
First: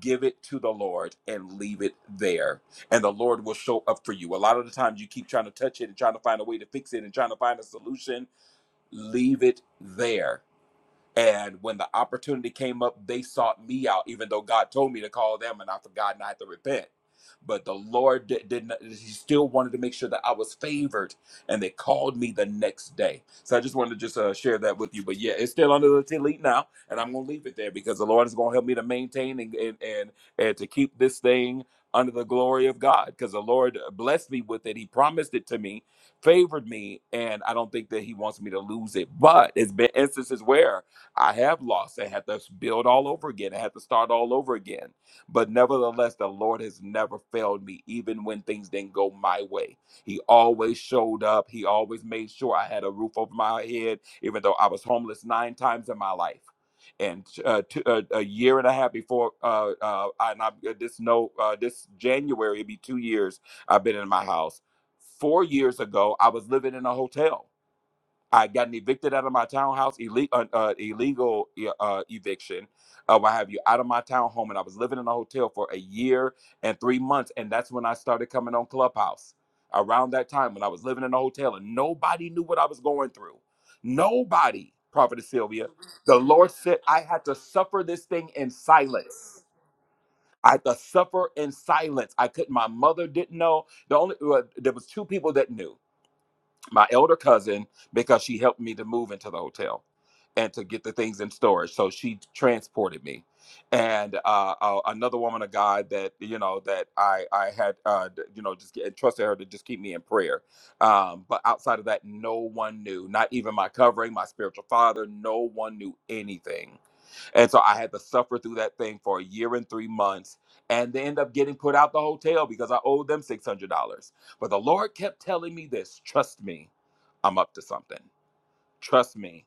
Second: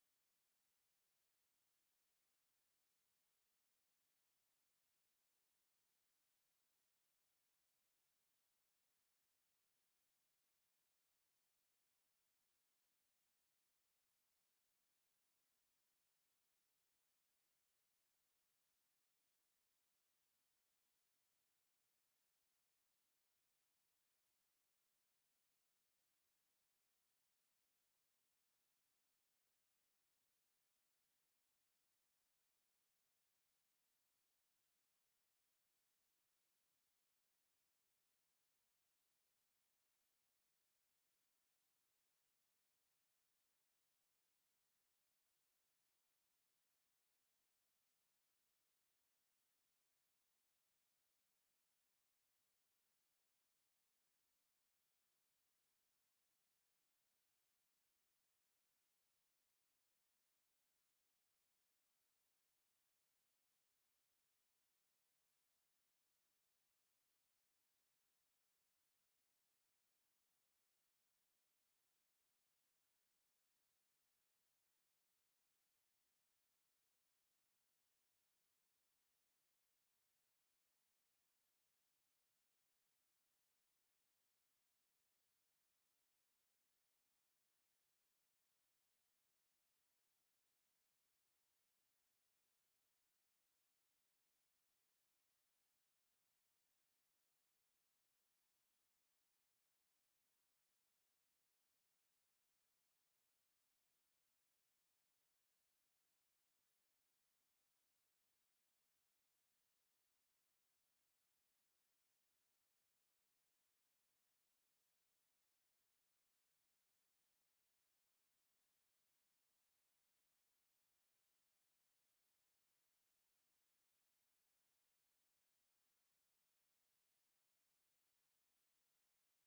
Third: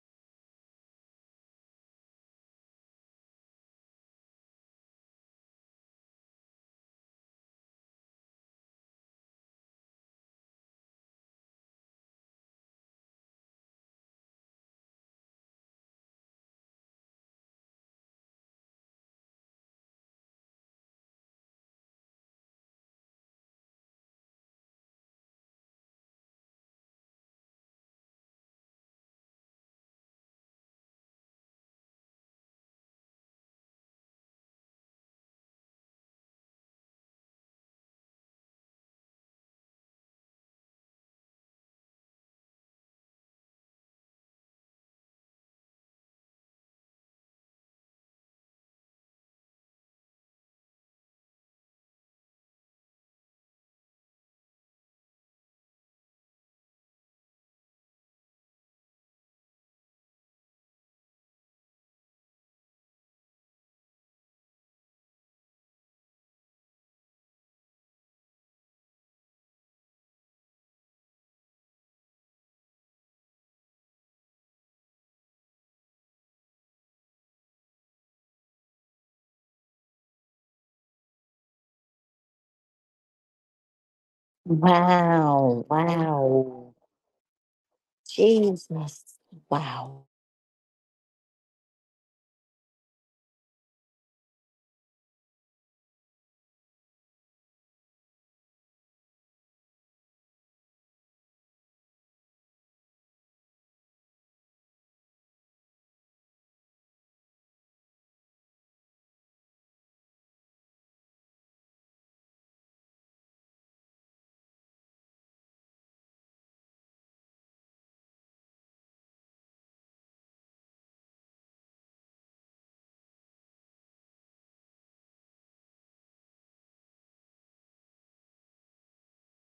give it to the lord and leave it there and the lord will show up for you a lot of the times you keep trying to touch it and trying to find a way to fix it and trying to find a solution leave it there and when the opportunity came up, they sought me out, even though God told me to call them and I forgot not to repent. But the Lord did, did not, He still wanted to make sure that I was favored and they called me the next day. So I just wanted to just uh, share that with you. But yeah, it's still under the elite now. And I'm going to leave it there because the Lord is going to help me to maintain and, and, and, and to keep this thing under the glory of God because the Lord blessed me with it. He promised it to me, favored me. And I don't think that He wants me to lose it. But it's been instances where I have lost. I had to build all over again. I had to start all over again. But nevertheless, the Lord has never failed me, even when things didn't go my way. He always showed up. He always made sure I had a roof over my head, even though I was homeless nine times in my life. And uh, two, uh, a year and a half before, uh, uh, I- and I, this no, uh, this January it'd be two years I've been in my house. Four years ago, I was living in a hotel I gotten evicted out of my townhouse, illegal, uh, uh, illegal e- uh, eviction. Uh, what have you? Out of my townhome, and I was living in a hotel for a year and three months, and that's when I started coming on Clubhouse. Around that time, when I was living in a hotel, and nobody knew what I was going through. Nobody, Prophetess
Wow,
Sylvia. The Lord
wow.
said I had to suffer this thing in
Jesus.
silence.
Wow.
I had to suffer in silence. I couldn't. My mother didn't know. The only well, there was two people that knew my elder cousin because she helped me to move into the hotel and to get the things in storage. So she transported me. And uh, uh, another woman, a guy that you know that I I had uh, you know just get, trusted her to just keep me in prayer. Um, but outside of that, no one knew. Not even my covering, my spiritual father. No one knew anything and so I had to suffer through that thing for a year and three months. And they end up getting put out the hotel because I owed them $600. But the Lord kept telling me this trust me, I'm up to something. Trust me,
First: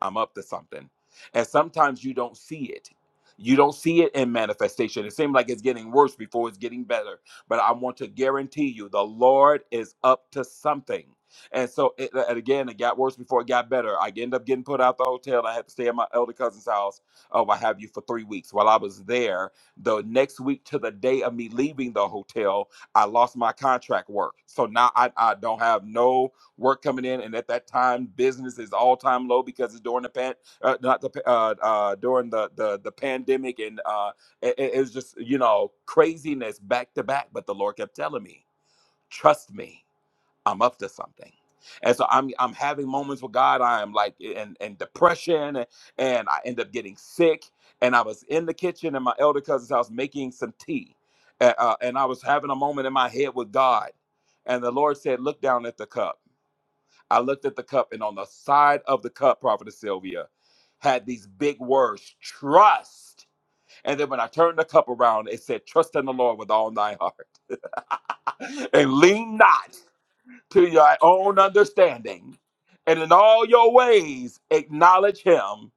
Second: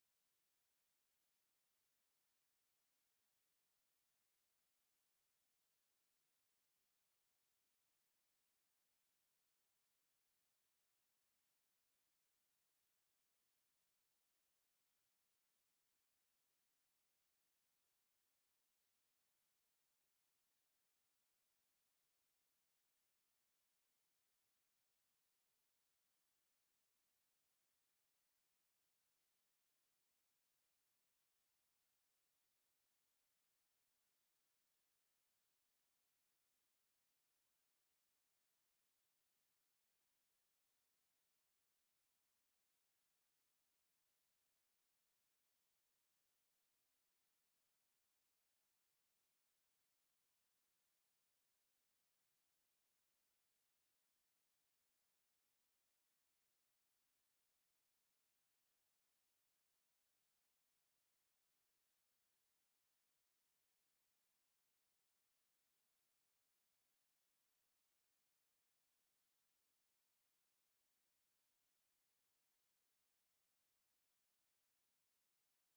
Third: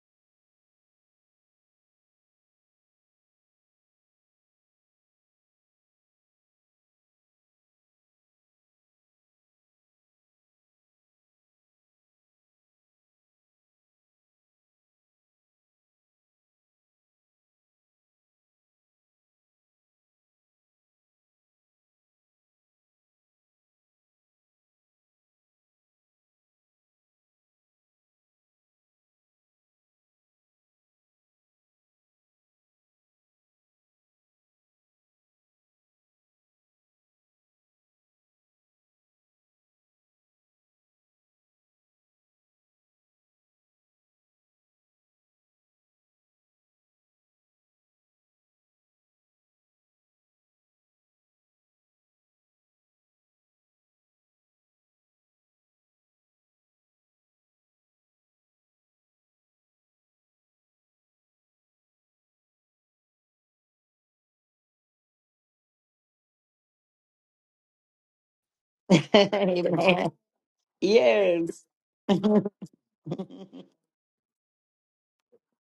I'm up to something. And sometimes you don't see it. You don't see it in manifestation. It seems like it's getting worse before it's getting better. But I want to guarantee you, the Lord is up to something. And so, it, and again, it got worse before it got better. I ended up getting put out the hotel. I had to stay at my elder cousin's house. Oh, I have you for three weeks. While I was there, the next week to the day of me leaving the hotel, I lost my contract work. So now I, I don't have no work coming in, and at that time, business is all time low because it's during the pan, uh, not the uh, uh, during the the the pandemic, and uh, it, it was just you know craziness back to back. But the Lord kept telling me, trust me, I'm up to something. And so I'm I'm having moments with God. I am like in, in depression, and I end up getting sick. And I was in the kitchen in my elder cousin's house making some tea, uh, uh, and I was having a moment in my head with God. And the Lord said, "Look down at the cup." I looked at the cup, and on the side of the cup, Prophetess Sylvia had these big words trust. And then when I turned the cup around, it said, Trust in the Lord with all thy heart and lean not
Amen.
to your own
Yes.
understanding. And in all your ways, acknowledge him,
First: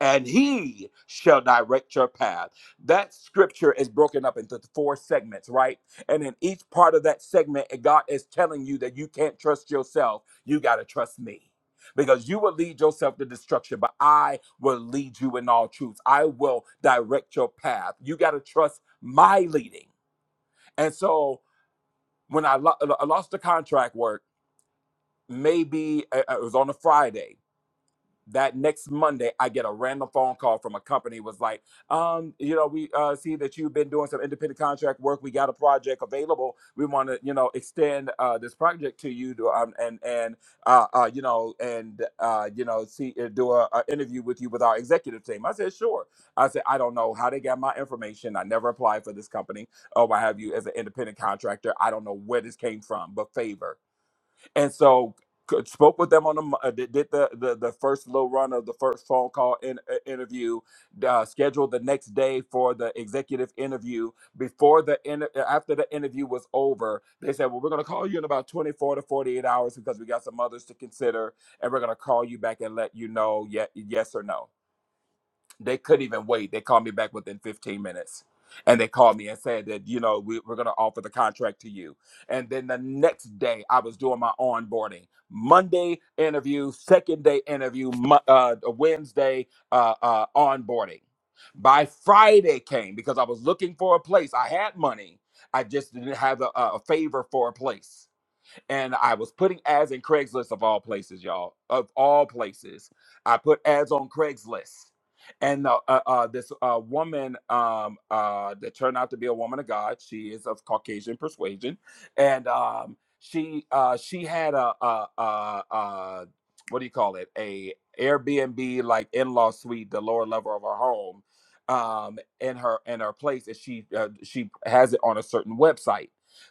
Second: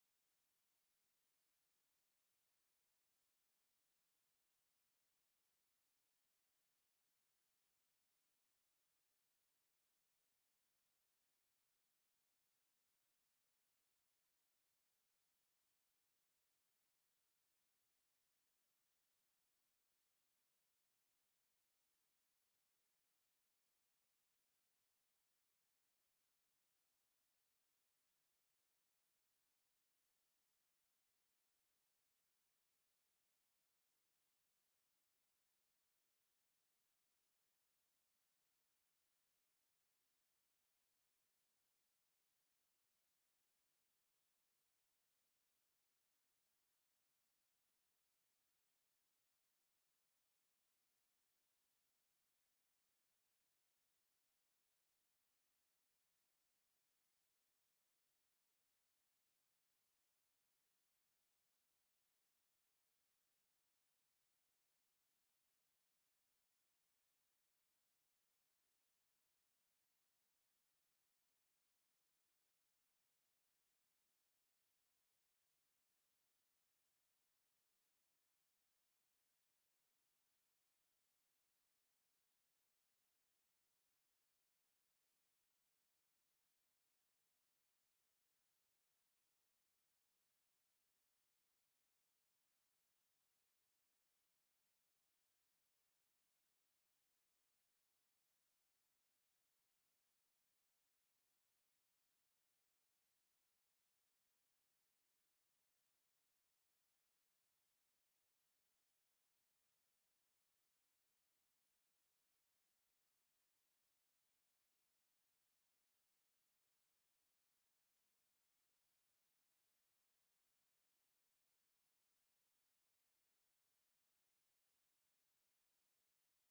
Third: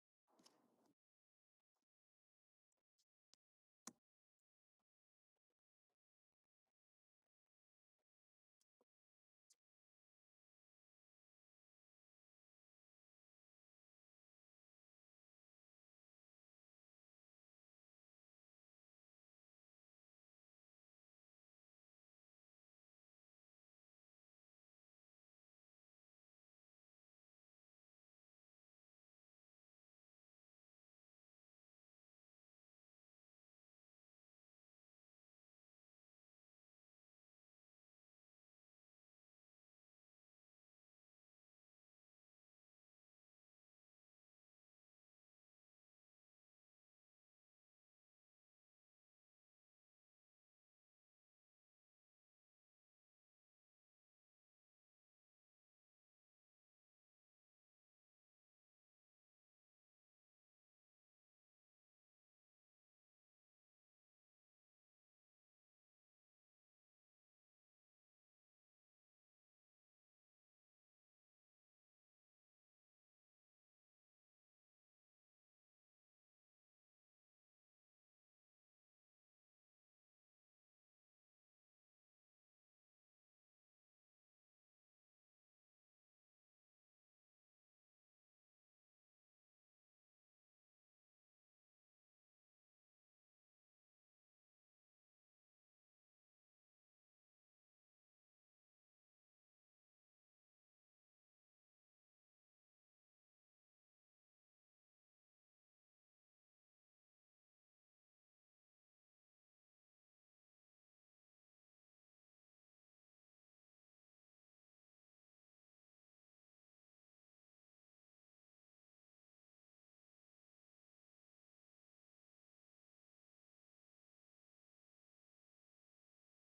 and he shall direct your path. That scripture is broken up into four segments, right? And in each part of that segment, eh, God is telling you that you can't trust yourself, you got to trust me. Because you will lead yourself to destruction, but I will lead you in all truth. I will direct your path. You got to trust my leading. And so when I, lo- I lost the contract work, maybe uh, it was on a Friday that next Monday, I get a random phone call from a company was like, um, you know, we uh, see that you've been doing some independent contract work. We got a project available. We want to, you know, extend uh, this project to you, to, um, and and uh, uh, you know, and uh, you know, see, uh, do a, a interview with you with our executive team. I said, sure. I said, I don't know how they got my information. I never applied for this company. Oh, I have you as an independent contractor. I don't know where this came from, but favor and so c- spoke with them on the mo- uh, did did the, the the first little run of the first phone call in, uh, interview uh, scheduled the next day for the executive interview before the inter- uh, after the interview was over they said well we're going to call you in about 24 to 48 hours because we got some others to consider and we're going to call you back and let you know yet yes or no they couldn't even wait. They called me back within 15 minutes. And they called me and said that, you know, we, we're going to offer the contract to you. And then the next day, I was doing my onboarding. Monday interview, second day interview, Mo- uh, Wednesday uh, uh, onboarding. By Friday came because I was looking for a place. I had money, I just didn't have a, a a favor for a place and I was putting ads in Craigslist of all places, y'all, of all places. I put ads on Craigslist, and the, uh, uh, this uh, woman um, uh, that turned out to be a woman of God. She is of Caucasian persuasion, and um, she uh, she had a, a, a, a what do you call it? A Airbnb like in law suite, the lower level of her home, um, in her in her place, and she uh, she has it on a certain website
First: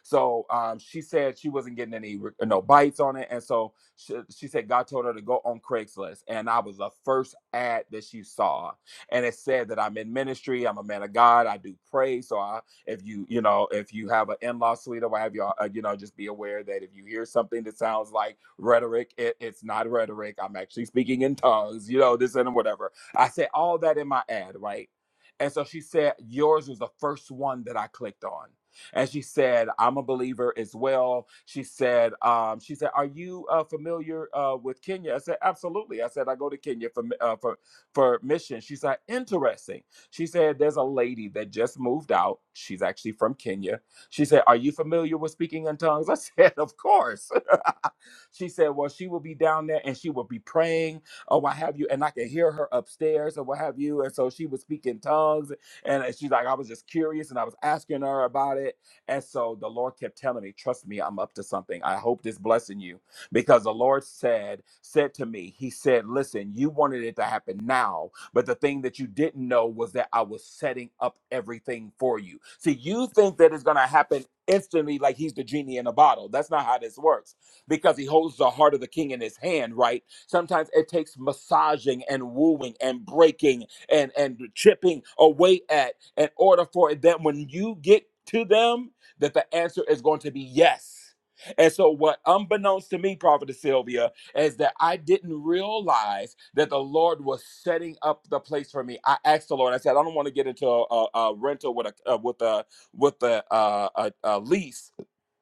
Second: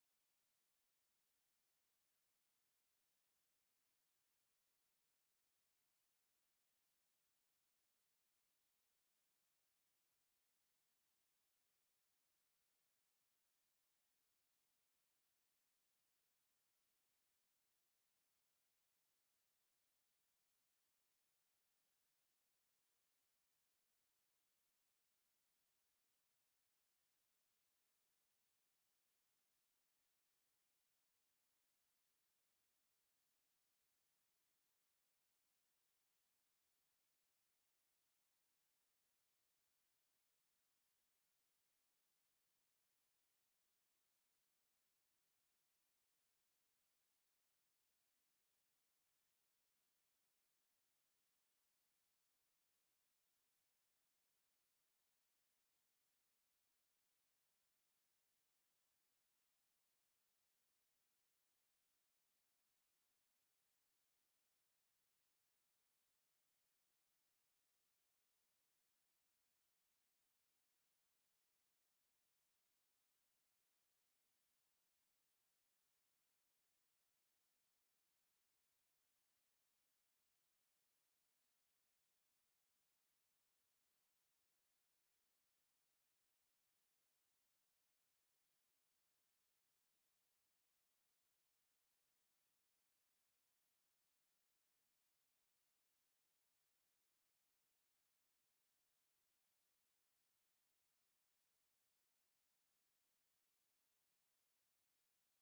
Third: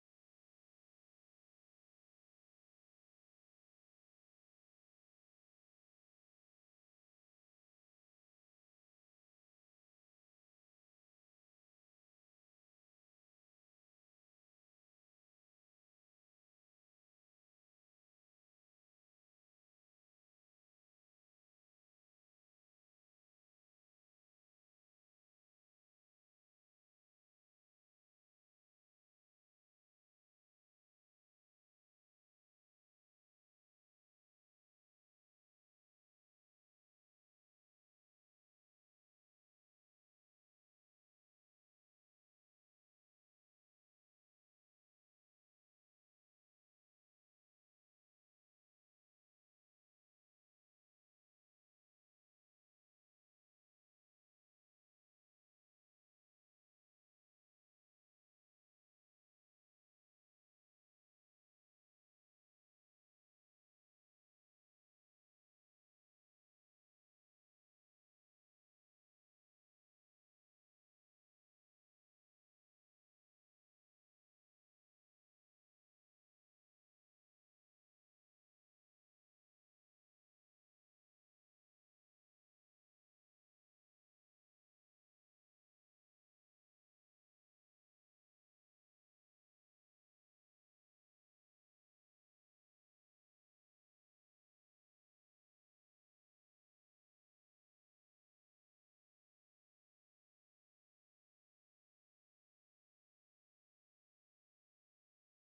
so um, she said she wasn't getting any no bites on it, and so she, she said God told her to go on Craigslist, and I was the first ad that she saw, and it said that I'm in ministry, I'm a man of God, I do pray, so I if you you know if you have an in-law suite or what have you uh, you know just be aware that if you hear something that sounds like rhetoric it, it's not rhetoric i'm actually speaking in tongues you know this and whatever i said all that in my ad right and so she said yours was the first one that i clicked on and she said, "I'm a believer as well." She said, um, "She said, are you uh, familiar uh, with Kenya?" I said, "Absolutely." I said, "I go to Kenya for uh, for for mission." She said, "Interesting." She said, "There's a lady that just moved out. She's actually from Kenya." She said, "Are you familiar with speaking in tongues?" I said, "Of course." she said, "Well, she will be down there and she will be praying or what have you, and I can hear her upstairs or what have you." And so she was speaking tongues, and uh, she's like, "I was just curious, and I was asking her about it." And so the Lord kept telling me, Trust me, I'm up to something. I hope this blessing you. Because the Lord said, said to me, He said, Listen, you wanted it to happen now, but the thing that you didn't know was that I was setting up everything for you. See, you think that it's gonna happen instantly like he's the genie in a bottle. That's not how this works. Because he holds the heart of the king in his hand, right? Sometimes it takes massaging and wooing and breaking and and chipping away at in order for them when you get to them that the answer is going to be yes. And so, what unbeknownst to me, Prophetess Sylvia, is that I didn't realize that the Lord was setting up the place for me. I asked the Lord. I said, I don't want to get into a, a, a rental with a uh, with a with a, uh, a, a lease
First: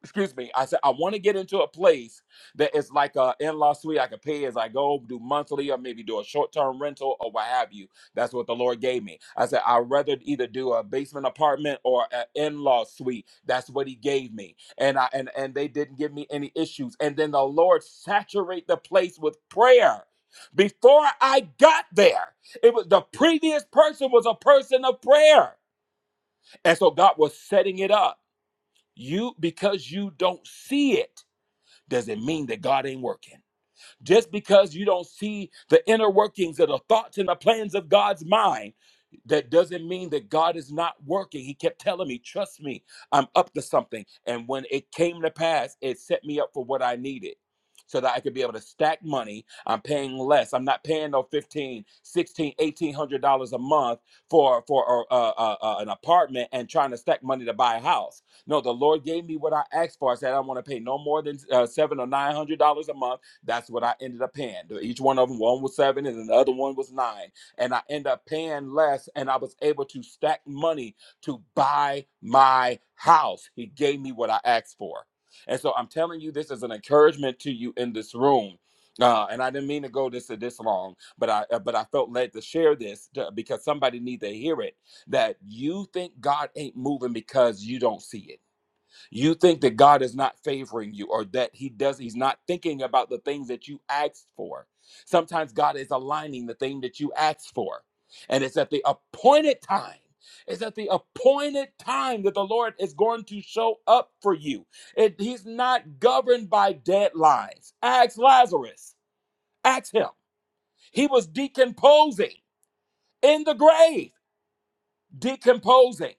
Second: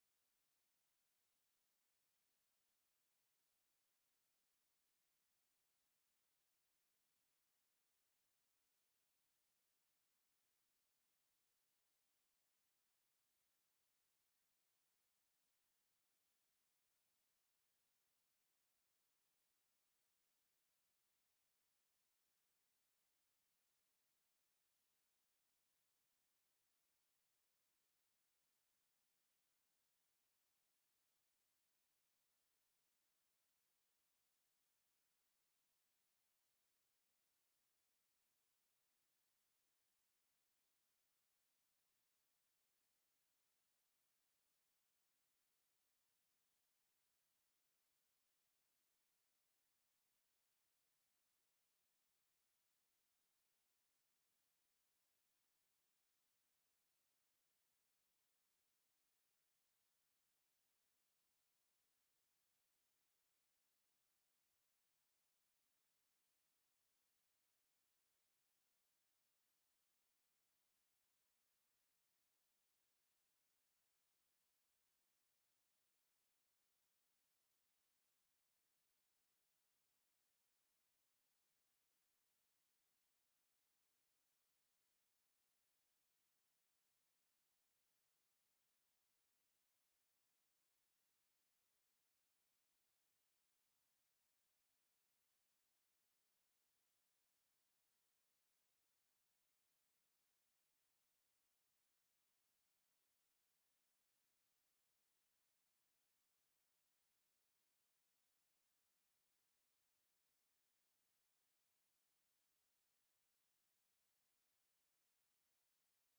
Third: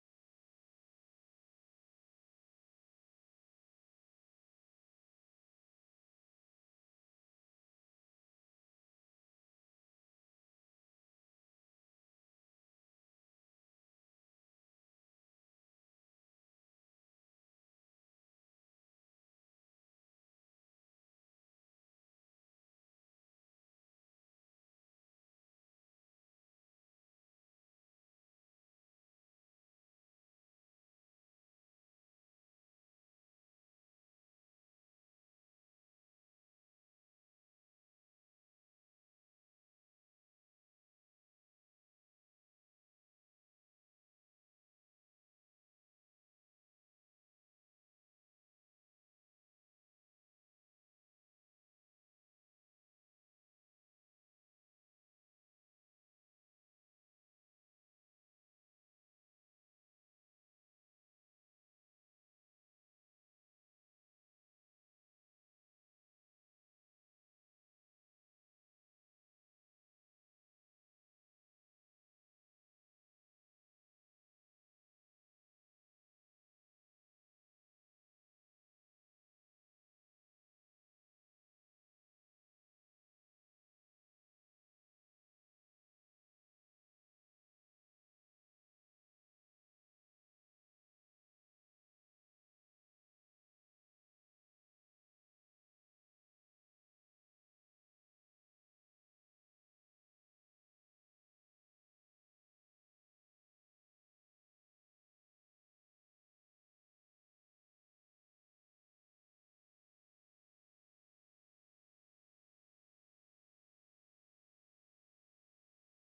excuse me, I said I want to get into a place that is like a in-law suite I could pay as I go, do monthly or maybe do a short-term rental or what have you. That's what the Lord gave me. I said I'd rather either do a basement apartment or an in-law suite. That's what he gave me. And I and and they didn't give me any issues. And then the Lord saturate the place with prayer. Before I got there, it was the previous person was a person of prayer. And so God was setting it up. You because you don't see it doesn't mean that God ain't working. Just because you don't see the inner workings of the thoughts and the plans of God's mind, that doesn't mean that God is not working. He kept telling me, trust me, I'm up to something. And when it came to pass, it set me up for what I needed so that I could be able to stack money. I'm paying less. I'm not paying no 15, 16, 1800 dollars a month for for uh, uh, uh, uh, an apartment and trying to stack money to buy a house. No, the Lord gave me what I asked for. I said I don't want to pay no more than uh, seven or nine hundred dollars a month that's what I ended up paying. Each one of them, one was seven and another one was nine. And I ended up paying less and I was able to stack money to buy my house. He gave me what I asked for. And so I'm telling you, this is an encouragement to you in this room. Uh, and I didn't mean to go this this long, but I uh, but I felt led to share this to- because somebody needs to hear it. That you think God ain't moving because you don't see it you think that God is not favoring you or that he does he's not thinking about the things that you asked for. Sometimes God is aligning the thing that you asked for. And it's at the appointed time. It's at the appointed time that the Lord is going to show up for you. It, he's not governed by deadlines. Ask Lazarus. Ask him. He was decomposing in the grave decomposing.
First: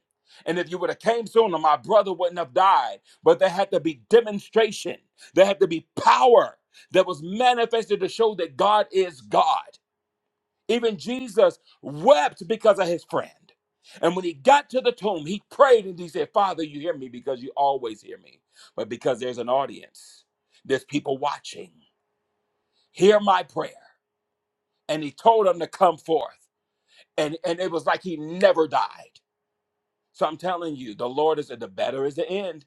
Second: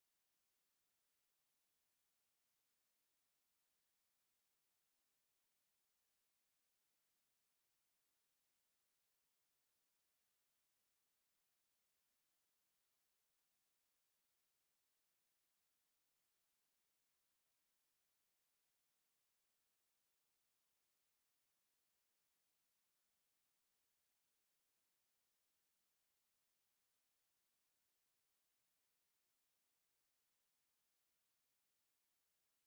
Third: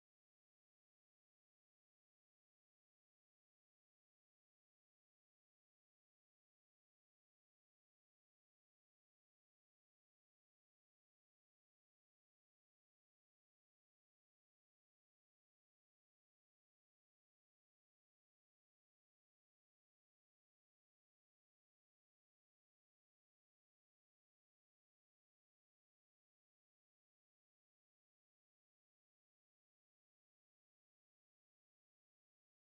And if you would have came sooner, my brother wouldn't have died. But there had to be demonstration. There had to be power that was manifested to show that God is God. Even Jesus wept because of his friend. And when he got to the tomb, he prayed and he said, Father, you hear me because you always hear me. But because there's an audience, there's people watching. Hear my prayer. And he told them to come forth. And, and it was like he never died. So I'm telling you, the Lord is at the better is the end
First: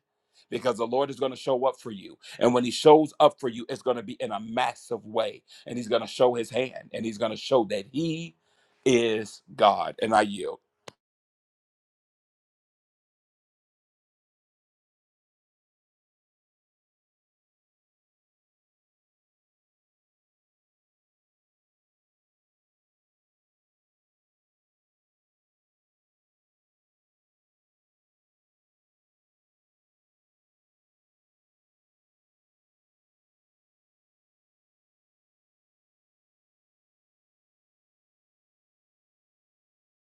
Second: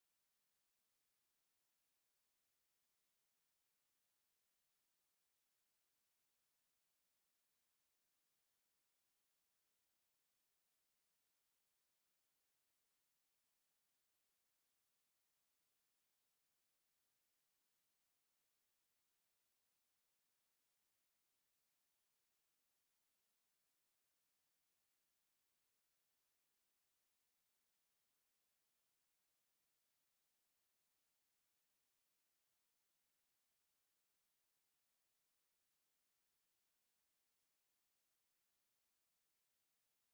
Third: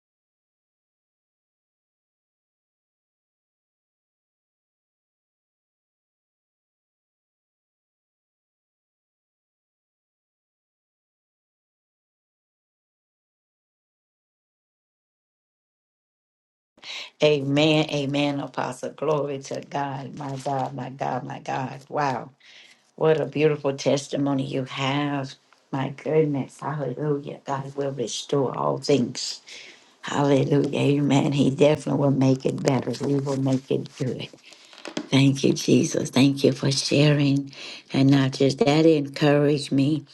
because the Lord is going to show up for you. And when he shows up for you, it's going to be in a massive way. And he's going to show his hand and he's going to show that he is God. And I yield.
amen. Amen, Apostle. Glory to God. My God, my God, my God. Wow. What a beautiful testimony you have. My goodness. Hallelujah. God will restore all things. Hallelujah. Amen. He definitely will make it better. He will make it good. Thank you, Jesus. Thank you for sharing. And not just that, it encouraged me.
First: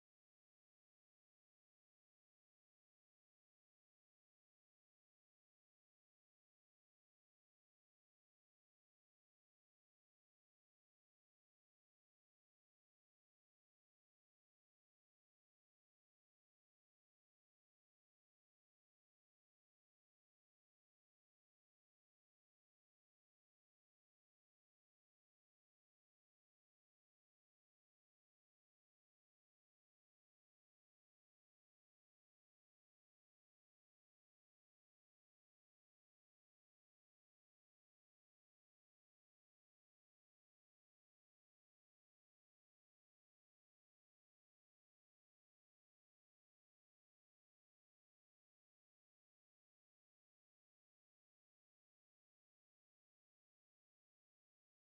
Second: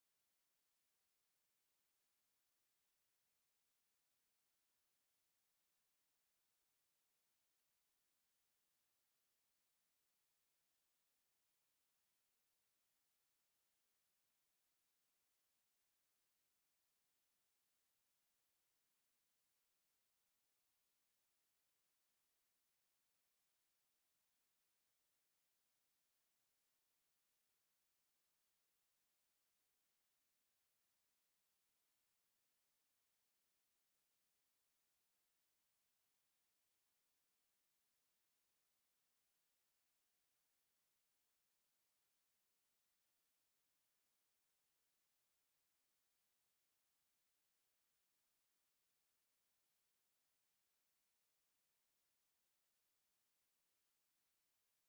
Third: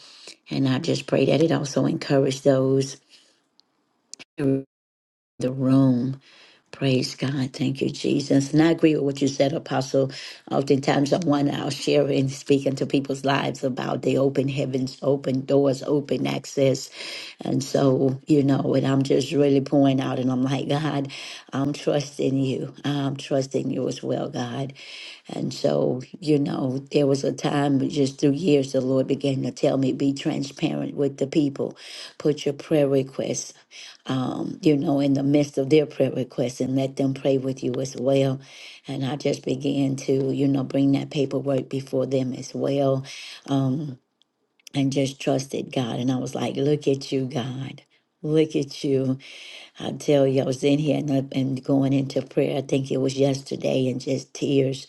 And I just pray that it also encouraged those in the room. Praise God. Thank you, Jesus. And I agree with what you said, Apostle. Oftentimes, I'm one I'll share and speak into people's lives about the open heavens, open doors, open access. And so, you know, and I'm just really pouring out and I'm like, God, I'm trusting you. I'm trusting you as well, God. And so, you know, there was a time but just through years the Lord began to tell me, be transparent with the people. Put your prayer requests, um, you know, in the midst of their prayer requests and let them pray with you as well. And I just began to, you know, bring that paperwork before them as well. Um, and just trusted God. And I was like, look at you, God. Look at you. I tell you, I was in here and, I- and going into prayer. I think it was yesterday, and just tears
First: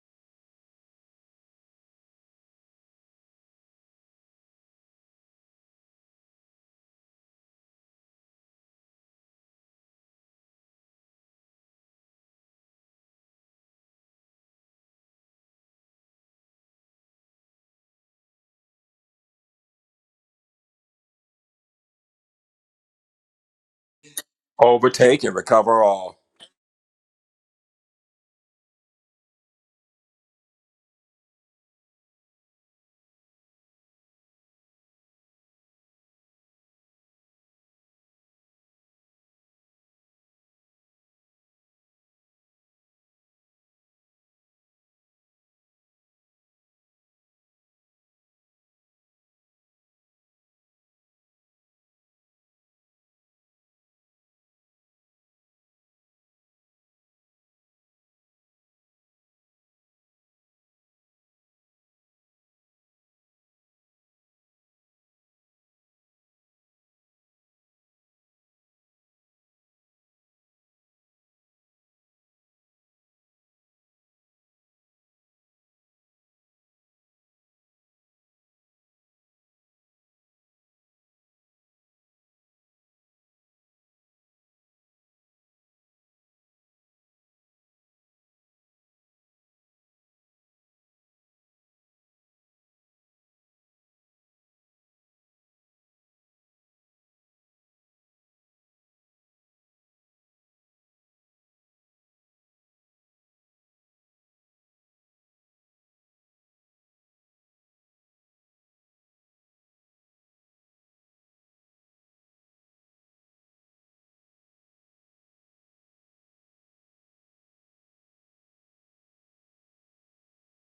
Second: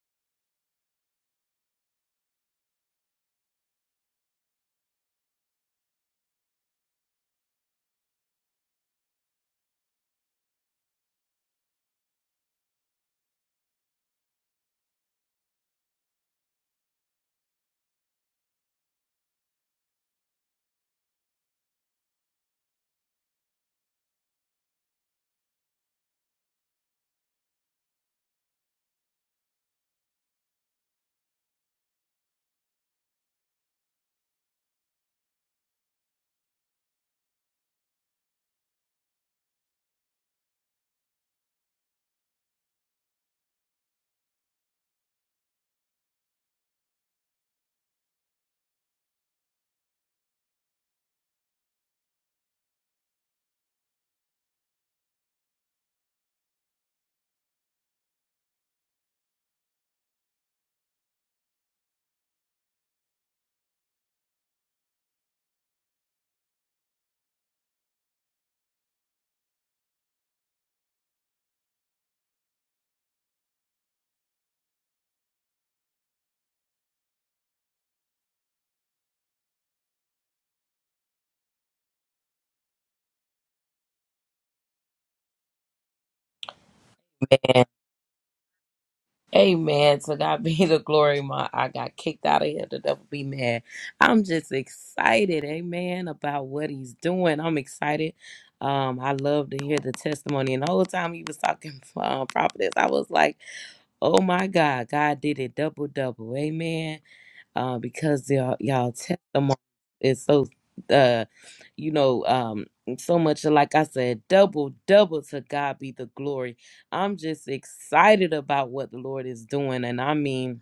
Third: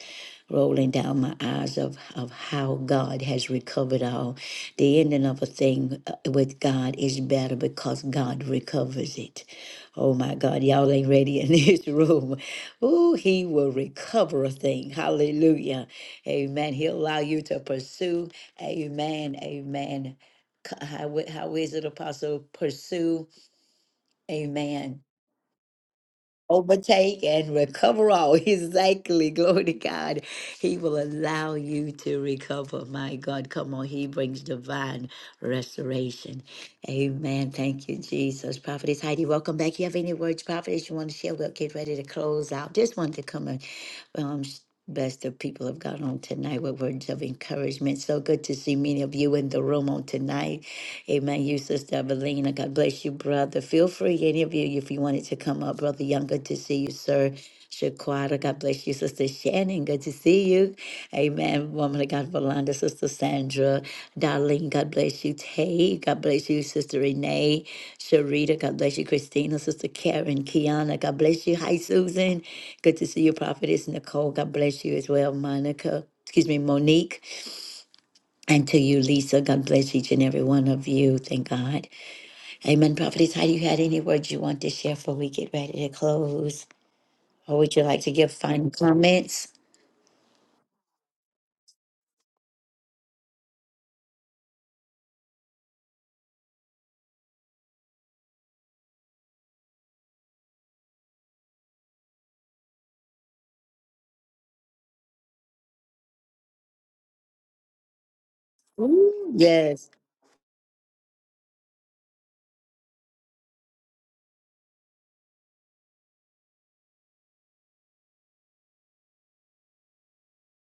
rolling down my eyes of, of how God has recovered all. The ending of a thing uh, with God is better because God recovers it. Oh my God, y'all ain't ready in this room. Oh, He will recover a thing. Hallelujah. Amen. He'll allow you to pursue. Amen. Amen. C- How, how is it, Apostle? Pursue. Amen
Overtake and recover all.
overtake and recover all. Exactly. Glory to God. He will allow you to recover. My God, come on. He brings divine restoration. Amen. Thank you, Jesus. Prophetess Heidi, welcome back. You have any words, Prophetess, you want to share? We'll get ready to close out. Just wanted to come in um, s- best that people have got on tonight with words of encouragement. So good to see many of you in the room on tonight. Amen. You, Sister Evelina. God bless you, brother. Feel free, any of you, if you wanted to come up. Brother Young, good to see you, sir. Shaquata, God bless you, Sister Shannon. Good to see you. Amen. Woman of God, Valanda, Sister Sandra, Darlene, God bless you. Tay, God bless you, Sister Renee, Sharita, God bless you, Christina, Sister Karen, Kiana, God bless you. Hi, Susan. Good to see you, Prophetess Nicole. God bless you as well, Monica. Excuse me, Monique. And to you, Lisa. God bless each and every one of you. Thank God. Amen. Prophetess, how you had any words you want to share before we get ready to close? Or would you like to give final comments?
Amen. To God be the glory. My I got kicked out of here. The devil be mad. I'm just excited, amen, about what he's doing. I'm excited. Um, I love to hear the testimony. And the whole time he was talking um, prophetess, I was like, oh my God, God did it double double. Amen uh, because y'all y'all
Ooh,
testimony
yes.
is so uh you know um so much like I said double double to God be the glory. I'm just excited about what the Lord is doing and I mean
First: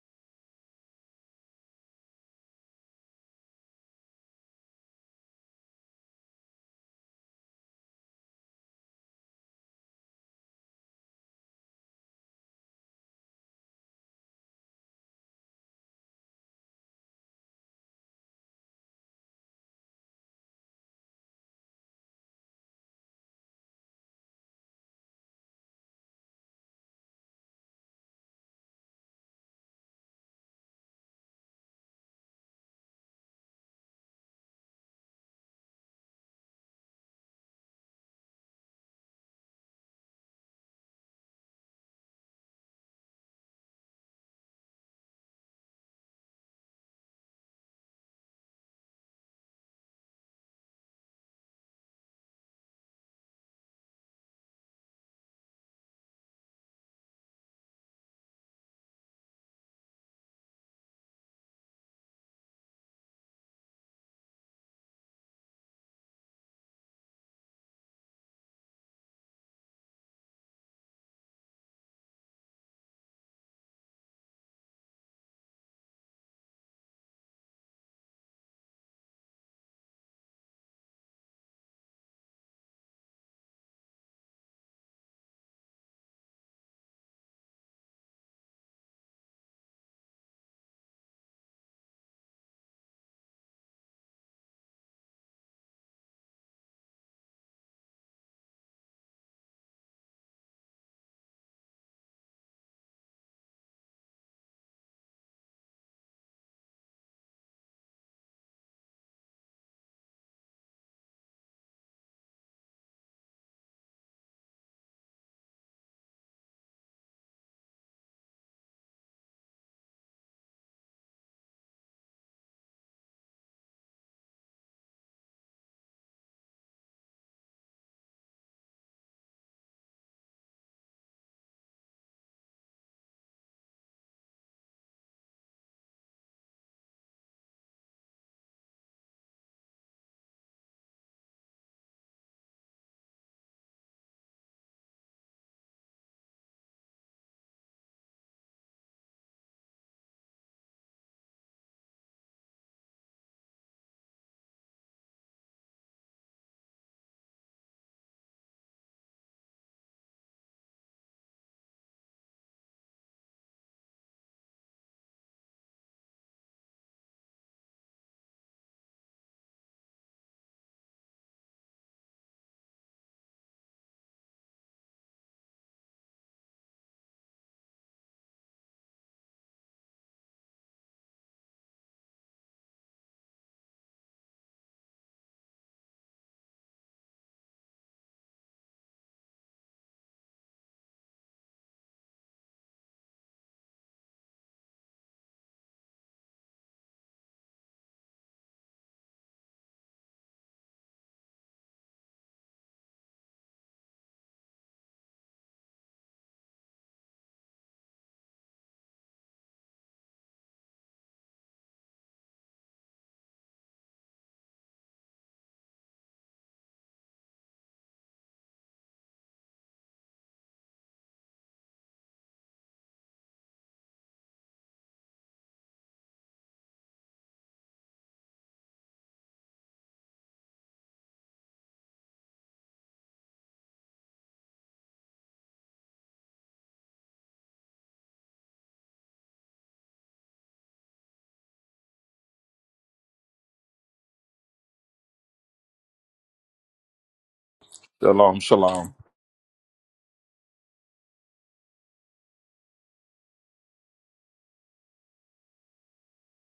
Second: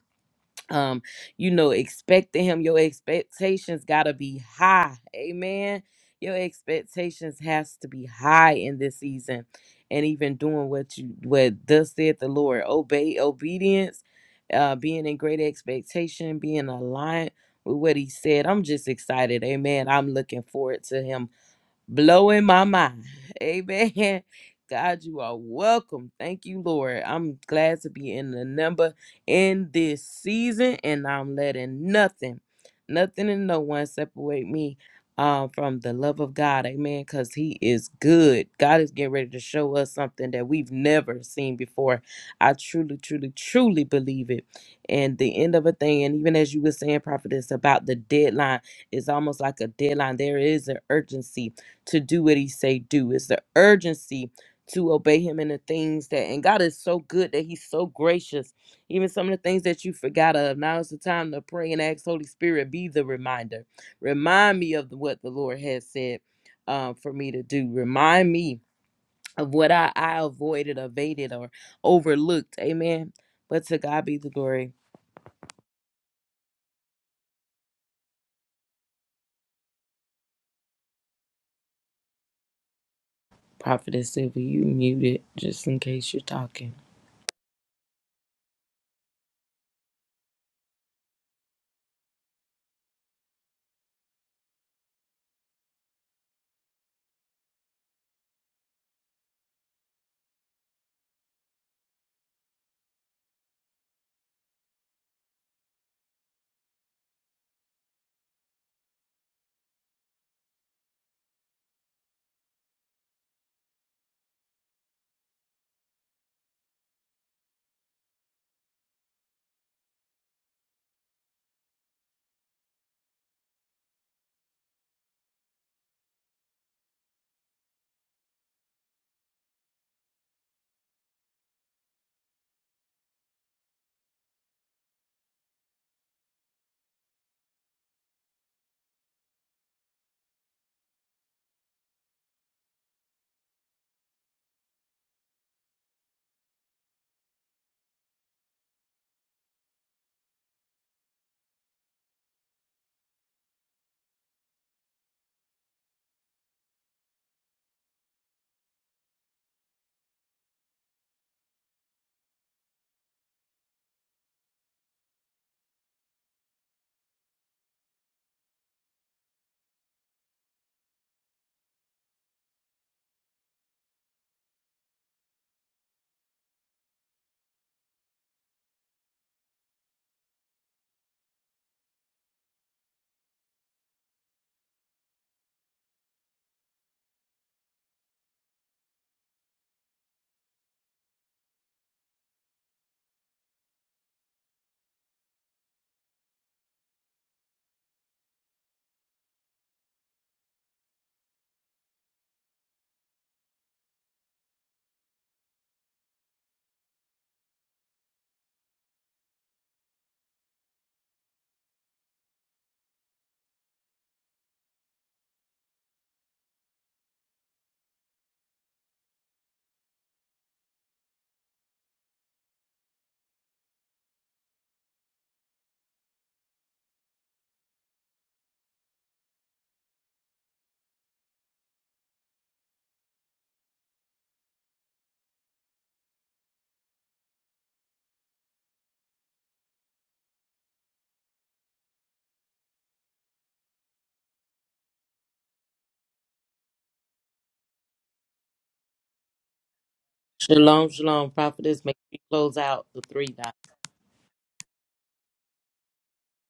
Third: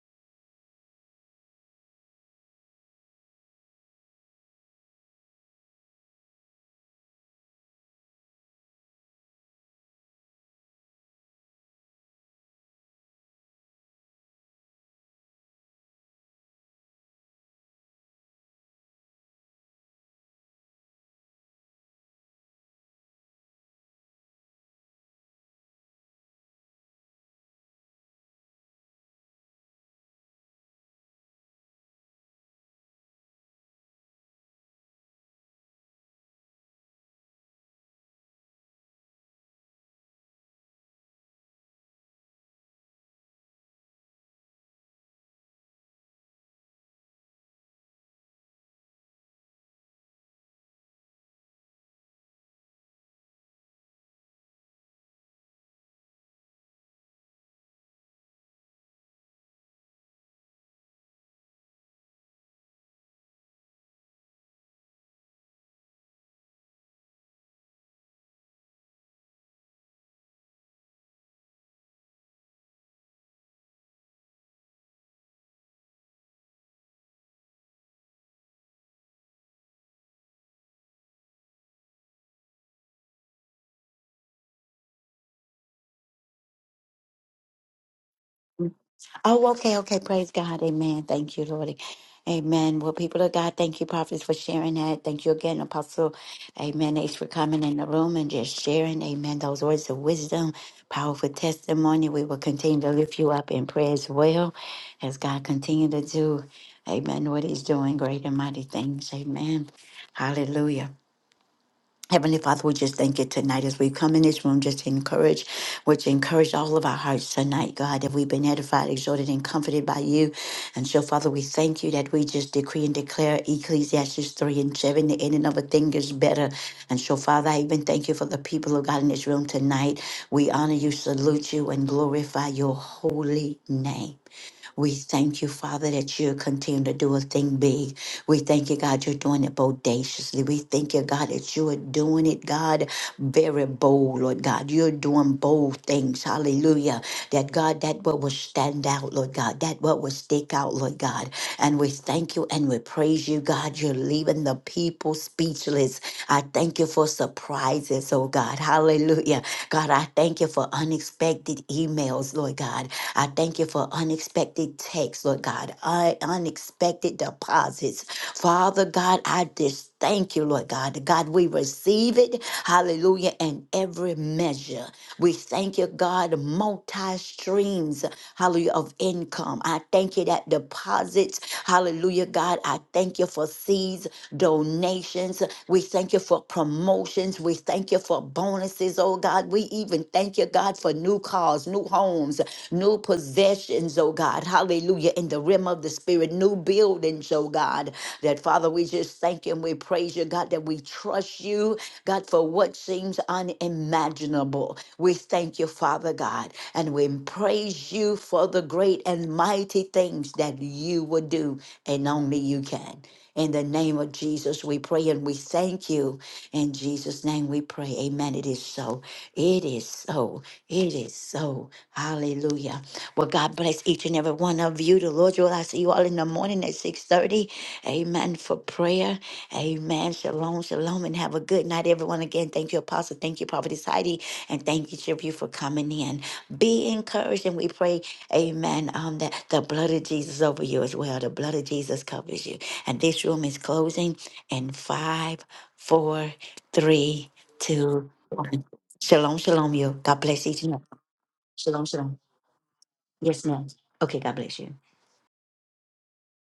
um you know expecting him your expectations got to be high amen your expectations has to be high in this season and even doing what you what thus said the lord obey obedience uh being in great expectation being aligned with what he said i'm just excited amen i'm looking forward to him blowing my mind. Amen. God, you are welcome. Thank you, Lord. I'm glad to be in the number in this season, and I'm letting nothing, nothing and no one separate me um, from the love of God. Amen. Because He is good. God is getting ready to show us something that we've never seen before. I truly, truly, truly believe it. And the end of a thing, and even as you were saying, prophetess, about the deadline, it's almost like a deadline. There is an urgency to do what he say do. It's the urgency to obey him in the things that and God is so good that he's so gracious. Even some of the things that you forgot of. Now is the time to pray and ask Holy Spirit be the reminder. Remind me of what the Lord has said uh, for me to do. Remind me of what I, I avoided, evaded, or overlooked. Amen. But to God be the glory. Prophetess Sylvia, you muted just in case you're talking.
Oh, okay, okay. Praise God. Amen. Thank you, Lord. Amen. Well, people of God, thank you, prophets, for sharing that. Thank you again, Apostle. Amen. Thanks for coming in the room and just sharing. Amen. Those words of wisdom, powerful testimony. We will continue to lift you up in prayer as well as God continue to do. Amen. What he's doing, great and mighty things. Amen. Hallelujah. Heavenly Father, we just thank you tonight as we come in this room just to encourage, which encourage all of our hearts tonight, God, that we've been edified, exhorted, and comforted by you. And so, Father, we thank you that we just decree and declare Ecclesiastes 3 and 7, the ending of a thing is better. And so, Father, I even thank you for the people of God in this room tonight. We honor you, salute you, and glorify your holy name. We thank you, Father, that you continue to do a thing big. We thank you, God, you're doing it bodaciously. We thank you, God, that you are doing it, God, very bold, Lord God. You're doing bold things. Hallelujah. That God, that what will stand out, Lord God, that what will stick out, Lord God. And we thank you and we praise you, God. You're leaving the people speechless. I thank you for surprises, oh God. Hallelujah. God, I thank you for unexpected emails, Lord God. I thank you for unexpected texts, Lord God, un- unexpected deposits. Father God, I just thank you, Lord God. God, we receive it. Hallelujah. And every measure. We thank you, God, multi streams, hallelujah, of income. I thank you that deposits, hallelujah, God. I thank you for seeds, donations. We thank you for promotions. We thank you for bonuses, oh God. We even thank you, God, for new cars, new homes new possessions, oh God. Hallelujah. In the realm of the spirit, new buildings, oh God. That Father, we just thank you and we praise you, God, that we trust you, God, for what seems unimaginable. We thank you, Father God, and we praise you for the great and mighty things that you will do and only you can. In the name of Jesus, we pray and we thank you. In Jesus' name we pray. Amen. It is so. It is so. It is so. Hallelujah. Well, God bless each and every one of you. The Lord will I see you all in the morning at 6.30. Amen for prayer. Amen. Shalom, shalom, and have a good night, everyone. Again, thank you, Apostle. Thank you, Prophetess Heidi. And thank each of you for coming in. Be encouraged, and we pray, amen, um, that the blood of Jesus over you as well. The blood of Jesus covers you. And this room is closing in five, four, three, two,
Shalom,
one.
shalom.
Shalom, shalom, you. God bless each and every
Shalom, shalom, prophetess.
Shalom,
Make sure
shalom.
you close out the three
Yes,
dots.
ma'am. Okay, God bless you.